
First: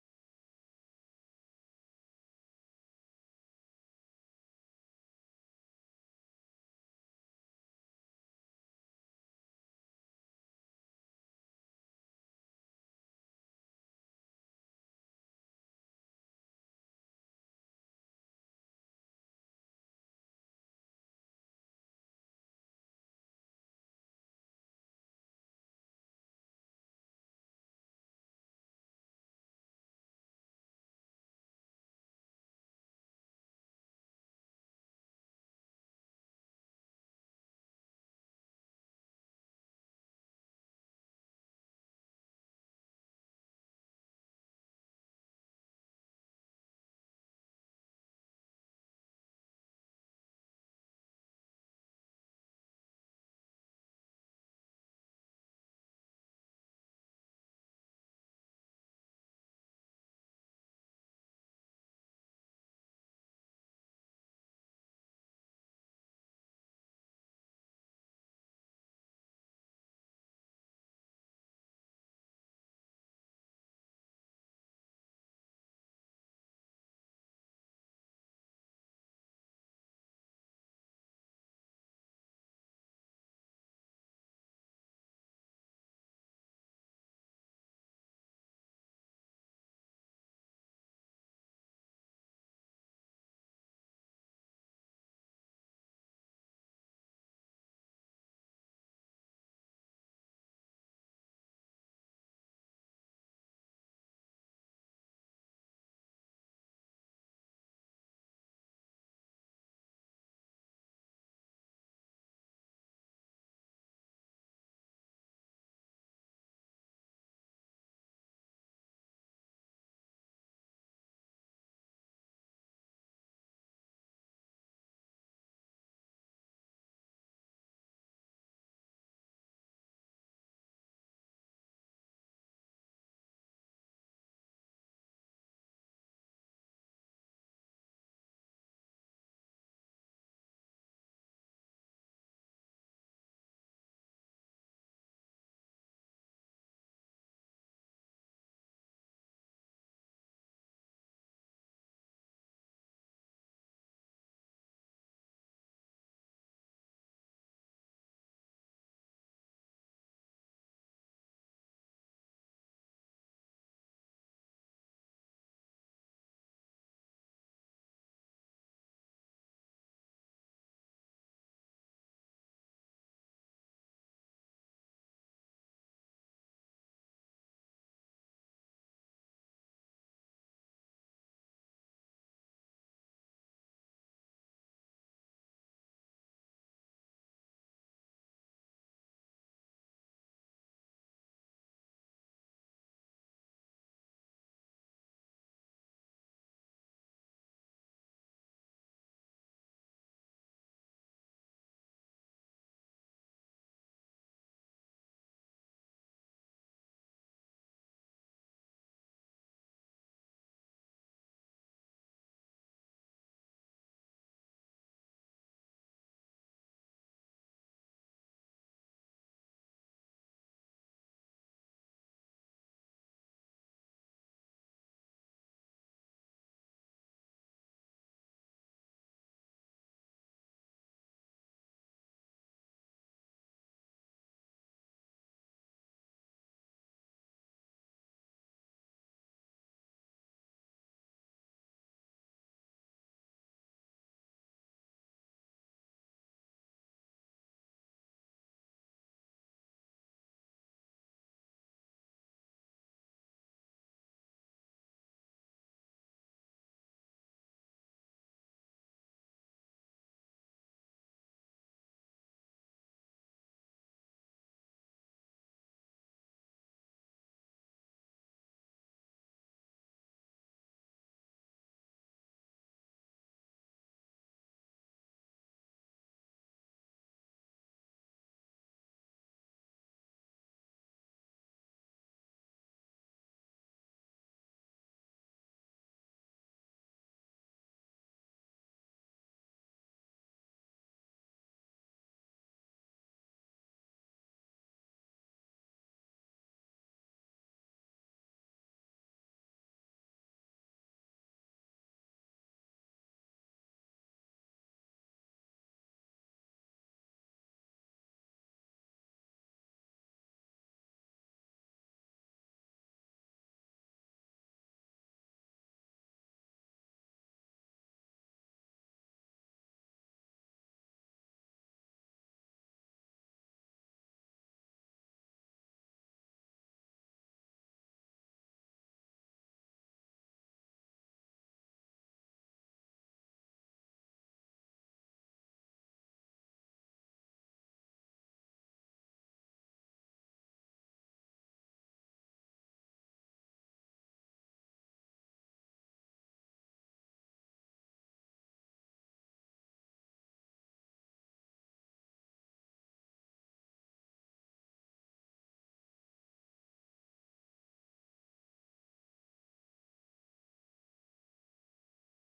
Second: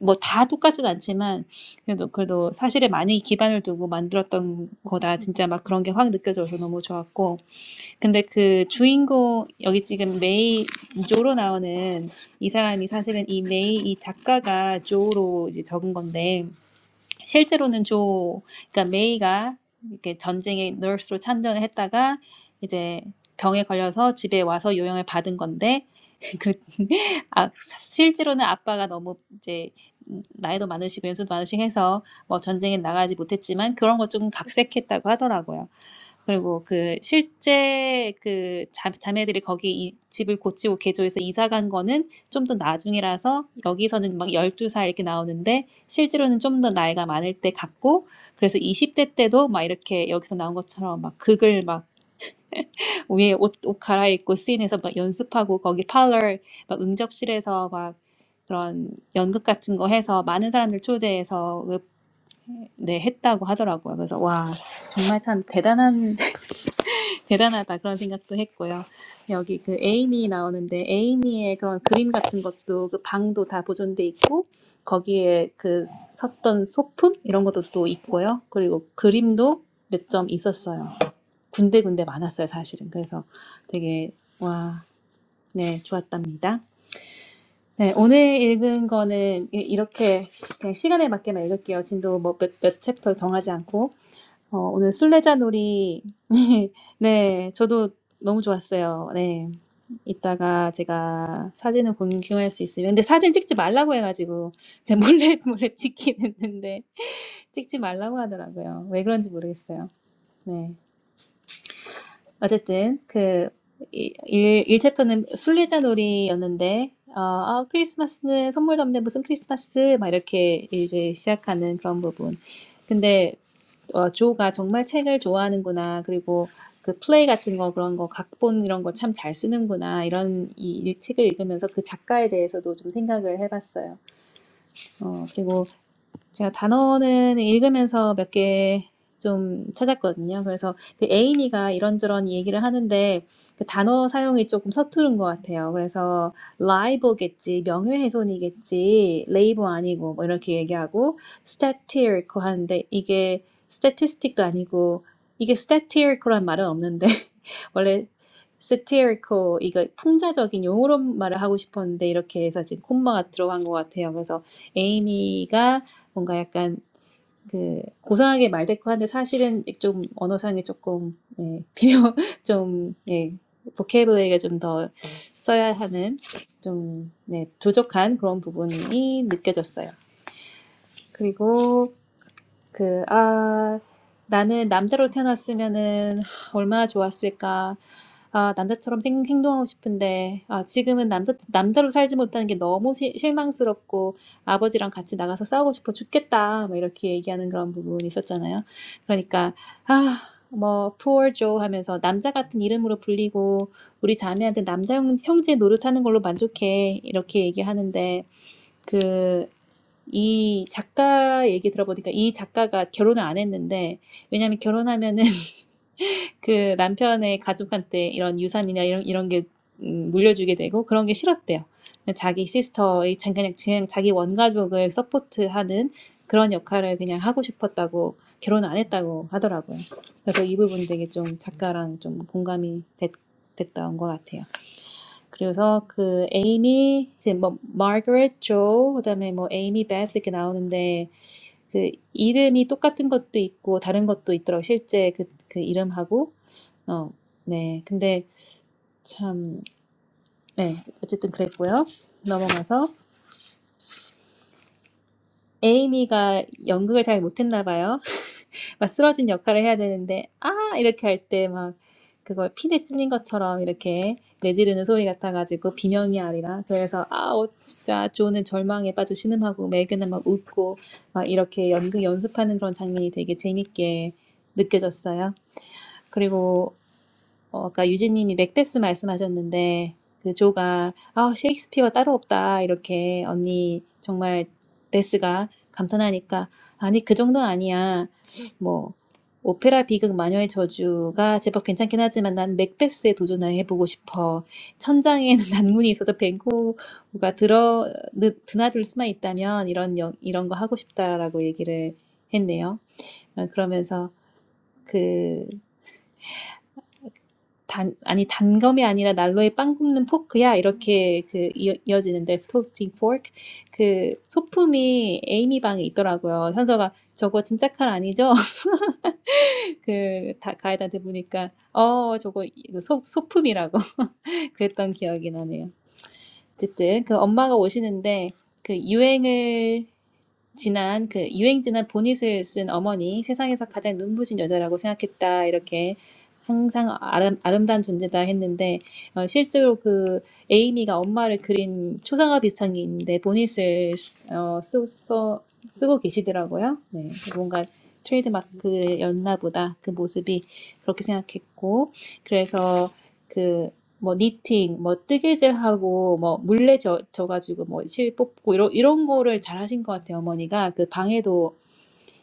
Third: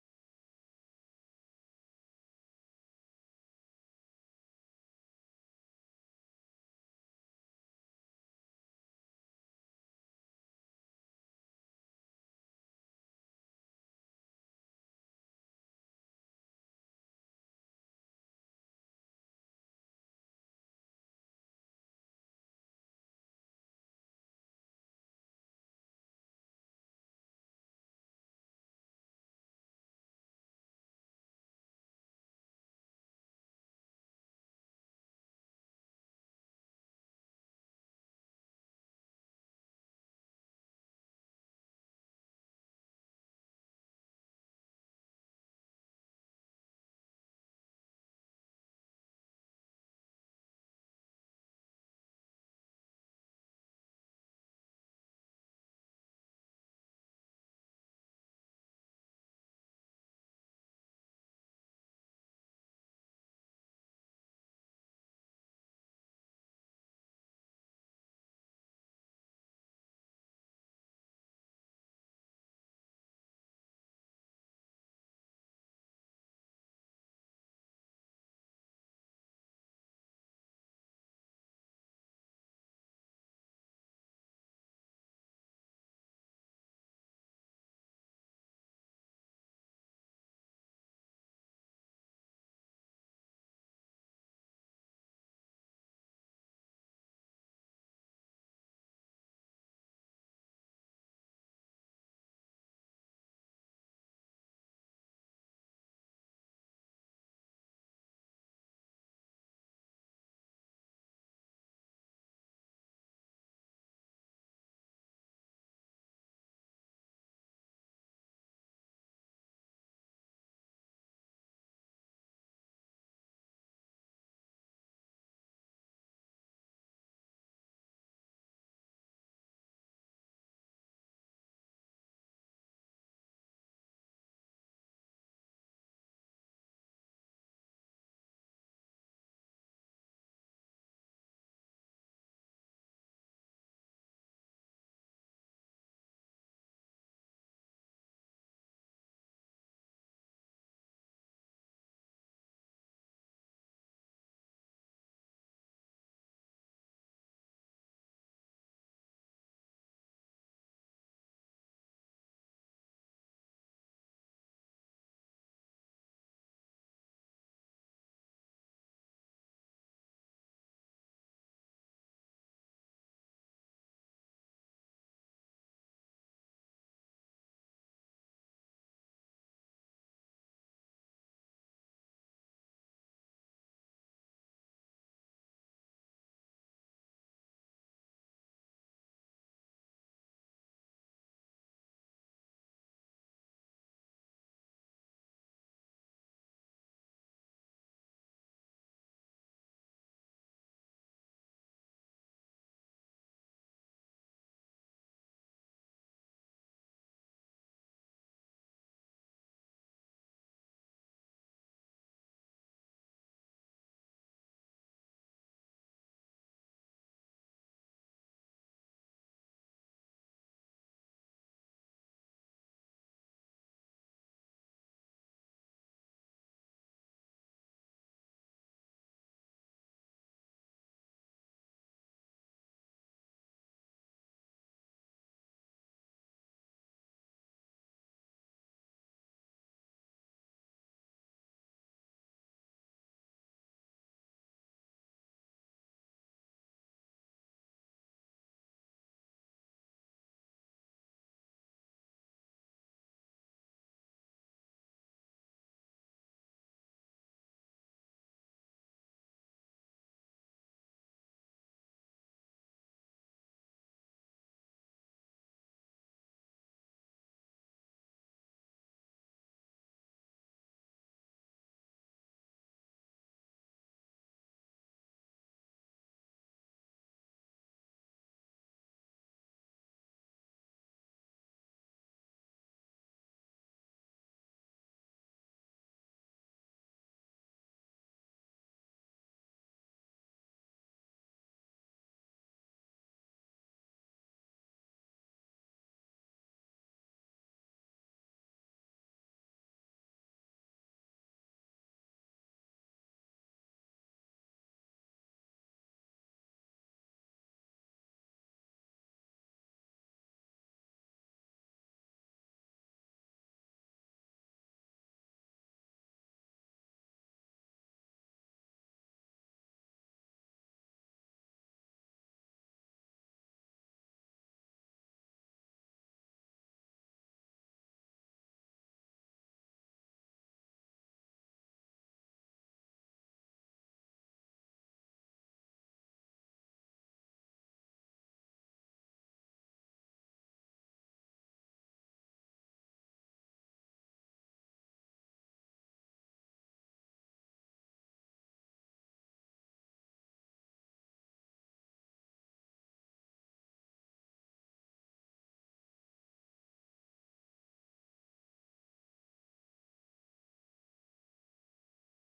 [SPEAKER 1] 뭐 다 똑같진 않지만 그래도 그래도 사실에 많이 기반을 두고 만들었던 거다. 진짜 막 그런 게 확 느껴져서 너무 좋았고. 근데 그 주인공 여기 지금 메이 조로 나오는 이 사람이 사실은 이 메이 이 작가가 조로 이제 적은 건데 실제로는 조, 그러니까 메이가 이렇게 전쟁에 널스로 참전을 했다가 이제 병에 걸려서 집에 와서 요양을 받은 건데, 그, 아, 실제로는 아빠가 너무 이제 나이도 많으시고 연세도 많으시고 해서 뭐 전쟁에 나가지 못했지만 그런 것 좀 각색했다고 하더라고요. 그리고 그 실제 그 자, 자매들이 거기 이 집을 고치고 개조해서 이사 간 거는 좀 더 나중이라서 여기서는 막 열두 살 이렇게 나오는데 실제로는 좀 더 나이가 많을 때 같고 그래서 20대 때도 막 이렇게 여기서 나온 것처럼 막 극을 막 위에 옷, 옷 갈아입고 씬에서 막 연습하고 거기 팔러 막 응접실에서 막 그런 연극 같은 거 해서 많은 사람들 초대해서 네 했다고 하더라고요. 그래서 와 정말 참 대단한 대단하다 그런 생각도 했고요. 여기 그 에이미 나오는데 에이미의 그런 그림 같은 것도 그 방도 다 보존돼 있고 거기에 그 섰던 소품 이런 것도 또 있고요. 그리고 그림도 몇 점 있었어요. 군데군데 많았어요, 사실은. 그래서 되게 와, 네, 좋았답니다. 네, 오늘 읽은 거는 이- 이렇게 그냥 시간에 맞게만 읽을게요. 진도 뭐 몇, 몇 챕터 정하지 않고 어, 오늘 술래자놀이. 네, 저도 너무 좋았어요. 네. 이따가 제가 사진을 공유할 수 있으면. 근데 사진 찍지 말라고 해가지고, 제 몰래, 몰래 찍긴 했는데, 찍지 말라고 하더라고요. 왜 그런지 모르겠어요. 네. 어쨌든, 그, 이- 일일 챕터는 술래자놀이였는데, 어, 아, 크리스마스는 선물도 없는데 무슨 크리스마스? 막 이렇게 이제 시작하는 그런 부분. 근데 어, 조가 정말 책을 좋아하는구나. 그리고 그 플레이 같은 거 그런 거 각본 이런 거 참 잘 쓰는구나. 이런 이, 이 책을 읽으면서 그 작가에 대해서도 좀 생각을 해봤어요. 어, 그리고 제가 단어는 읽으면서 몇 개 좀 찾았거든요. 그래서 그 에이미가 이런저런 얘기를 하는데 그 단어 사용이 조금 서투른 것 같아요. 그래서 liable겠지, 명예훼손이겠지, label 아니고 뭐 이렇게 얘기하고 statistical 하는데 이게 statistic도 아니고 이게 statistical란 말은 없는데 원래 satirical 이거 풍자적인 용어로 말을 하고 싶었는데 이렇게 해서 지금 콤마가 들어간 것 같아요. 그래서 에이미가 뭔가 약간 그 고상하게 말대꾸하는데 사실은 좀 언어상에 조금 예, 비어 좀 예, 보케이블러리가 좀 더 써야 하는 좀 네, 부족한 그런 부분이 느껴졌어요. 그리고 그, 아, 나는 남자로 태어났으면은 하, 얼마나 좋았을까. 아, 남자처럼 생, 행동하고 싶은데, 아, 지금은 남자, 남자로 살지 못하는 게 너무 시, 실망스럽고, 아버지랑 같이 나가서 싸우고 싶어 죽겠다. 뭐 이렇게 얘기하는 그런 부분이 있었잖아요. 그러니까, 아, 뭐, poor Joe 하면서 남자 같은 이름으로 불리고, 우리 자매한테 남자 형, 형제 노릇하는 걸로 만족해. 이렇게 얘기하는데, 이 작가 얘기 들어보니까 이 작가가 결혼을 안 했는데 왜냐면 결혼하면은 그 남편의 가족한테 이런 유산이나 이런 이런 게 음, 물려주게 되고 그런 게 싫었대요. 자기 시스터의 자- 그냥, 그냥 자기 원가족을 서포트하는 그런 역할을 그냥 하고 싶었다고 결혼을 안 했다고 하더라고요. 그래서 이 부분 되게 좀 작가랑 좀 공감이 됐, 됐다 온것 같아요. 그래서 그 에이미 이제 뭐 마거릿 조 그다음에 뭐 에이미 베스 이렇게 나오는데 그 이름이 똑같은 것도 있고 다른 것도 있더라고 실제 그, 그 이름하고 어, 네 근데 참 네 어쨌든 그랬고요 넘어가서 에이미가 연극을 잘 못했나 봐요 막 쓰러진 역할을 해야 되는데 아 이렇게 할 때 막 그걸 피에 찔린 것처럼 이렇게 내지르는 소리 같아가지고 비명이 아니라 그래서 아 어, 진짜 조는 절망에 빠져 신음하고 메그는 막 웃고 막 이렇게 연극 연습하는 그런 장면이 되게 재밌게 느껴졌어요 그리고 어, 아까 유진님이 맥베스 말씀하셨는데 그 조가 아 셰익스피어가 따로 없다 이렇게 언니 정말 베스가 감탄하니까 아니 그 정도는 아니야 뭐 오페라 비극 마녀의 저주가 제법 괜찮긴 하지만 난 맥베스에 도전해보고 싶어 천장에는 난문이 있어서 뱅코가 들어 느- 드나들 수만 있다면 이런 영- 이런 거 하고 싶다라고 얘기를 했네요 어, 그러면서 단, 아니, 단검이 아니라 난로에 빵 굽는 포크야. 이렇게 그 이어, 이어지는데, toasting fork. 그 소품이 에이미 방에 있더라고요. 현서가 저거 진짜 칼 아니죠? 그 다, 가이드한테 보니까, 어, 저거 이거 소, 소품이라고 그랬던 기억이 나네요. 어쨌든 그 엄마가 오시는데, 그 유행을 지난 그 유행 지난 보닛을 쓴 어머니 세상에서 가장 눈부신 여자라고 생각했다 이렇게 항상 아름, 아름다운 존재다 했는데 어, 실제로 그 에이미가 엄마를 그린 초상화 비슷한 게 있는데 보닛을 어, 쓰, 써, 쓰고 계시더라고요. 네, 뭔가 트레이드마크였나 보다 그 모습이 그렇게 생각했고 그래서 그 뭐 니팅, 뭐 뜨개질하고 뭐 물레 져, 져가지고 뭐실 뽑고 이런 이런 거를 잘하신 것 같아요 어머니가 그 방에도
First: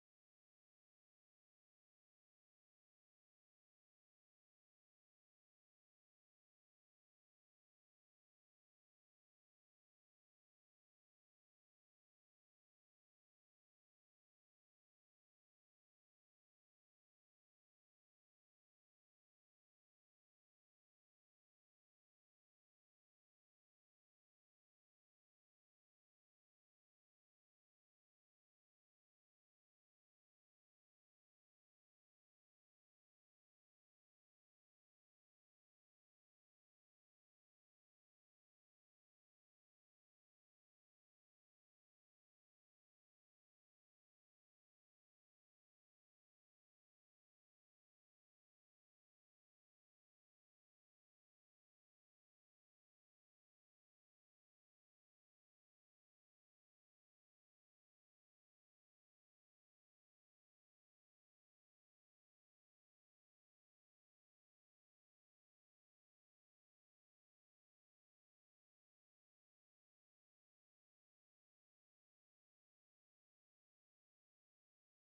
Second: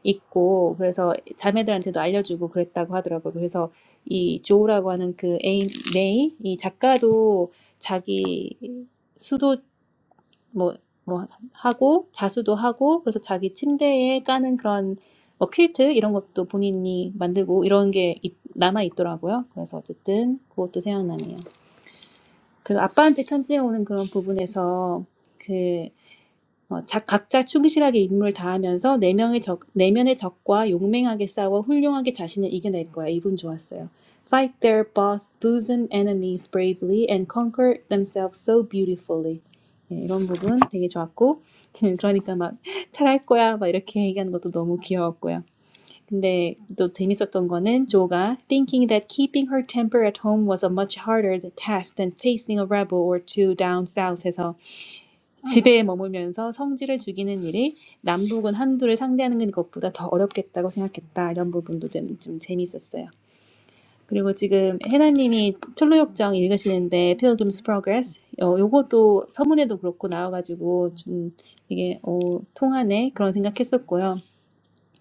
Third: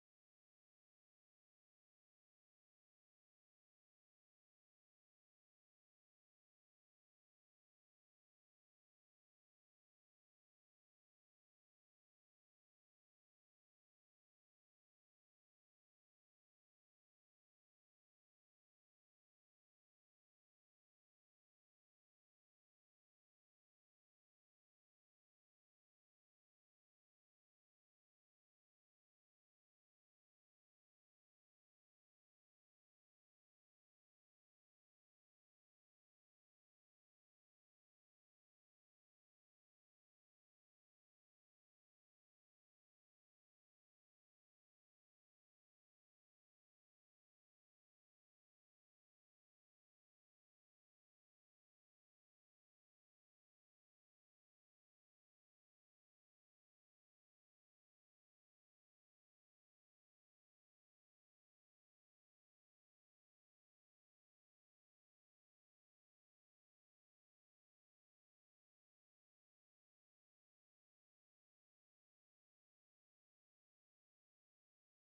[SPEAKER 1] 있고 그래서 자매들한테도 알려주고 그랬다고 하더라고요. 그래서 이 조우라고 하는 그 에이 메이 이 작가도 자기 수도 뭐 뭐 하고 자수도 하고 그래서 자기 침대에 까는 그런 뭐 퀼트 이런 것도 본인이 만들고 이런 게 남아 있더라고요. 그래서 어쨌든 그것도 생각나네요. That father wrote a letter. In that part, each one was faithful to their duty. They fought bravely against their enemies and conquered themselves so beautifully. This part was really good. Fight their boss, booze enemies bravely, and conquer themselves so beautifully. This part was really good. So, they're going to be good. The doth miss a tongue of n Joga, thinking that keeping her temper at home was a much harder task than facing a rebel or two down south. So, 집에 머물면서 성질을 죽이는 일이 남북군 한 두를 상대하는 것보다 더 어렵겠다고 생각했다. 이런 부분도 좀좀 재미있었어요. 그리고 지금 해나님이 철로역정 읽으시는데, Peter James Progress. 어, 요것도 서문에도 그렇고 나와가지고 좀 이게 오 통한에 그런 생각했었고요.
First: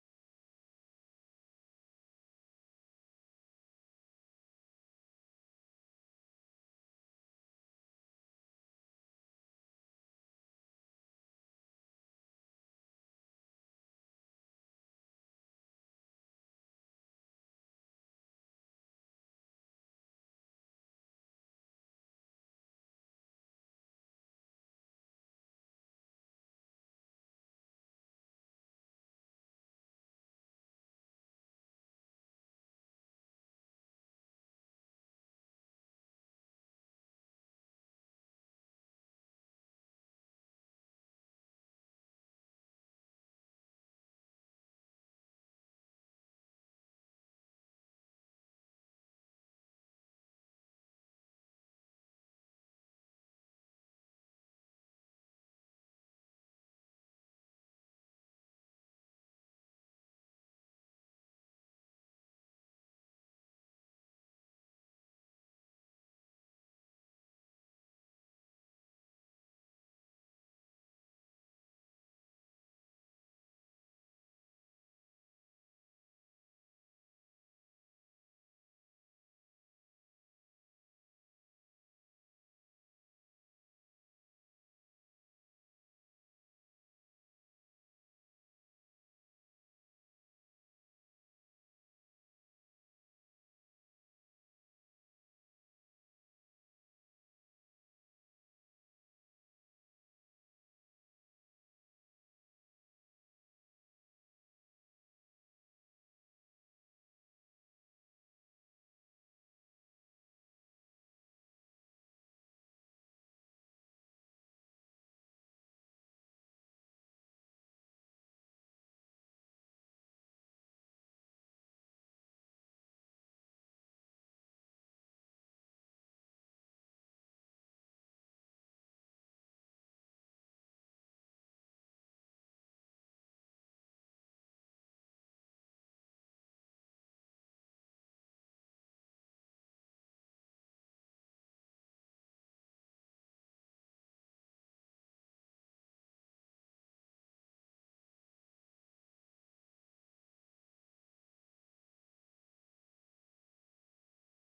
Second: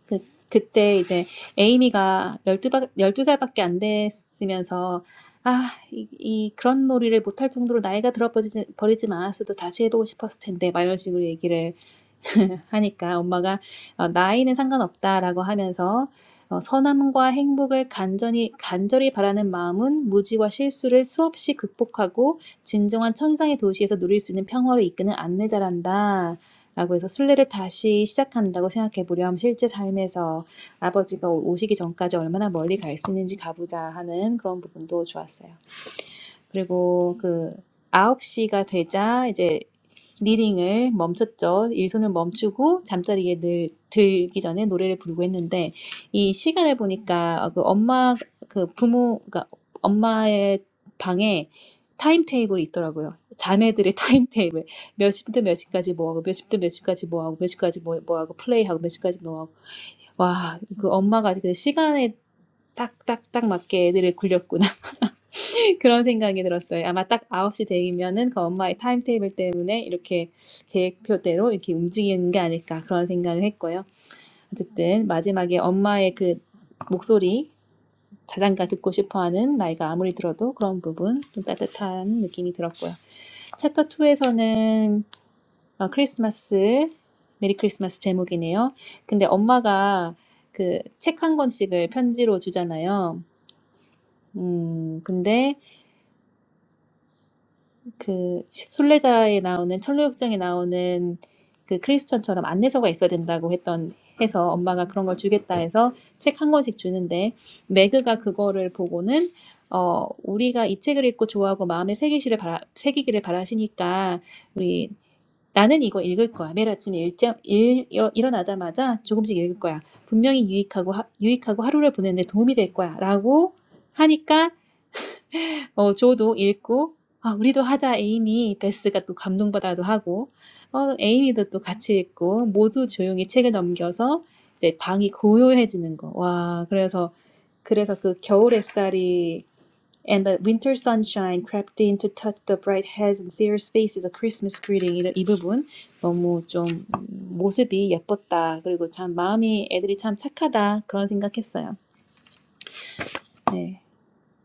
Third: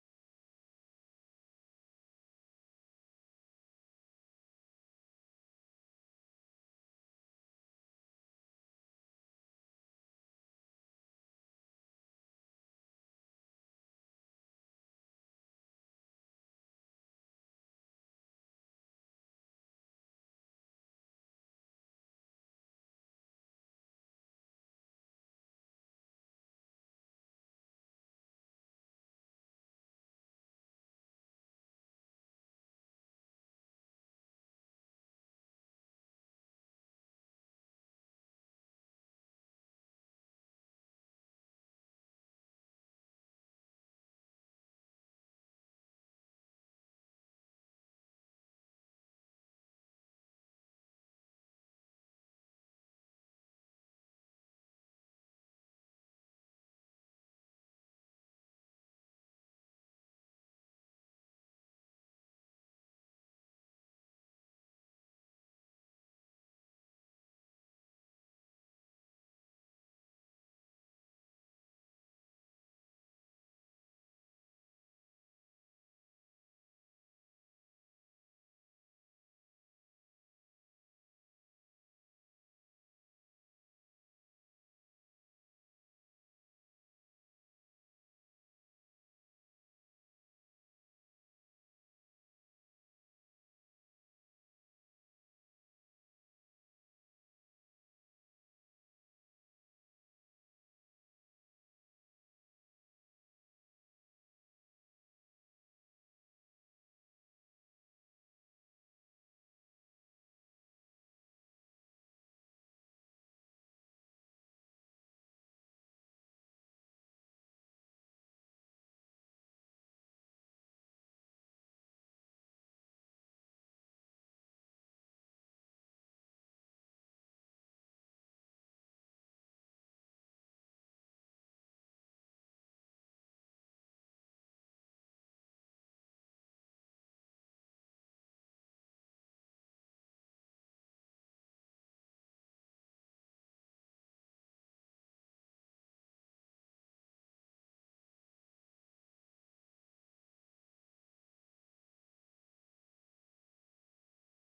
[SPEAKER 1] 그, 그때 이제 에이미가 열두 박- 열두 살밖에 안 됐으면서 아, 이, 이 그런 놀이를 못할 정도로 나이가 들어 버리지, 버리진 않았어도 다시 해보고 싶었을 텐데 막 이런 식으로 얘기를 하니까 엄마가 어, 나이는 상관없다라고 하면서 어, 선함과 행복을 간절히, 간절히 바라는 마음은 무지와 실수를 수없이 극복하고 진정한 천상의 도시에서 누릴 수 있는 평화를 이끄는 안내자란다. 라고 해서 순례를 다시 시작한다고 생각해 보렴. 실제 삶에서 아버지가 오시기 전까지 얼마나 멀리 갈 수 있는지 가보자 하는 그런 부분도 좋았어요. 그리고 그 아홉 시가 되자 이제 니링을 멈췄죠. 일손을 멈추고 잠자리에 늘 들기 전에 노래를 부르고 했는데 이 시간을 보니까 그 엄마 그 부모 그러니까 엄마의 방에 타임 테이블이 있더라고요. 자매들의 타임 테이블. 몇 시부터 몇 시까지 뭐 하고 몇 시부터 몇 시까지 뭐 하고 몇 시까지 뭐, 뭐 하고 플레이하고 몇 시까지 뭐 하고 와, 그 엄마가 그 시간에 딱딱딱 맞게 애들을 굴렸구나. 그런 생각이 들었어요. 아마 딱 아홉 시 되면은 그 엄마의 타임테이블 때문에 이렇게 계획표대로 이렇게 움직이는 게 아닐까 그런 생각을 했고요. 어쨌든 마지막에 엄마의 그 목소리 자장가 듣고 싶어하는 나이가 아무리 들어도 그런 부분 좀 따뜻한 느낌이 들었고요. 챕터 2에서는 어, 크리스마스 메리 크리스마스 제목이네요. 근데 엄마가 그 책 한 권씩을 편지로 주잖아요. 음, 근데 그 순례자에 나오는 천루역정에 나오는 그 크리스천처럼 안내서가 있어야 된다고 했던 해서 엄마가 그런 걸 주겠다 해서 책 한 권씩 주는데 매그가 그거를 보고는 어 우리가 이 책을 읽고 좋아하고 마음에 새기시를 바라, 새기기를 바라시니까 우리 나는 이거 읽을 거야. 매일 아침에 일정 일, 일- 일어나자마자 조금씩 읽을 거야. 분명히 유익하고 하, 유익하고 하루를 보내는데 도움이 될 거야라고 하니까 어, 저도 읽고, 아, 우리도 하자, 에이미. 베스가 또 감동받아도 하고, 어, 에이미도 또 같이 읽고, 모두 조용히 책을 넘겨서 이제 방이 고요해지는 거. 와, 그래서, 그래서 그 겨울 햇살이 And the winter sunshine crept in to touch the bright hair and see her face as Christmas greeting. 이이 부분 너무 좀 음, 모습이 예뻤다. 그리고 참 마음이 애들이 참 착하다 그런 생각했어요. 네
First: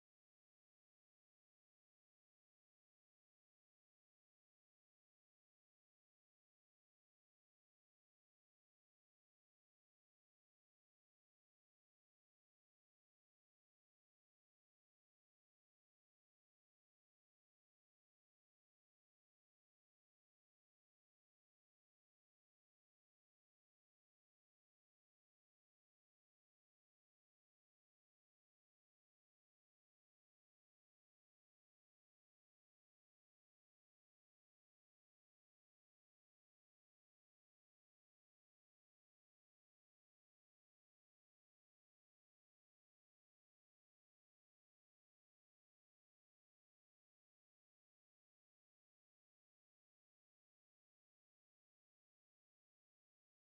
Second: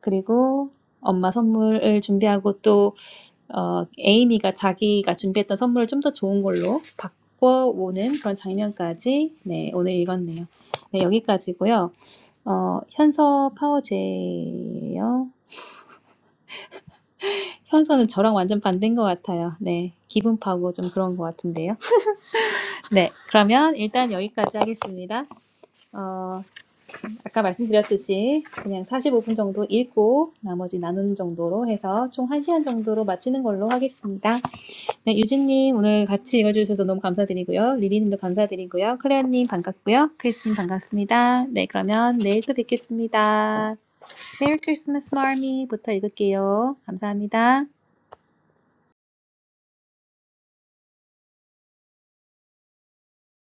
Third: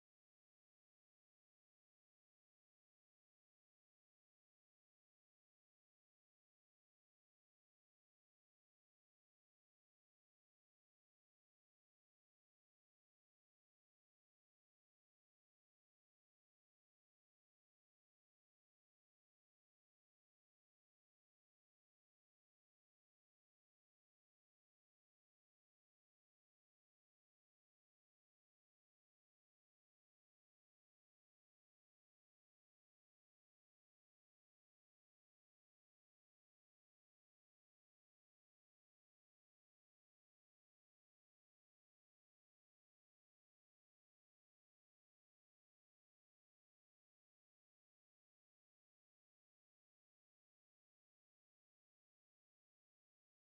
[SPEAKER 1] 그리고 엄마 선물을 준비하고 또 어, 에이미가 자기가 준비했던 선물을 좀 더 좋은 걸로 바꿔오는 그런 장면까지 네, 오늘 읽었네요. 네, 여기까지고요. 어, 현서 파워제예요. 현서는 저랑 완전 반대인 것 같아요. 네, 기분 파고 좀 그런 것 같은데요. 네, 그러면 일단 여기까지 하겠습니다. 어, 아까 말씀드렸듯이 그냥 45분 정도 읽고 나머지 나누는 정도로 해서 총 한 시간 정도로 마치는 걸로 하겠습니다. 네, 유진님 오늘 같이 읽어주셔서 너무 감사드리고요. 리리님도 감사드리고요. 클레어님 반갑고요. 크리스틴 반갑습니다. 네, 그러면 내일 또 뵙겠습니다. 메리 크리스마스 마미부터 읽을게요. 감사합니다.